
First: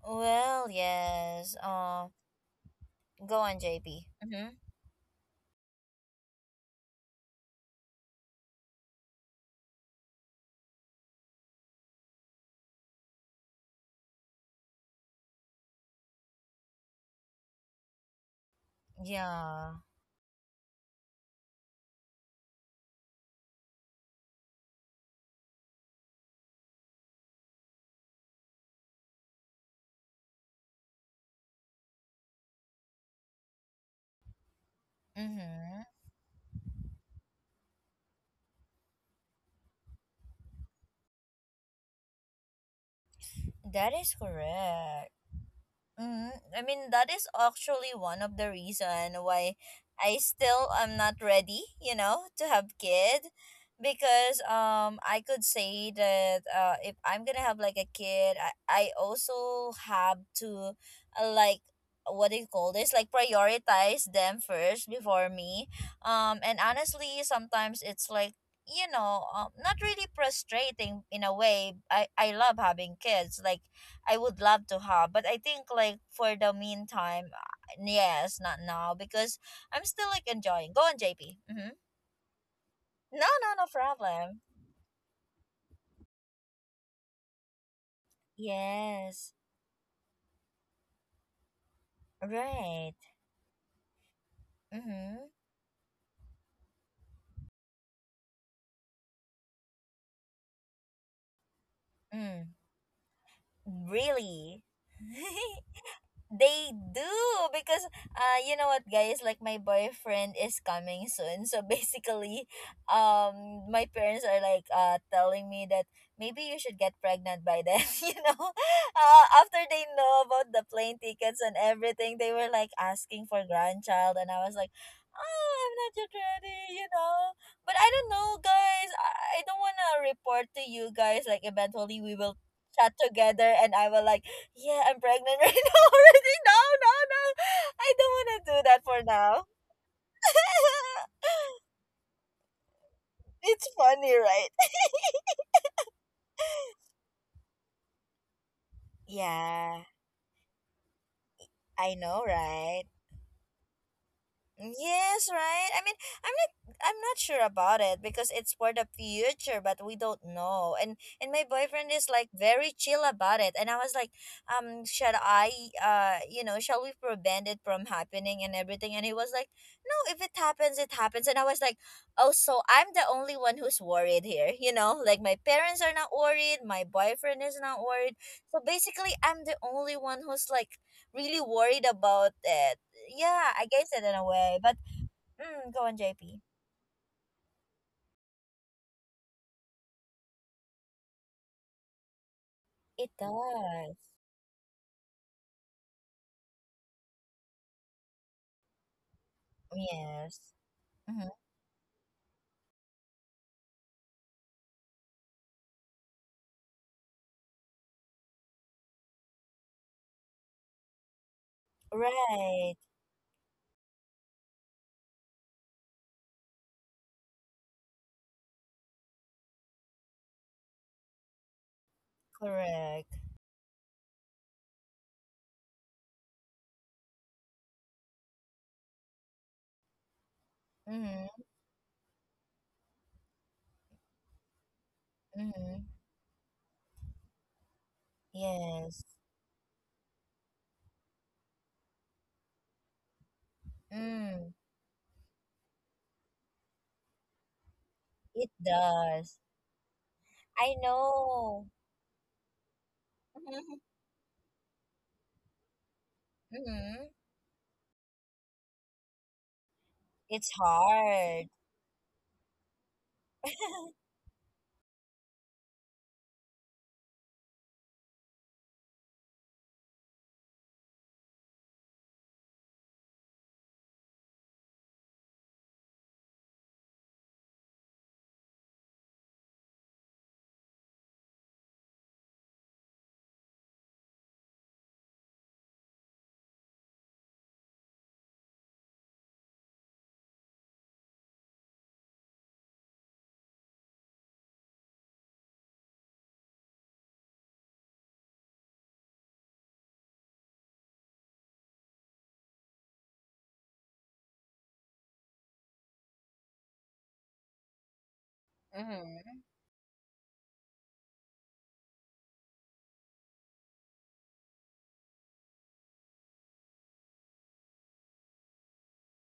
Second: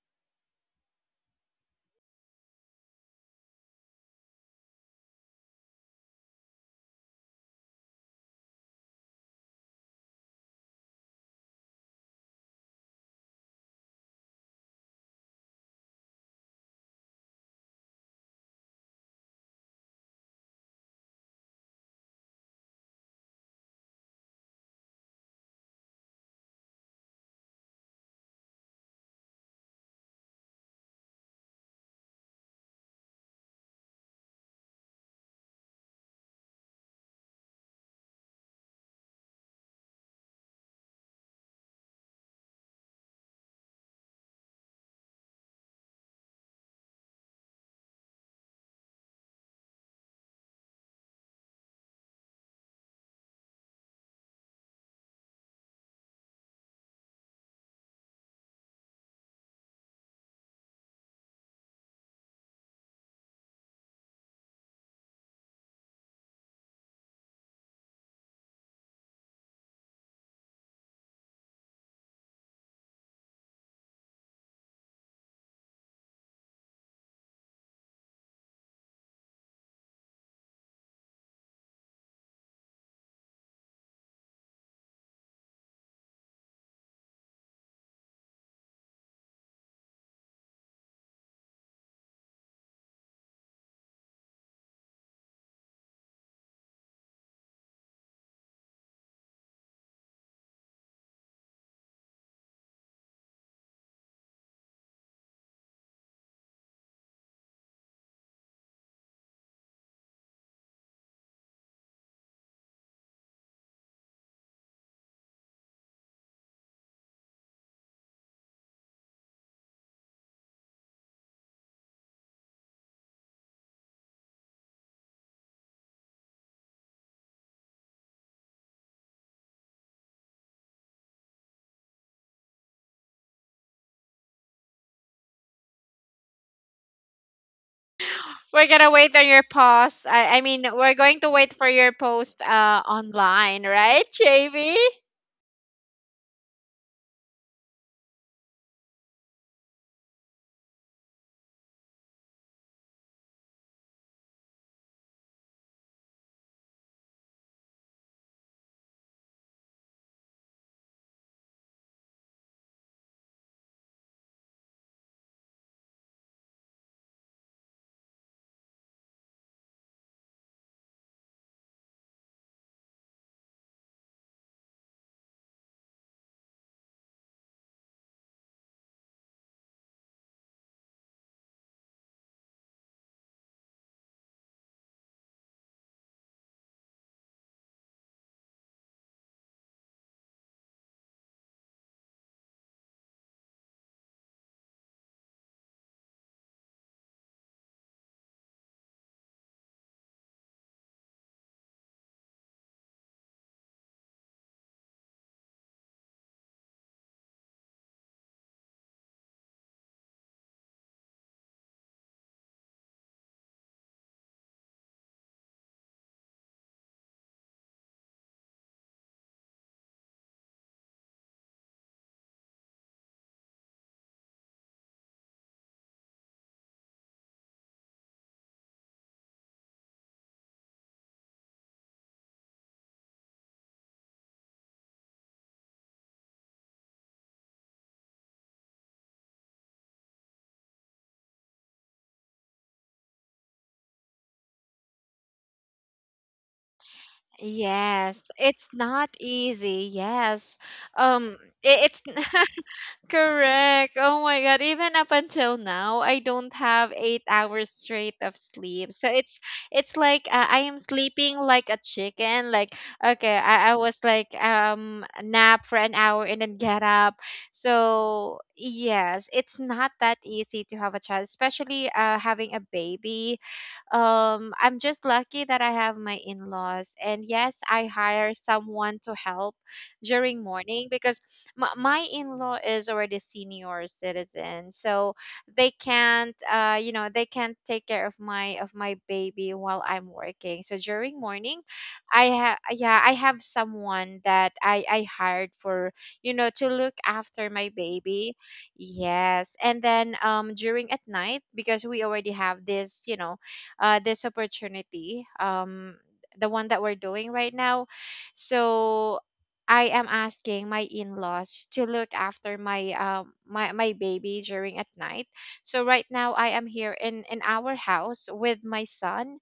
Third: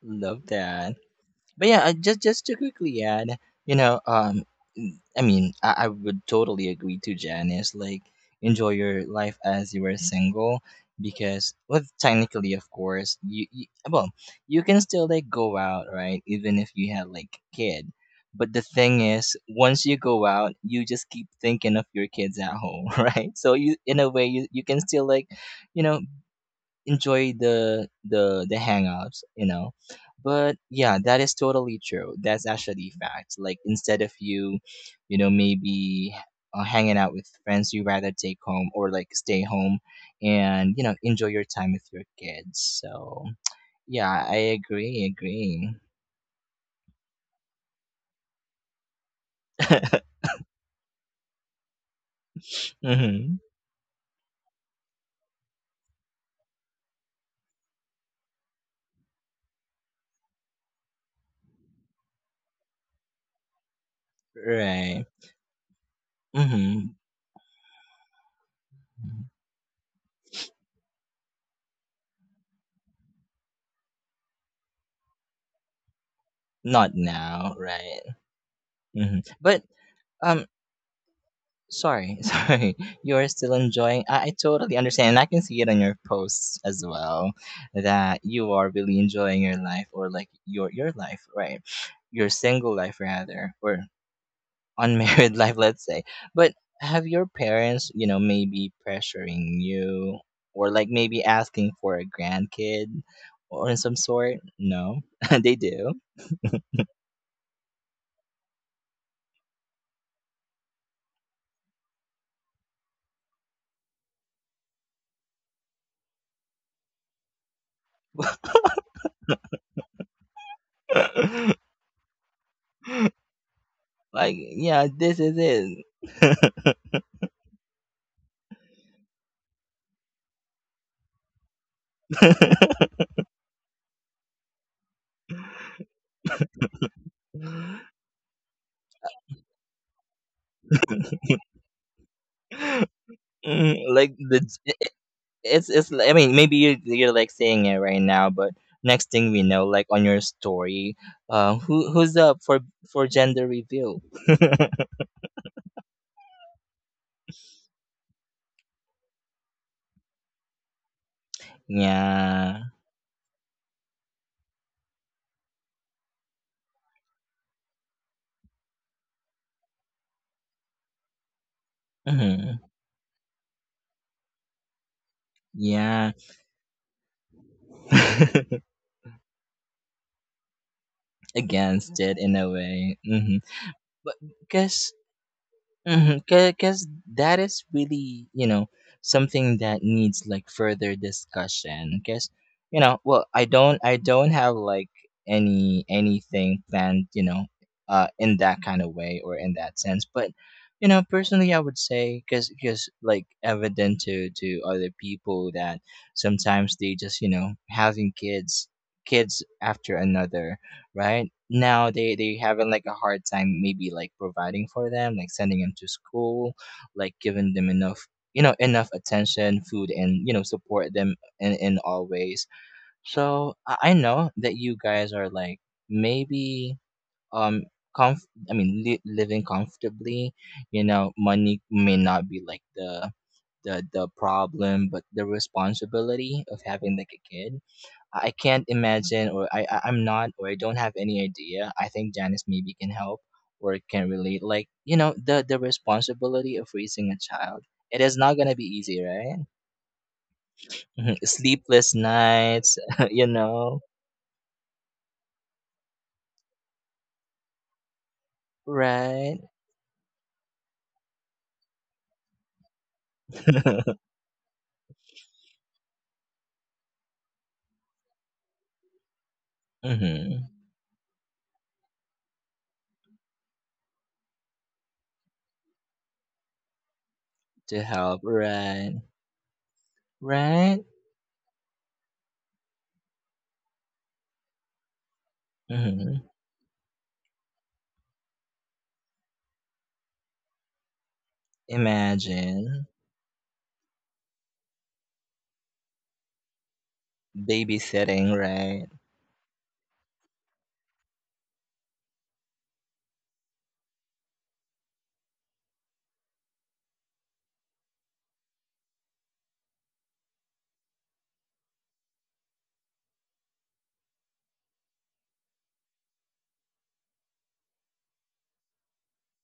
love
Well,
that.
yes.
But yeah, just to quickly
Go
add,
on,
you know,
JP. Mm-hmm.
I mean, I would totally agree to Janice. Like, enjoy your life as you were single, because, well, technically, of course, you well, you can still like go out, right? Even if you had like kid. But the thing is,
Yeah.
once you go out, you just keep thinking of your kids at home, (laughs) right? So you, in a way, you can still like, you know, enjoy the hangouts, you know. But yeah, that is totally true, that's actually fact. Like instead of you, you know
Mm-hmm.
maybe hanging out with friends, you rather take home or like stay home, and you know enjoy your time with your kids. So
That is
yeah, i agree
correct.
agree
Mm-hmm. I mean, that is actually one of the reason why
(laughs)
I still am not ready, you know, to have kid,
mm-hmm.
because I could say that if I'm going to have like a kid, I also have to like, what do you call this? Like prioritize them first
Right.
before me. Um, and
Mm-hmm.
honestly, sometimes it's like, you know, not really frustrating in a way. I love having kids. Like I would love to have. But I think like for the
Not
meantime,
now, right.
yes, not now,
Hmm,
because
but
I'm still like
um
enjoying. Go on, JP. Mm-hmm.
sorry, (laughs) sorry. You're
No,
still
no, no
enjoying. I
problem.
totally understand. And I can see it on your posts as well, that you are really
Yes.
enjoying your life, or like your life, right? Your single
Right.
life rather, or
Mm-hmm.
unmarried (laughs) life, let's say. But have your parents, you know, maybe pressuring you, or like maybe asking for a
Mm.
grandkid or in some sort?
Really?
No, (laughs)
(laughs)
they do.
They do, because you know what guys, like my boyfriend is coming soon, so (laughs) basically my parents are like telling me that maybe you should get pregnant by then. (laughs) You know, after they know about the plane tickets and
(laughs)
everything, they were like asking for grandchild, and
Like,
I was like,
yeah, this is
oh, I'm not yet
it.
ready, you know. But I don't know guys, I don't want to report to you guys, like eventually we will chat together and I will like, yeah, I'm pregnant (laughs) right now already. No, no, no. I don't want to do
We're
that
gonna
for
wait on
now.
your post. I mean we're going to
(laughs)
wait for your post
(laughs)
online,
It's
Mm,
right,
like
funny,
the,
right?
JV?
(laughs)
I mean, maybe you, you're like saying it right now, but next thing we know, like
Yeah,
on your story, who,
I
who's
know,
up for
right?
for gender reveal?
Yes, right? I mean, I'm not I'm not sure about it, because it's for the future, but we don't know. And my boyfriend is like
Yeah,
very chill about it. And I was like, shall I you know, shall we prevent it from happening and everything? And he was like, "No, if it happens, it happens." And I was like, "Oh,
hmm,
so I'm the only one who's worried here." (laughs) You know, like my parents are
yeah,
not worried, my boyfriend is not worried. So
(laughs)
basically, I'm the only one who's like really worried
against it in
about
a
it.
way. Hmm.
Yeah, I guess it
But
in a way, but
because
mm, go on, JP.
Because that is really, you know, something that needs like further discussion. Because, you know,
It
well, I
does.
don't have like any anything planned, you know, in that kind of way or in that sense. But,
Yes.
you know,
Mm-hmm.
personally, I would say, because like evident to other people that sometimes they just you know having kids, kids after another, right now they having
Right.
like a hard time maybe like providing for them, like sending them to school, like giving them enough, you know, enough attention, food, and you know support them in all ways. So
Correct.
I know that you guys are like maybe um living comfortably, you know, money
Mm-hmm.
may not be like the problem, but the
Mm-hmm.
responsibility of having like a kid, I can't
Yes.
imagine, or I don't have any idea. I think Janice maybe can help or can relate.
Mm,
Like, you know, the responsibility of raising a child, it is
Yes,
not gonna
it
be
it's
easy,
not
right?
does.
easy. Yes.
I
(laughs) Mhm.
Um,
know.
i-
Sleepless
it's
nights,
(laughs)
(laughs) you know,
Mm-hmm.
correct. Oh my god, even up until now I don't have
Mm-hmm.
8 hours straight of sleep. So it's
right?
it's like
It's
I am sleeping
hard.
like a chicken. Like okay, I
(laughs)
was
(laughs)
like nap for an hour and then get up. So yes, it's not that
Hmm.
easy to have a child, especially having a baby. Um, I'm just lucky that I have my in-laws and yes,
To
I
help,
hire
right?
someone to help during
Right?
morning because my in-law is already senior citizen, so they
Hmm.
can't, you know, they can't take care of my, of my baby while I'm working. So during morning I have,
Imagine
yeah, I have someone that I hired for, you know, to look after my
babysitting,
baby.
right?
Yes. And then um, during at night, because we already have this, you know, this opportunity, the one that we're doing right now, so
Mm-hmm.
I am asking my in-laws to look after my my, my baby during at night. So right now I am here in our house with my son,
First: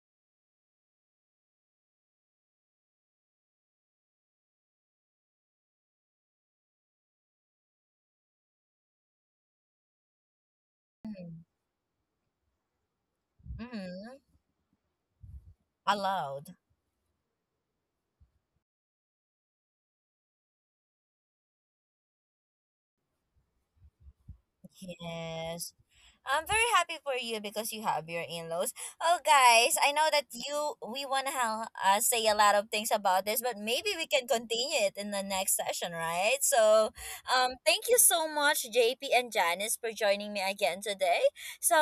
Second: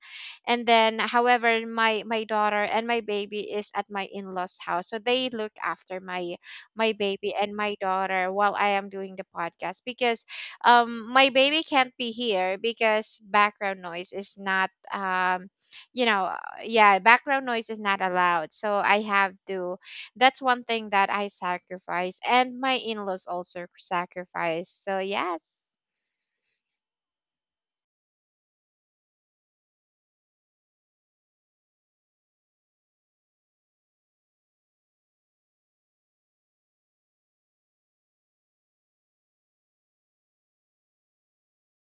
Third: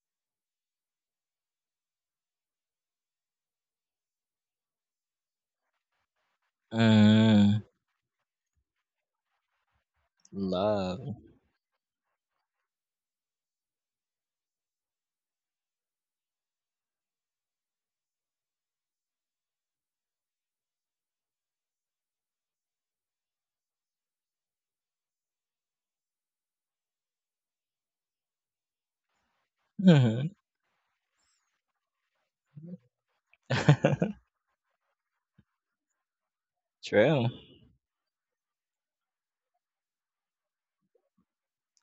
and then however my, my daughter and my baby is at my in-laws house. So they look after my, my baby and
Mm,
my daughter while I am doing the podcast because
love.
my baby can't be here because background noise
Mm-hmm.
is not you know,
Allowed.
yeah, background noise is not allowed. So I have to, that's one thing that I sacrifice, and my in laws also sacrifice. So,
Yes.
yes.
I'm very happy for you because you have your in-laws. Oh, guys, I know that
Hmm.
you we wanna say a lot of things about this, but maybe we
(laughs)
can continue it in the next session, right? So,
True.
thank you so much, JP and Janice, for joining me again today. So,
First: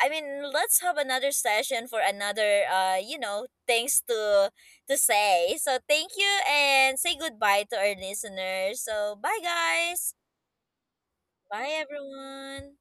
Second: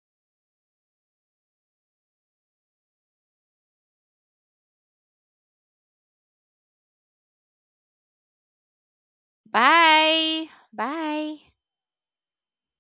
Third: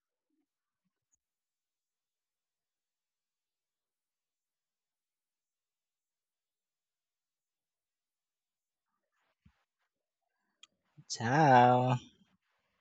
I mean, let's have another session for another, you know, things to say. So, thank you and say goodbye to our listeners. So, bye, guys.
Bye. Bye.
Bye,
Ciao.
everyone.